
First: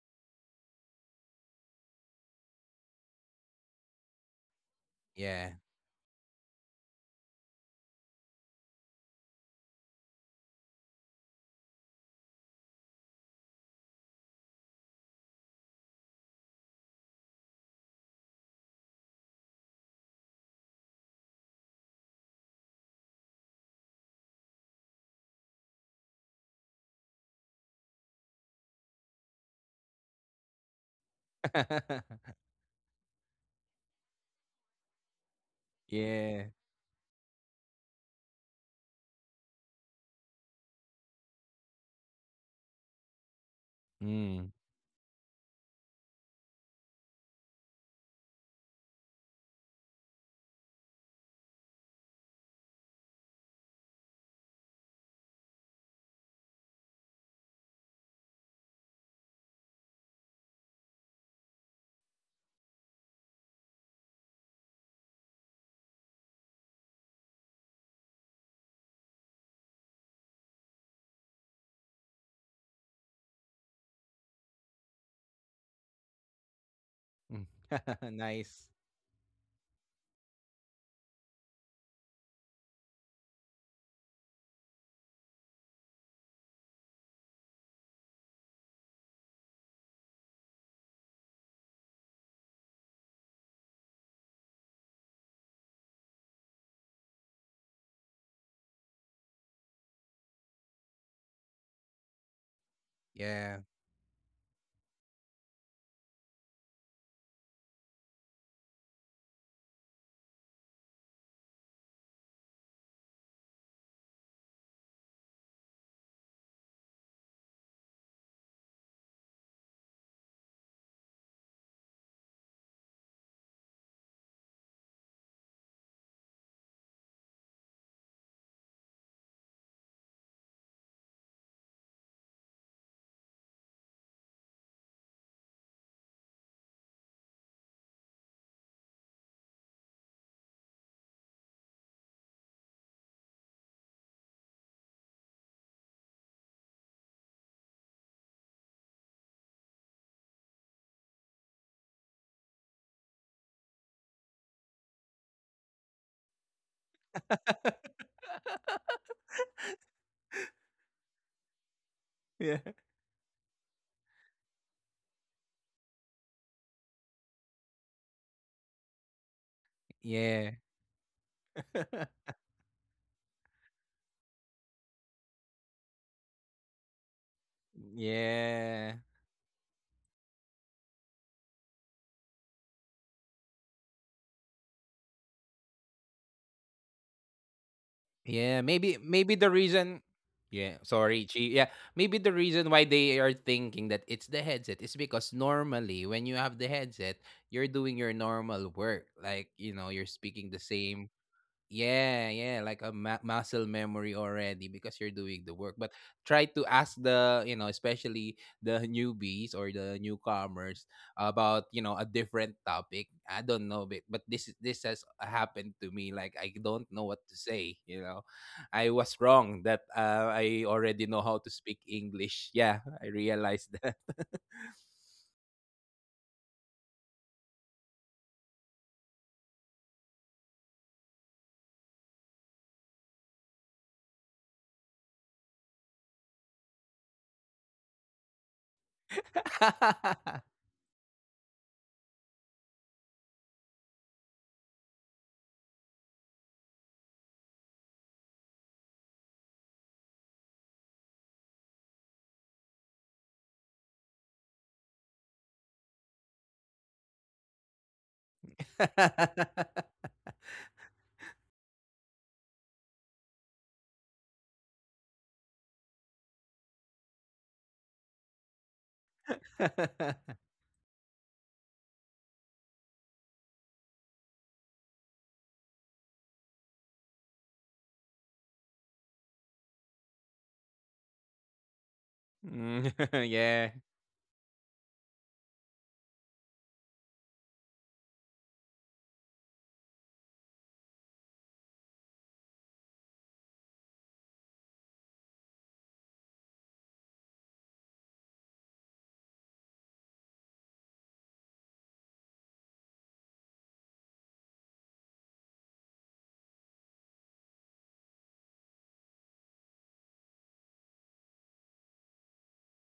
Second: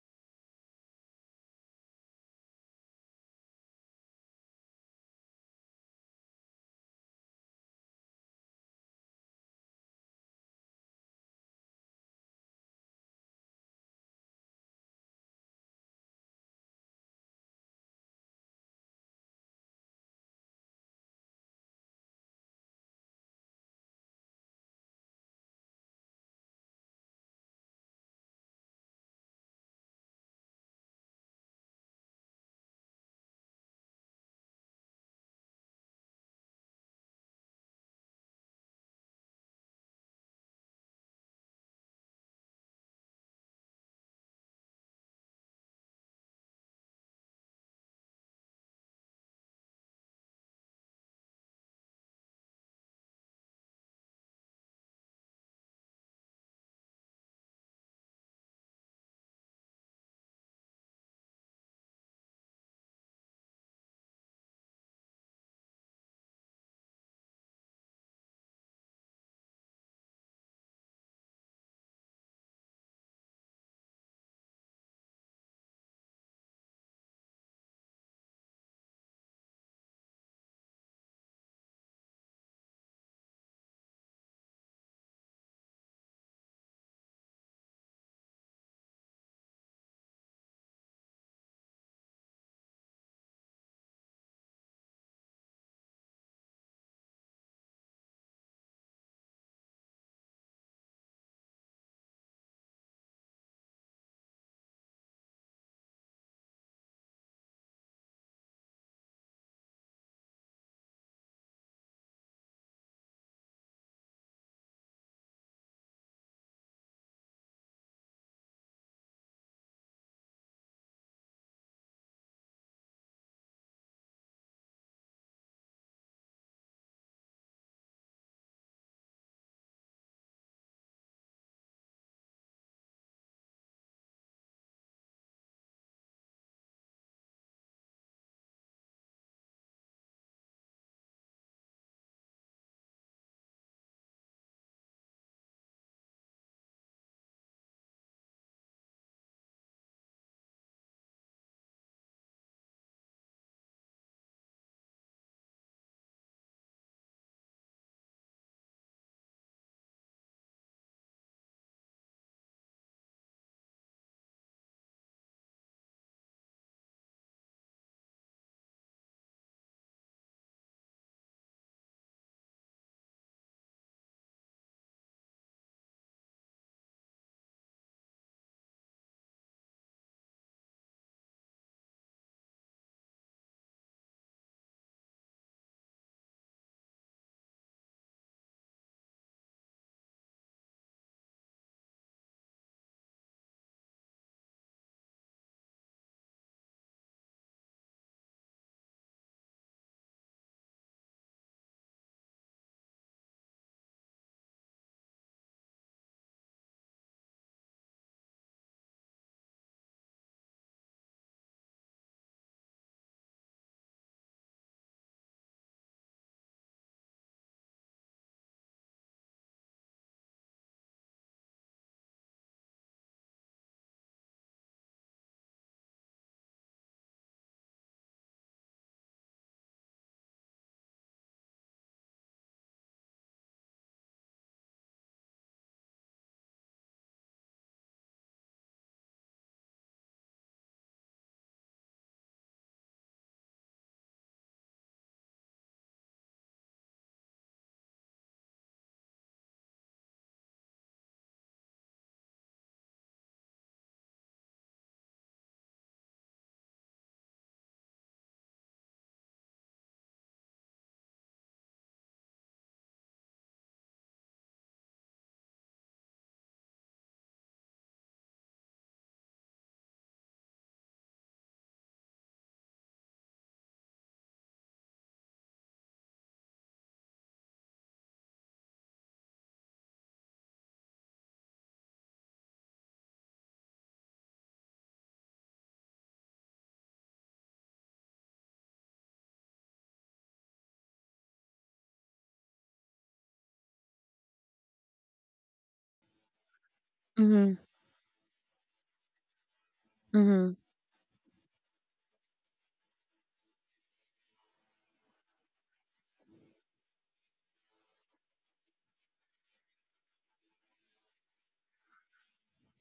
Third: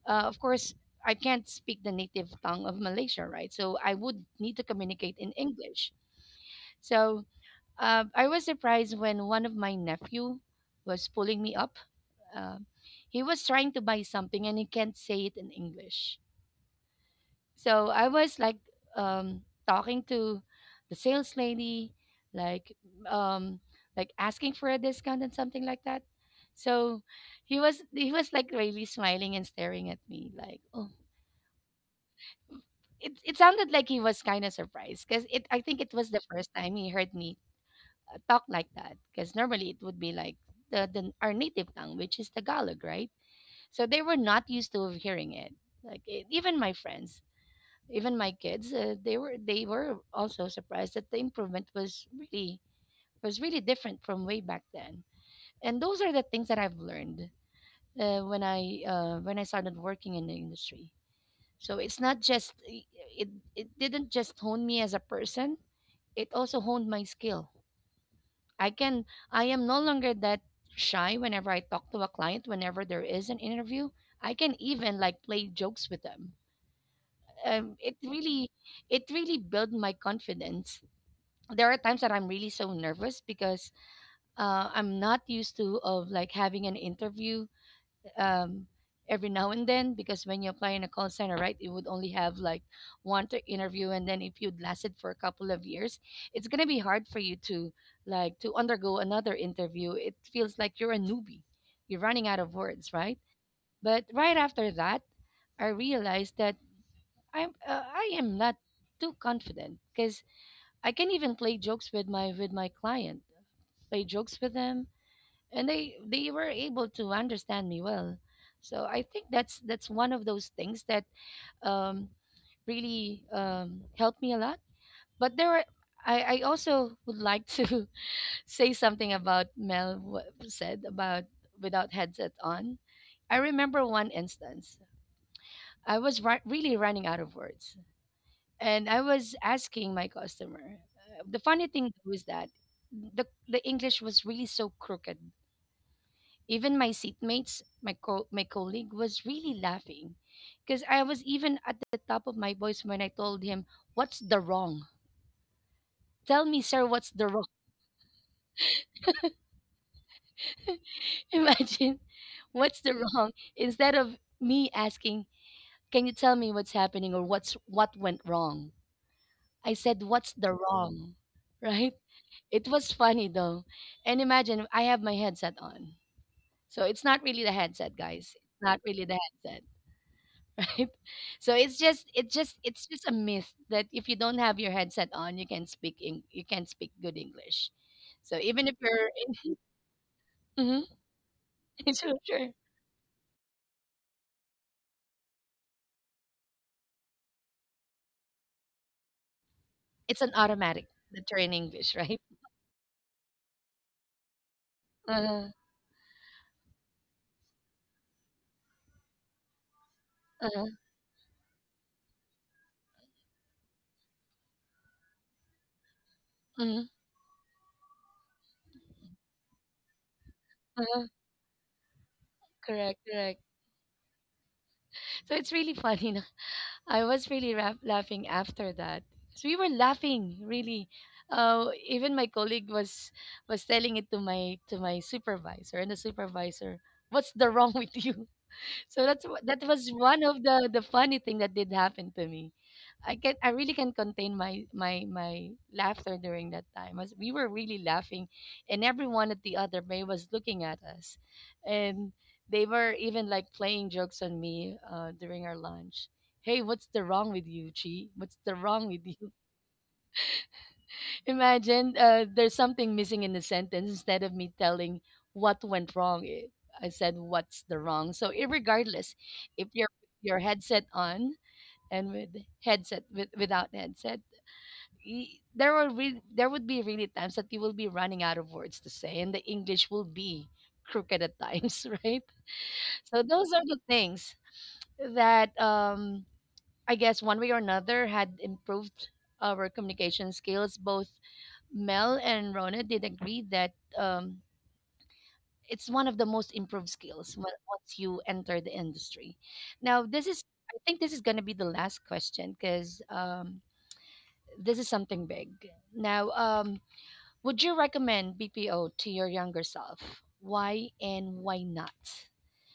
S1: Uh, of course, I can't speak the native tongue of Malaysia, right? So I would need to communicate in
S3: Yeah.
S1: English. So uh, I was surprised when one of my nephew was pulling me up. Uh, he was trying to buy something and he can't say it in English. So I was like um, talking to the sales lady, like um, like asking for a discount and something like that. So he was he was like really smiling and staring at me like, oh, it, it sounded like he was kind of surprised, because it I think it was the
S3: yeah.
S1: first time he heard me uh, talk like that, because normally it would be like the, the our native tongue, which is Tagalog, right? So they were not
S3: Mm.
S1: used to hearing it. Like e- even my friends, even my kids, uh, they were they were also surprised that the improvement was really was really different from way back then. And those are the things that I've learned, uh, when i uh, when I started working in the industry. So it's not just i- it it didn't just hone me as a person, it also honed my skill. i can I am no longer that shy whenever I talk to a client, whenever there is an interview. I can even like play jokes with them.
S3: Mm.
S1: um, it really
S3: nice.
S1: it really built my confidence. There are times that I'm really so nervous, because uh, I'm not used to of like having an interview um, every now and then, because when you apply in a call center, right, it would only have like one to interview, and then if you'd lasted for a couple of years, it's gonna be hard for you to like to undergo another interview. It feels like you're a newbie, you're running out of words, right?
S3: Yeah.
S1: But right after that, I realized that I'm uh, I am not too confident, because I can even play jokes with my with my client, play jokes with them, and they they were able to understand me well. So I think that's that's one of those things that um, really um, helped me a lot. But there were I, I also would like to say something about Mel wh- said about without headset on. I remember one instance. I was ri- really running out of words, and I was asking my customer. Uh, the funny thing was that the the English was really so crooked. Even my seatmates, my co- my colleague was really laughing because I was even at the top of my voice when I told him, "What's the wrong? Tell me, sir, what's the wrong?" Imagine,
S3: Yeah.
S1: what's the wrong? Instead of me asking, "Can you tell me what's happening or what's what went wrong?" I said, "What's
S3: Yeah.
S1: the wrong?" Right? It was funny though. And imagine I have my headset on. So it's not really the headset, guys. It's not
S3: Yeah.
S1: really the headset. Right? So it's just it just it's just a myth that if you don't have your headset on, you can speak in, you can speak good English. So
S3: Yeah,
S1: even if
S3: maybe
S1: you're
S3: maybe the reason.
S1: Mhm.
S3: Yeah, sorry, Chi. Yeah,
S1: Sure,
S3: maybe
S1: sure.
S3: the reason why they are thinking that it's the headset is because normally when you have the headset, you're doing your normal work. Like, you know, you're
S1: It's an
S3: speaking the
S1: automatic
S3: same,
S1: that you're in English, right?
S3: yeah, yeah, like a ma- muscle memory already because you're
S1: Uh-huh.
S3: doing the work. But try to ask the, you know, especially the newbies or the
S1: Uh-huh.
S3: newcomers about, you know, a different topic. I don't know, but but this is this has happened to me. Like, I
S1: Uh-huh.
S3: don't know what to say. You know, I was wrong that uh, I already
S1: Uh-huh.
S3: know how to speak English. Yeah,
S1: Correct,
S3: I
S1: correct.
S3: realized that.
S1: So it's really funny. No? I was really ra- laughing after that. So we were laughing really. Uh, even my colleague was was telling it to my to my supervisor, and the supervisor, "What's the wrong with you?" So that's wh- that was one of the the funny thing that did happen to me. I can I really can contain my my my laughter during that time. As we were really laughing, and everyone at the other bay was looking at us, and they were even like playing jokes on me uh, during our lunch. Hey, what's the wrong with you, Chi? What's the wrong with you? Imagine, uh, there's something missing in the sentence. Instead of me telling what went wrong, it, I said what's the wrong. So, irregardless, if you're with your headset on, and with headset with, without headset, y- there will re- there would be really times that you will be running out of words to say, and the English will be crooked at times, right?
S3: Mm,
S1: So those
S3: yeah,
S1: are the things that um, I guess one way or another had improved our communication skills. Both Mel and Rona did agree that um, it's one of the most improved skills
S2: Mm-hmm.
S1: when, once you enter the industry. Now, this is, I think this is going to be the last question, because um, this is something big. Now, um, would you recommend B P O to your younger self? Why and why not?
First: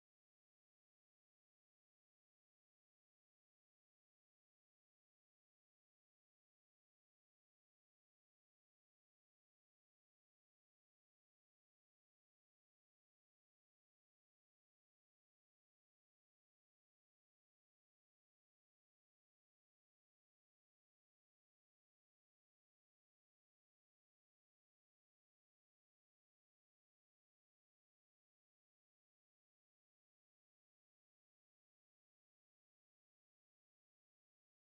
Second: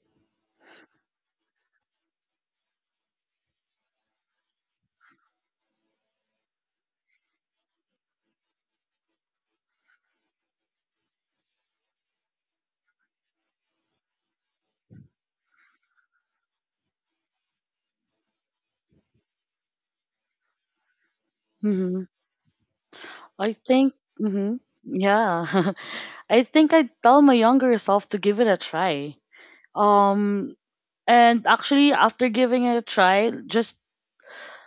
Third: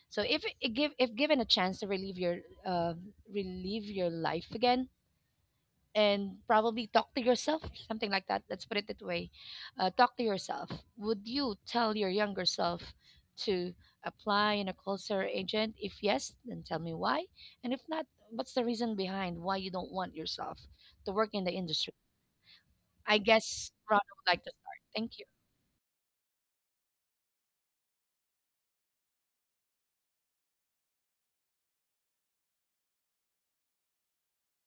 S1: So, if it give if given a chance to relive your uh, relive your life again, and probably talk to yourself, something like that. Let's put it that way. Uh, talk to yourself. Would you tell your younger self to apply in a call center agent? If yes, then tell me why. And if not, what's the reason behind why you don't want yourself to work in the industry?
S2: hmm
S1: I
S2: I
S1: guess
S2: think,
S1: Ron would like to
S2: hmm
S1: start. Thank you.
S2: yeah, I think I'd tell my younger self to give it a try. Um, and actually, after giving it a try, just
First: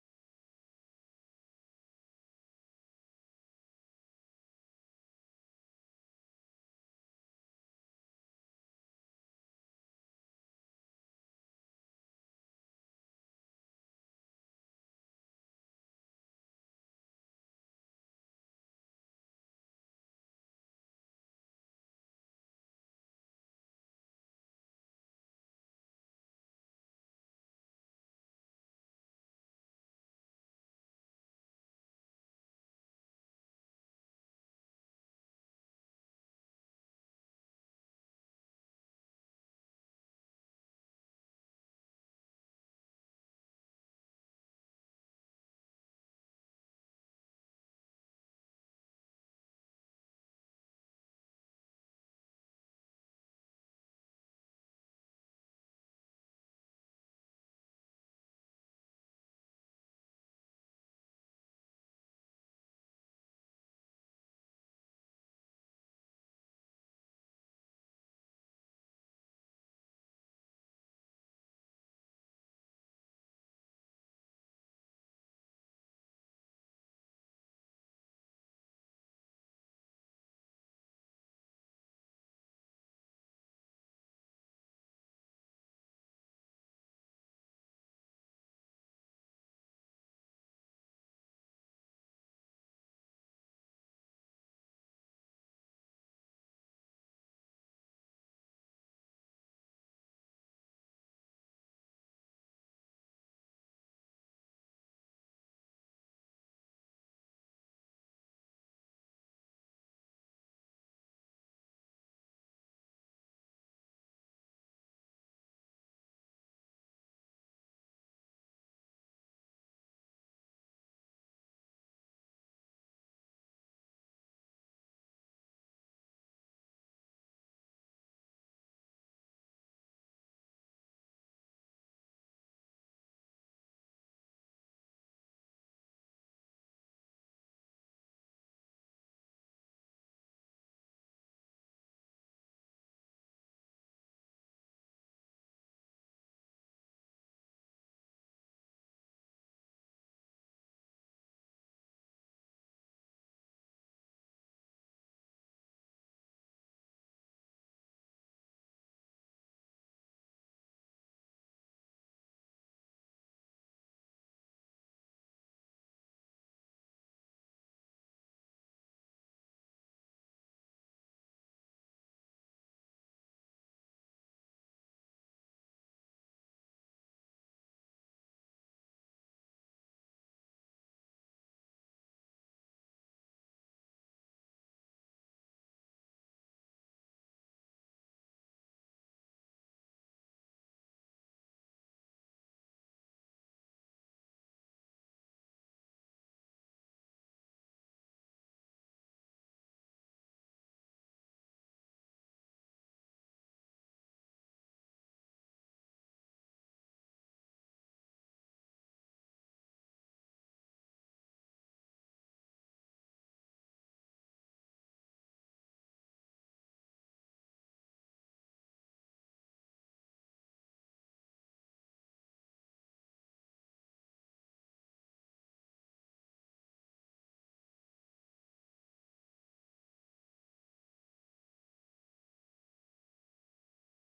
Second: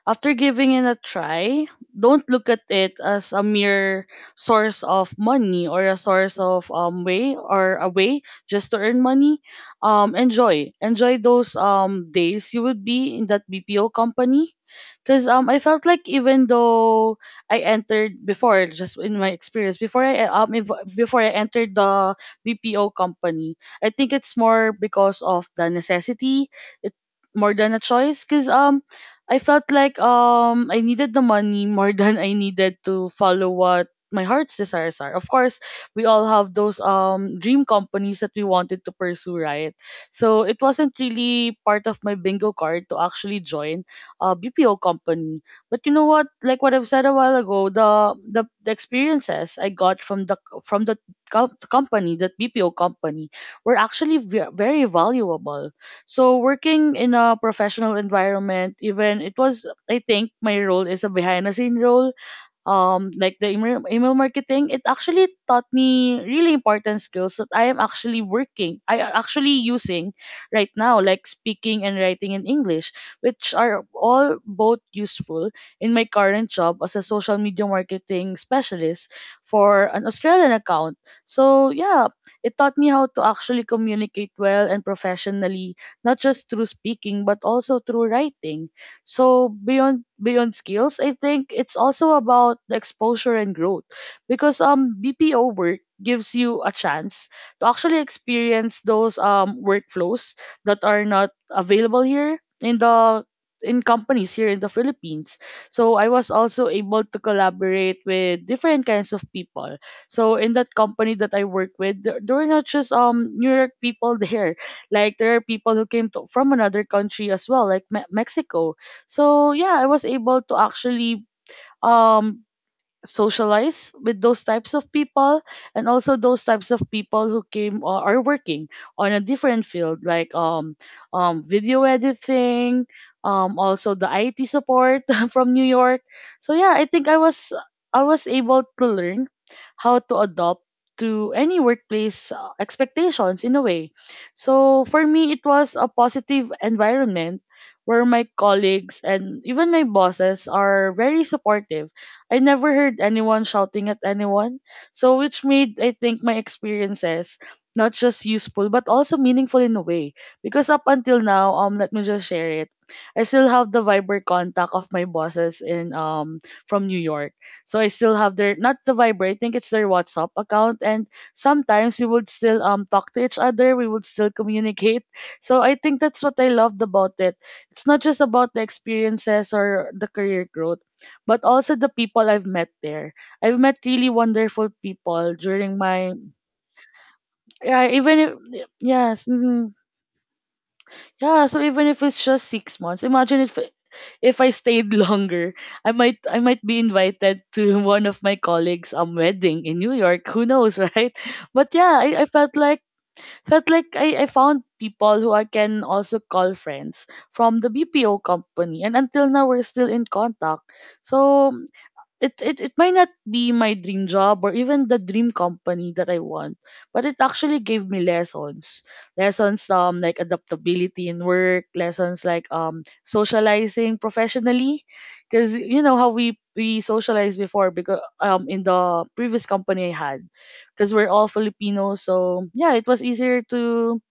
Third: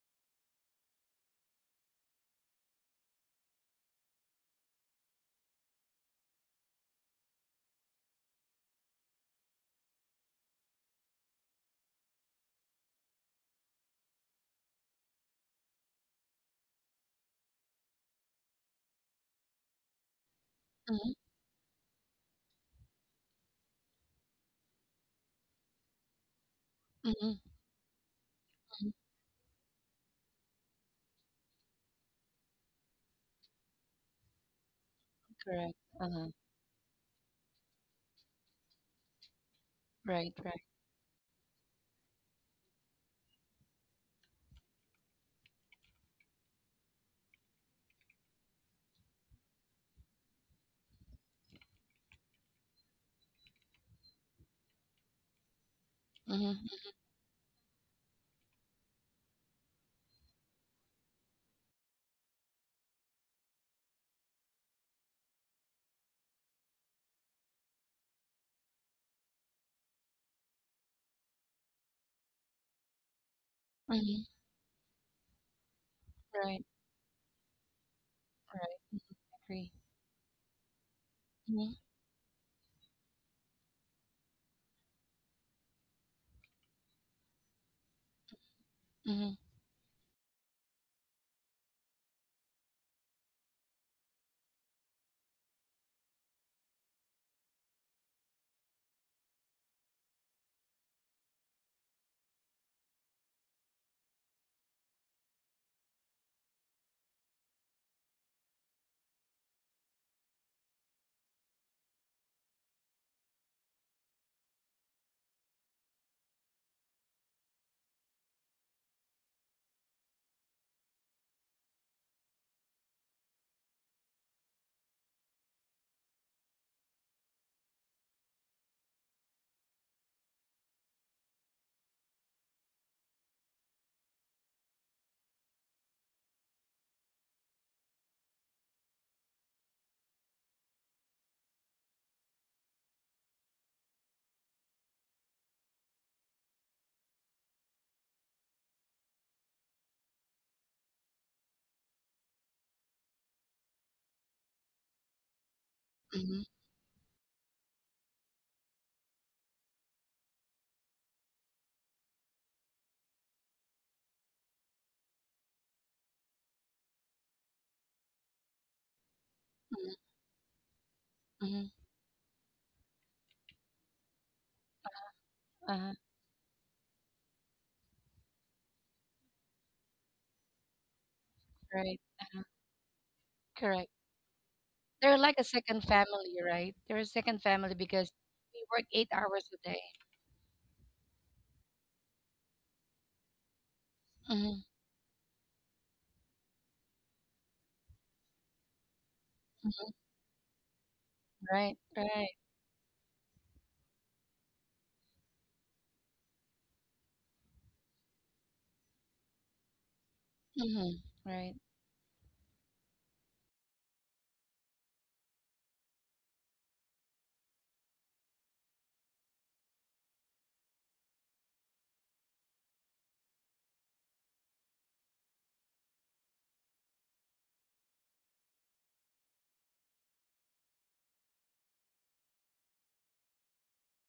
S2: after giving it a try, don't look at it as a mere source of money or a source of um way or a way just to earn money. Um, enjoy, enjoy those um days you would be in that B P O company. Cause um I felt like even though I entered before, just in my experience before I um ev-
S1: Mm-hmm.
S2: before I entered the B P O company, I think it's more because of the necessity it
S1: Mm-hmm.
S2: more than a choice, because um
S1: Hmm.
S2: I felt like um I needed the money more than I needed to follow what my heart's desires are. Of course,
S1: Correct.
S2: we
S1: Uh-huh.
S2: all have those um dream companies that we wanted to pursue, right?
S1: Right,
S2: So it
S1: right.
S2: wasn't really part of my bingo card to actually join a B P O company. But you know what? Like what I've said a while ago, the the, the experiences I got from the from the com- company, that B P O company, were actually ve- very valuable. So
S1: Mm-hmm.
S2: working in a professional environment, even it was, I think my role is a behind the scene role, um like the email, email marketing, it actually taught me really important skills that i am actually working i am actually using right now, like speaking and writing in english, which are
S1: Mm-hmm.
S2: all both useful in my current
S1: Right,
S2: job as a social media marketing
S1: right.
S2: specialist
S1: Agree.
S2: for an australian account. So
S1: Mm-hmm.
S2: yeah, it taught me how to actually communicate well and professionally, not just through speaking but also through writing.
S1: Mm-hmm.
S2: So beyond beyond skills, I think it's also about the exposure and growth, because um B P O work gives you a chance to actually experience those um workflows that are not available here in the in companies here in the Philippines. So I was also able to collaborate with different kinds of people. So in that company that I work with, there, there were not just um New York people there. Like there are people who came to, from another country as well, like Me- Mexico. So yeah, I was able to actually um socialize with those types of people, and also those types of people who came or are working on a different field like um, um, video editing, um, also the I T support from New York. So yeah, I think I was I was able to learn how to adopt to any workplace uh, expectations in a way. So for me, it was a positive environment where my colleagues and even my bosses are very supportive. I never heard anyone shouting at anyone. So, which made, I think, my
S1: Mm-hmm.
S2: experiences not just useful, but also meaningful in a way. Because up until now, um, let me just share it. I still have the Viber contact of my bosses in um from New York. So I still have their, not the Viber, I think it's their WhatsApp account, and
S1: Mm-hmm.
S2: sometimes we would still um talk to each other, we would still communicate. So I
S1: Uh-huh.
S2: think that's what I loved about it. It's not just about the experiences or the career growth, but also the
S1: Right.
S2: people I've met there. I've met
S1: Correct.
S2: really wonderful
S1: They're
S2: people
S1: like a
S2: during
S1: second
S2: my
S1: family, right? They're a second family
S2: yeah,
S1: because
S2: even if
S1: we work eight
S2: yes,
S1: hours a
S2: hmm
S1: day.
S2: yeah. So even if it's just six months, imagine if if I
S1: Hmm.
S2: stayed longer, I might I might be invited to one of my colleagues' um wedding in New York. Who knows, right? But
S1: Right,
S2: yeah, I, I
S1: right,
S2: felt like felt like I, I found people who I can also call friends from the B P O company, and until now we're still in contact.
S1: hmm
S2: So
S1: right,
S2: it, it it might not be my dream job or even the dream company that I want, but it actually gave me lessons. Lessons um like adaptability in work, lessons like um socializing professionally, because you know how we we socialized before, because um in the previous company I had, because we're all Filipinos, so yeah, it was easier to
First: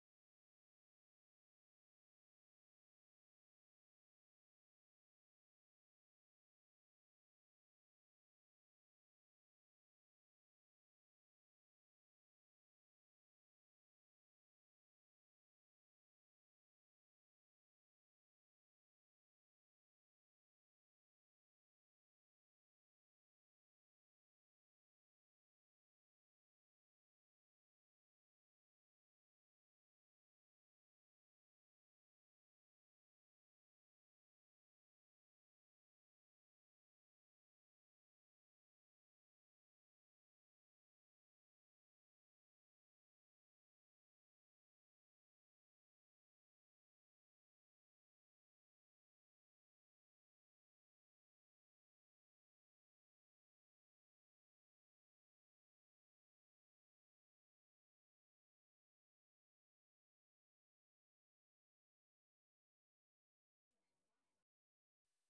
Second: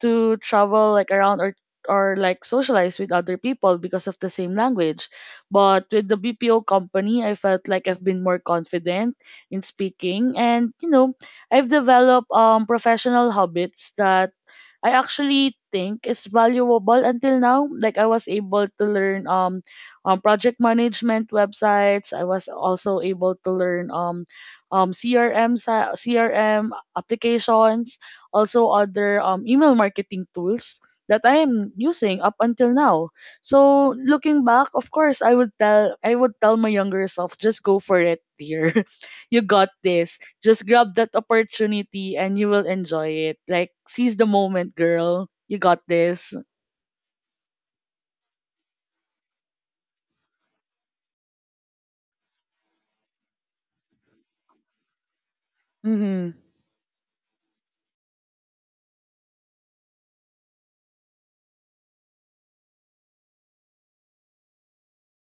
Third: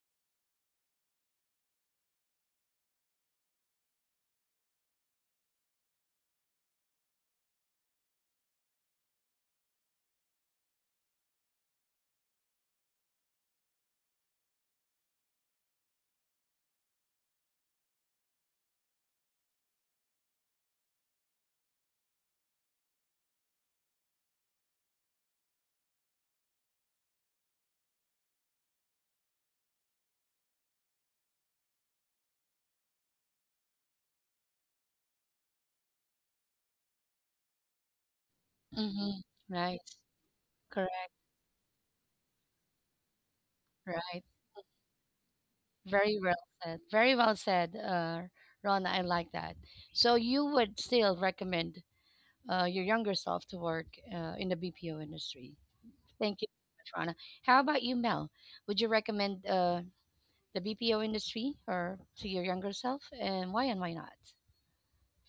S2: to travel like around or or like socialize with other people because of the same language. But with the B P O company, I felt like I've been more confident in speaking and you know, I've developed um professional habits that I actually think is valuable until now. Like I was able to learn um, um project management websites. I was also able to learn um um C R M si- C R M applications, also other um email marketing tools that I am using up until now. So looking back, of course, I would tell I would tell my younger self, just go for it, dear.
S1: hmm
S2: You got
S1: right,
S2: this. Just grab
S1: correct,
S2: that opportunity and you will enjoy it. Like seize
S1: right.
S2: the moment, girl. You got
S1: Very
S2: this.
S1: well said. Very well said, uh, Rona. I like that. So you would still recommend uh, your younger self to work uh, in the B P O industry.
S2: Hmm.
S1: Thank you so much, Rona. How about you, Mel? Would you recommend uh, the B P O industry or to your younger self, and why and why not?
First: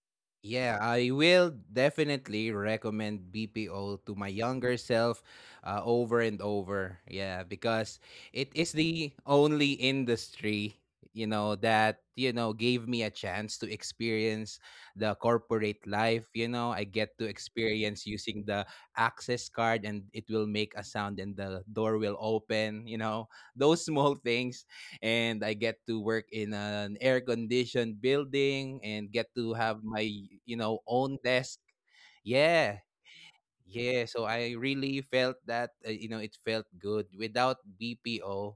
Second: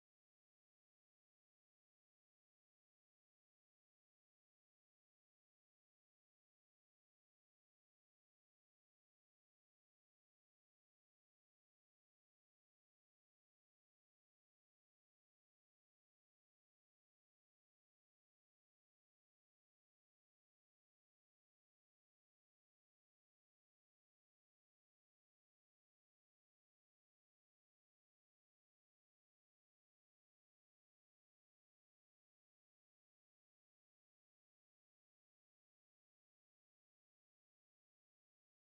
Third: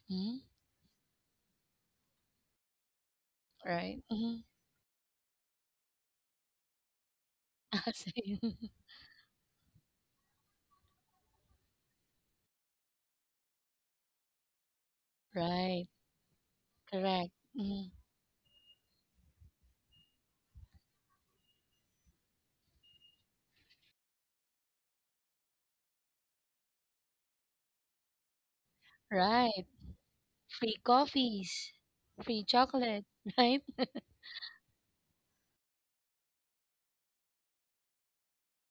S1: Hmm.
S3: yeah, I will definitely recommend B P O
S1: Right.
S3: to my
S1: Hmm.
S3: younger self uh, over and over. Yeah, because it
S1: Same.
S3: is the only industry, you know, that, you know, gave me a chance to experience the
S1: Right.
S3: corporate life. You know, I get
S1: Correct.
S3: to
S1: Mm.
S3: experience using the access card and it will make a sound and the door will open, you know, those small things, and I get to work in an air conditioned building and get
S1: Right.
S3: to have my
S1: Free
S3: you know own
S1: coffees,
S3: desk.
S1: free
S3: Yeah,
S1: chocolate, right?
S3: yeah, so I really felt that uh, you know it felt good without B P O,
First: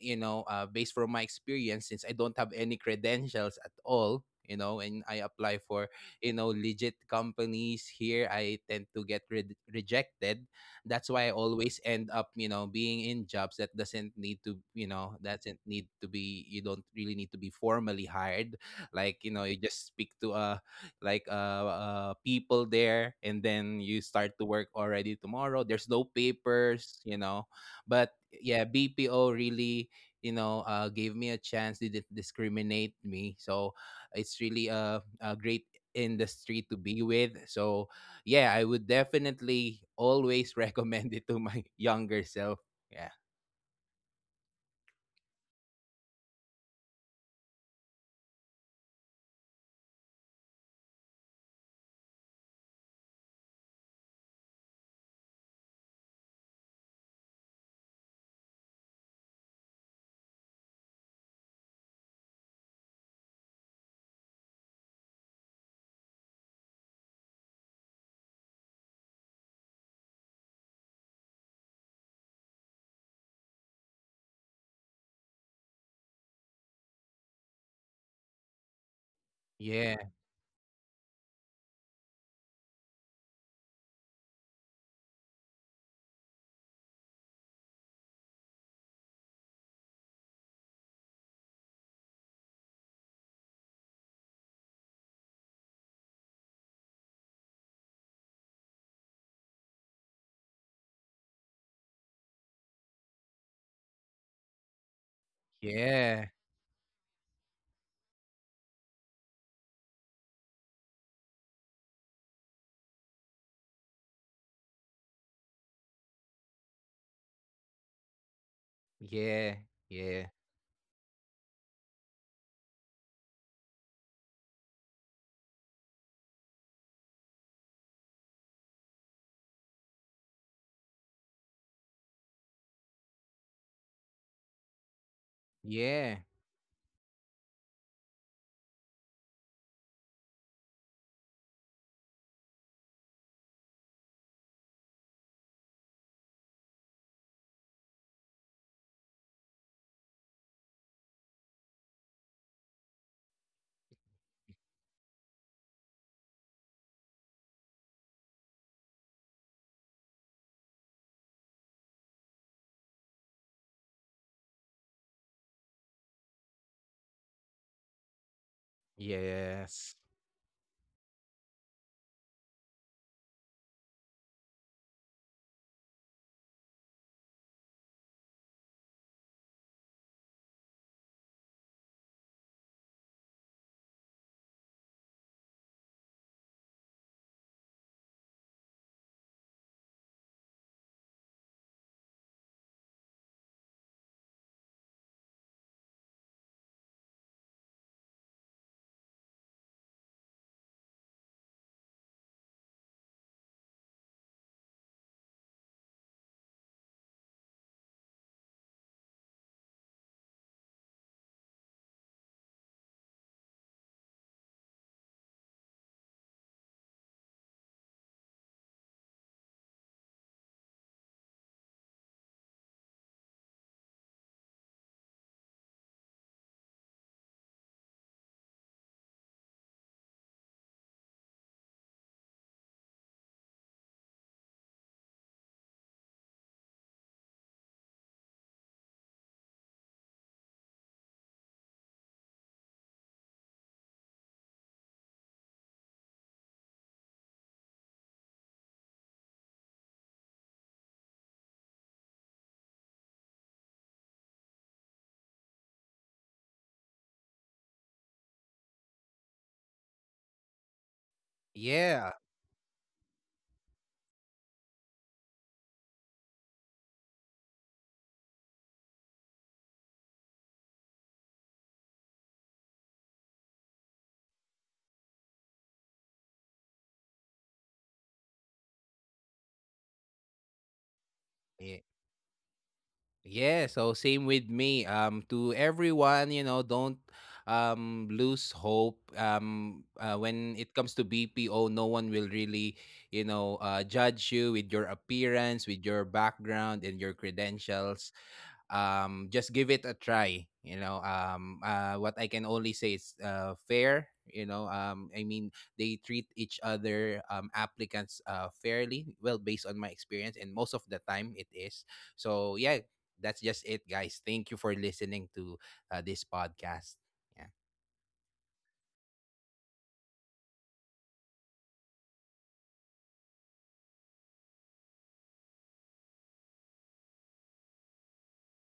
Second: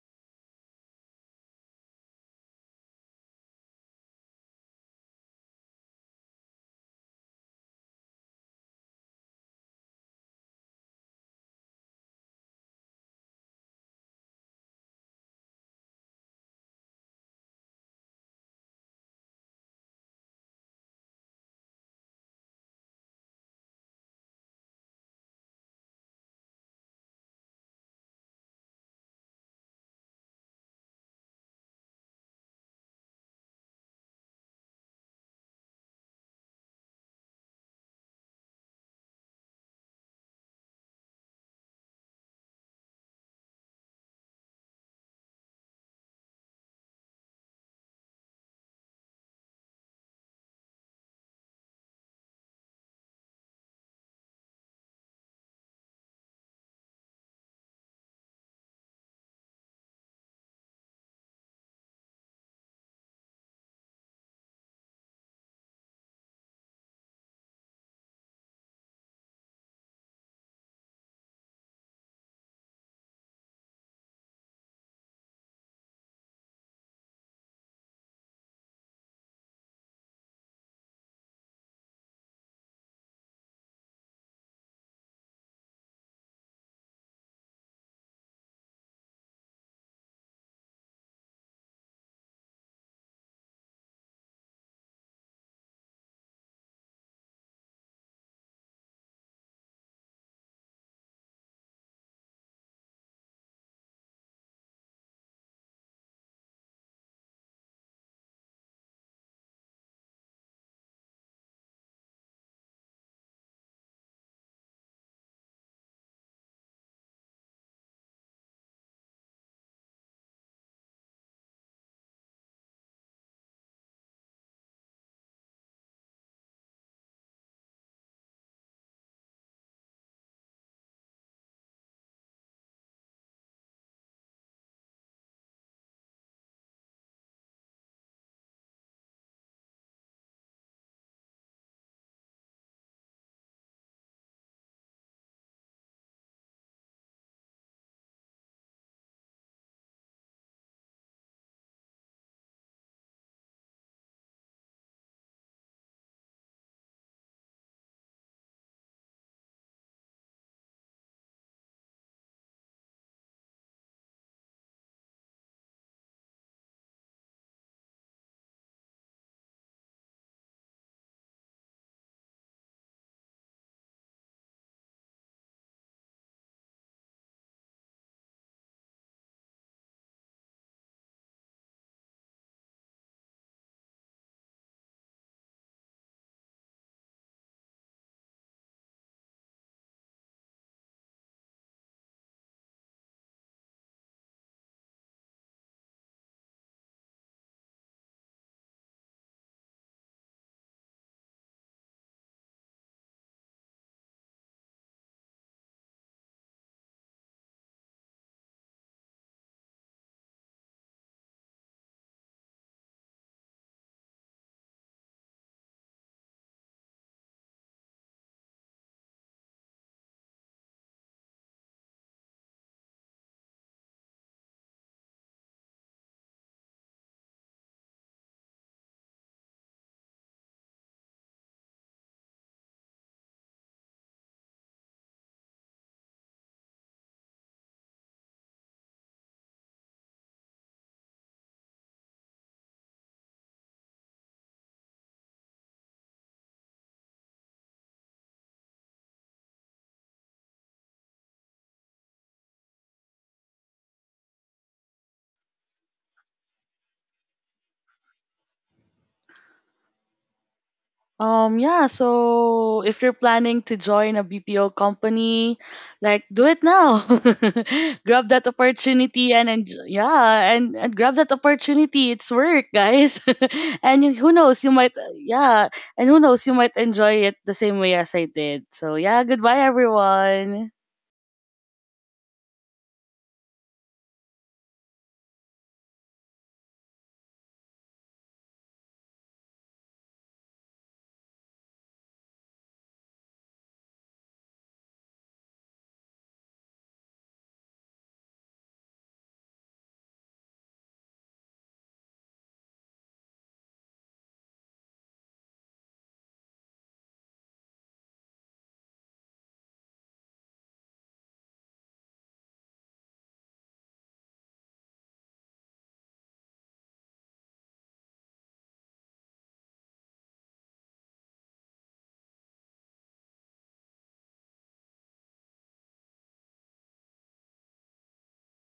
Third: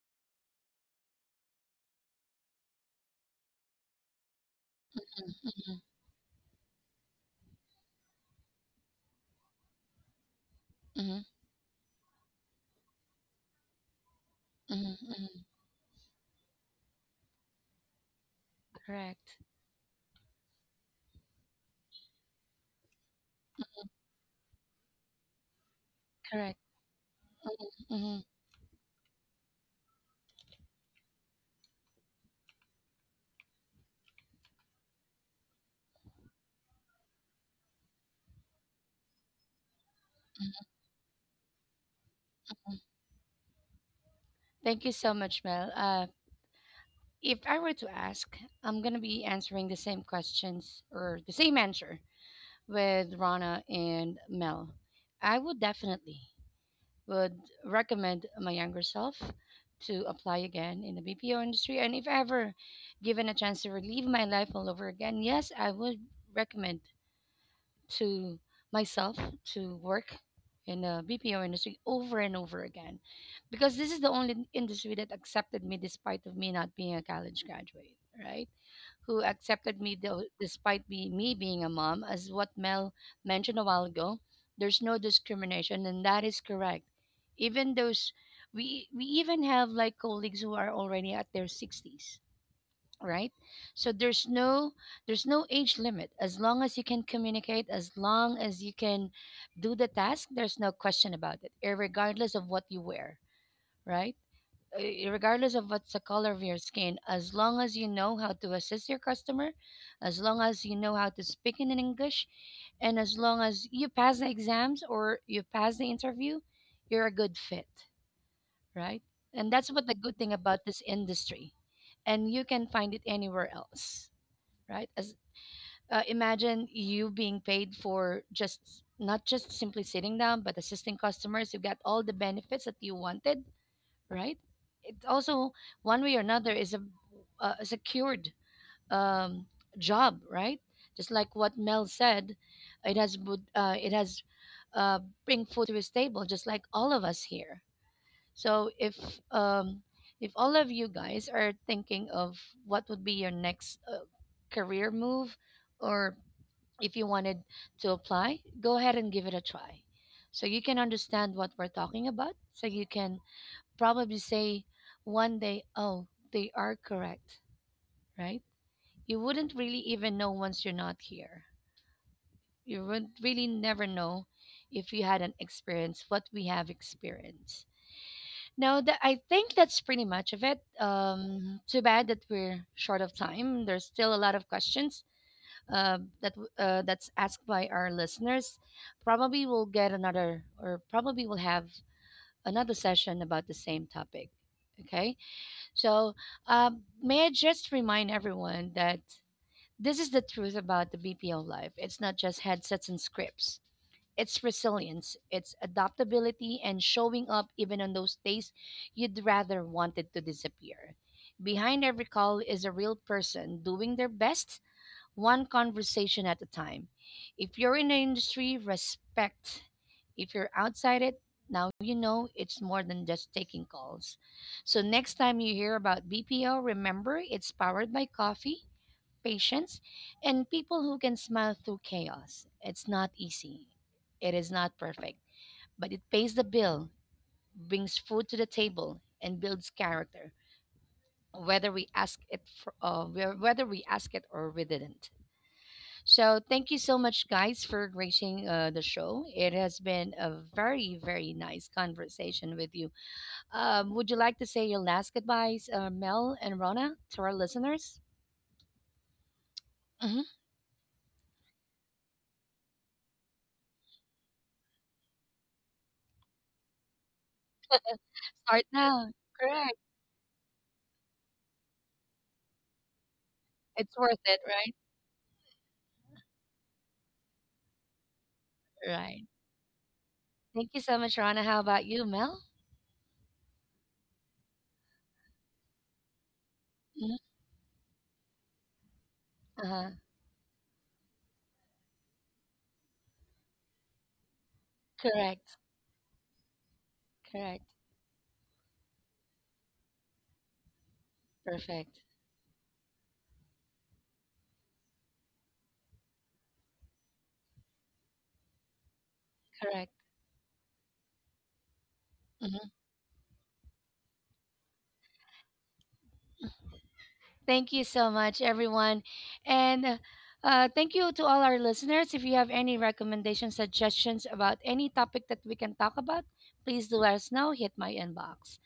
S3: you know, uh, based from my experience. Since I don't have any credentials at all, you know, and I apply for you know legit companies here, I tend to get re- rejected. That's
S1: Mm-hmm.
S3: why I always end up you know being in jobs that doesn't need to you
S1: Mm-hmm.
S3: know
S1: Mm-hmm.
S3: doesn't need to be you don't really need to be formally hired, like, you
S1: Correct.
S3: know, you just speak to a like uh, uh people there and then you start to work already tomorrow. There's no
S1: Correct.
S3: papers, you know, but
S1: Mm-hmm.
S3: yeah, BPO really, you know, uh gave me a chance. They didn't discriminate me, so it's really a, a great industry to be with. So yeah, I would definitely always recommend it to my younger self.
S1: Mm-hmm.
S3: Yeah,
S1: Thank you so much, Mel. Uh, if I were to ask, I'm going to be answering the same questions or the same answer with Rana and Mel. I would definitely would recommend my younger self to apply again in the B P O industry. And if ever given a chance to relive my life all over again, yes, I would recommend to myself to work in the B P O industry over and over again, because this is the only industry that accepted me despite of me not being a college graduate, right? Who accepted me
S3: yeah,
S1: though, despite me, me being a mom. As what Mel mentioned a while ago, there's no discrimination, and that is correct. Even those, we, we even have like colleagues who are already at their sixties, right? So there's no, there's no age limit, as long as you can communicate, as long as you can do the task, there's no question about it, regardless of what you wear, right? Uh, regardless of what's the
S3: yeah,
S1: color of your skin, as long as you know how to assist your customer, as long as you know how to speak in English, and as long as you pass the exams or you pass the interview, you're a good fit, right? And
S3: yeah,
S1: that's what the good
S3: yeah,
S1: thing about this industry. And you can find it anywhere else, right? As uh, imagine you being paid for just not just simply sitting down, but assisting customers. You got all the benefits that you wanted, right? Also, one way or
S3: yeah,
S1: another is a, uh, a secured um, job, right? Just like what Mel said, it has would- uh, it has uh, bring food to his table, just like all of us here. So if um, if all of you guys are thinking of what would be your next uh, career move, or if you wanted to apply, go ahead and give it a try. So you can understand what we're talking about. So you can probably say one day, oh, they are correct, right? You wouldn't really
S3: yes,
S1: even know once you're not here. You would really never know if you hadn't experienced what we have experienced. Now, that I think that's pretty much of it. Um, too bad that we're short of time. There's still a lot of questions uh, that w- uh, that's asked by our listeners. Probably we'll get another, or probably we'll have another session about the same topic. Okay. So, um, may I just remind everyone that this is the truth about the B P O life. It's not just headsets and scripts. It's resilience, it's adaptability, and showing up even on those days you'd rather wanted to disappear. Behind every call is a real person doing their best one conversation at a time. If you're in the industry, respect. If you're outside it, now you know it's more than just taking calls. So next time you hear about B P O, remember it's powered by coffee, patience, and people who can smile through chaos. It's not easy. It is not perfect, but it pays the bill, brings food to the table, and builds character. Whether we ask it, for, uh, whe- whether we ask it or we didn't. So thank you so much, guys, for gracing uh, the show. It has been a very, very nice conversation with you. Um, would you like to say your last goodbyes, uh, Mel and Rona, to our listeners? Hmm.
S2: Um yeah,
S3: yeah,
S2: so if you're planning to join a B P O company, like do it now. Grab that
S1: Start now.
S2: opportunity and and
S1: Correct.
S2: yeah, and, and grab that opportunity. It's work, guys.
S1: It's
S2: And you-
S1: worth
S2: who
S1: it,
S2: knows, you
S1: right?
S2: might yeah, and who knows, you might enjoy it the same way as I did. So yeah,
S1: Right.
S2: goodbye everyone.
S1: Thank you so much, Rona. How about
S3: yeah.
S1: you, Mel?
S3: Yeah, so same with me. Um, to everyone, you know, don't
S1: Mhm.
S3: um lose hope.
S1: Uh-huh.
S3: Um, uh, when it comes to B P O, no one will really, you know, uh, judge you with your
S1: Correct.
S3: appearance, with your background, and your
S1: Correct.
S3: credentials. um just give it a try, you know. Um uh
S1: Perfect.
S3: what I can only say is uh fair, you know. um I mean, they treat each other, um applicants, uh fairly well based on my
S1: Correct.
S3: experience, and most of the time it is. So
S1: Mhm.
S3: yeah, that's just it, guys. Thank you for listening to uh, this podcast. Yeah,
S1: Thank you so much, everyone. And uh, uh, thank you to all our listeners. If you have any recommendations, suggestions about any topic that we can talk about, please do let us know. Hit my inbox.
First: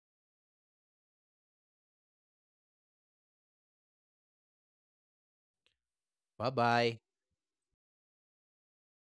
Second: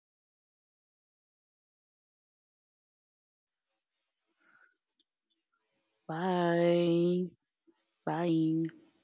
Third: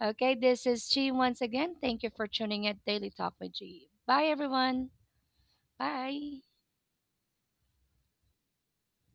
S1: Okay, this is Chi once again. Thank you for tuning in Daily Talk with Chi. Bye, everyone. Bye.
S3: bye bye.
S2: Bye. Bye.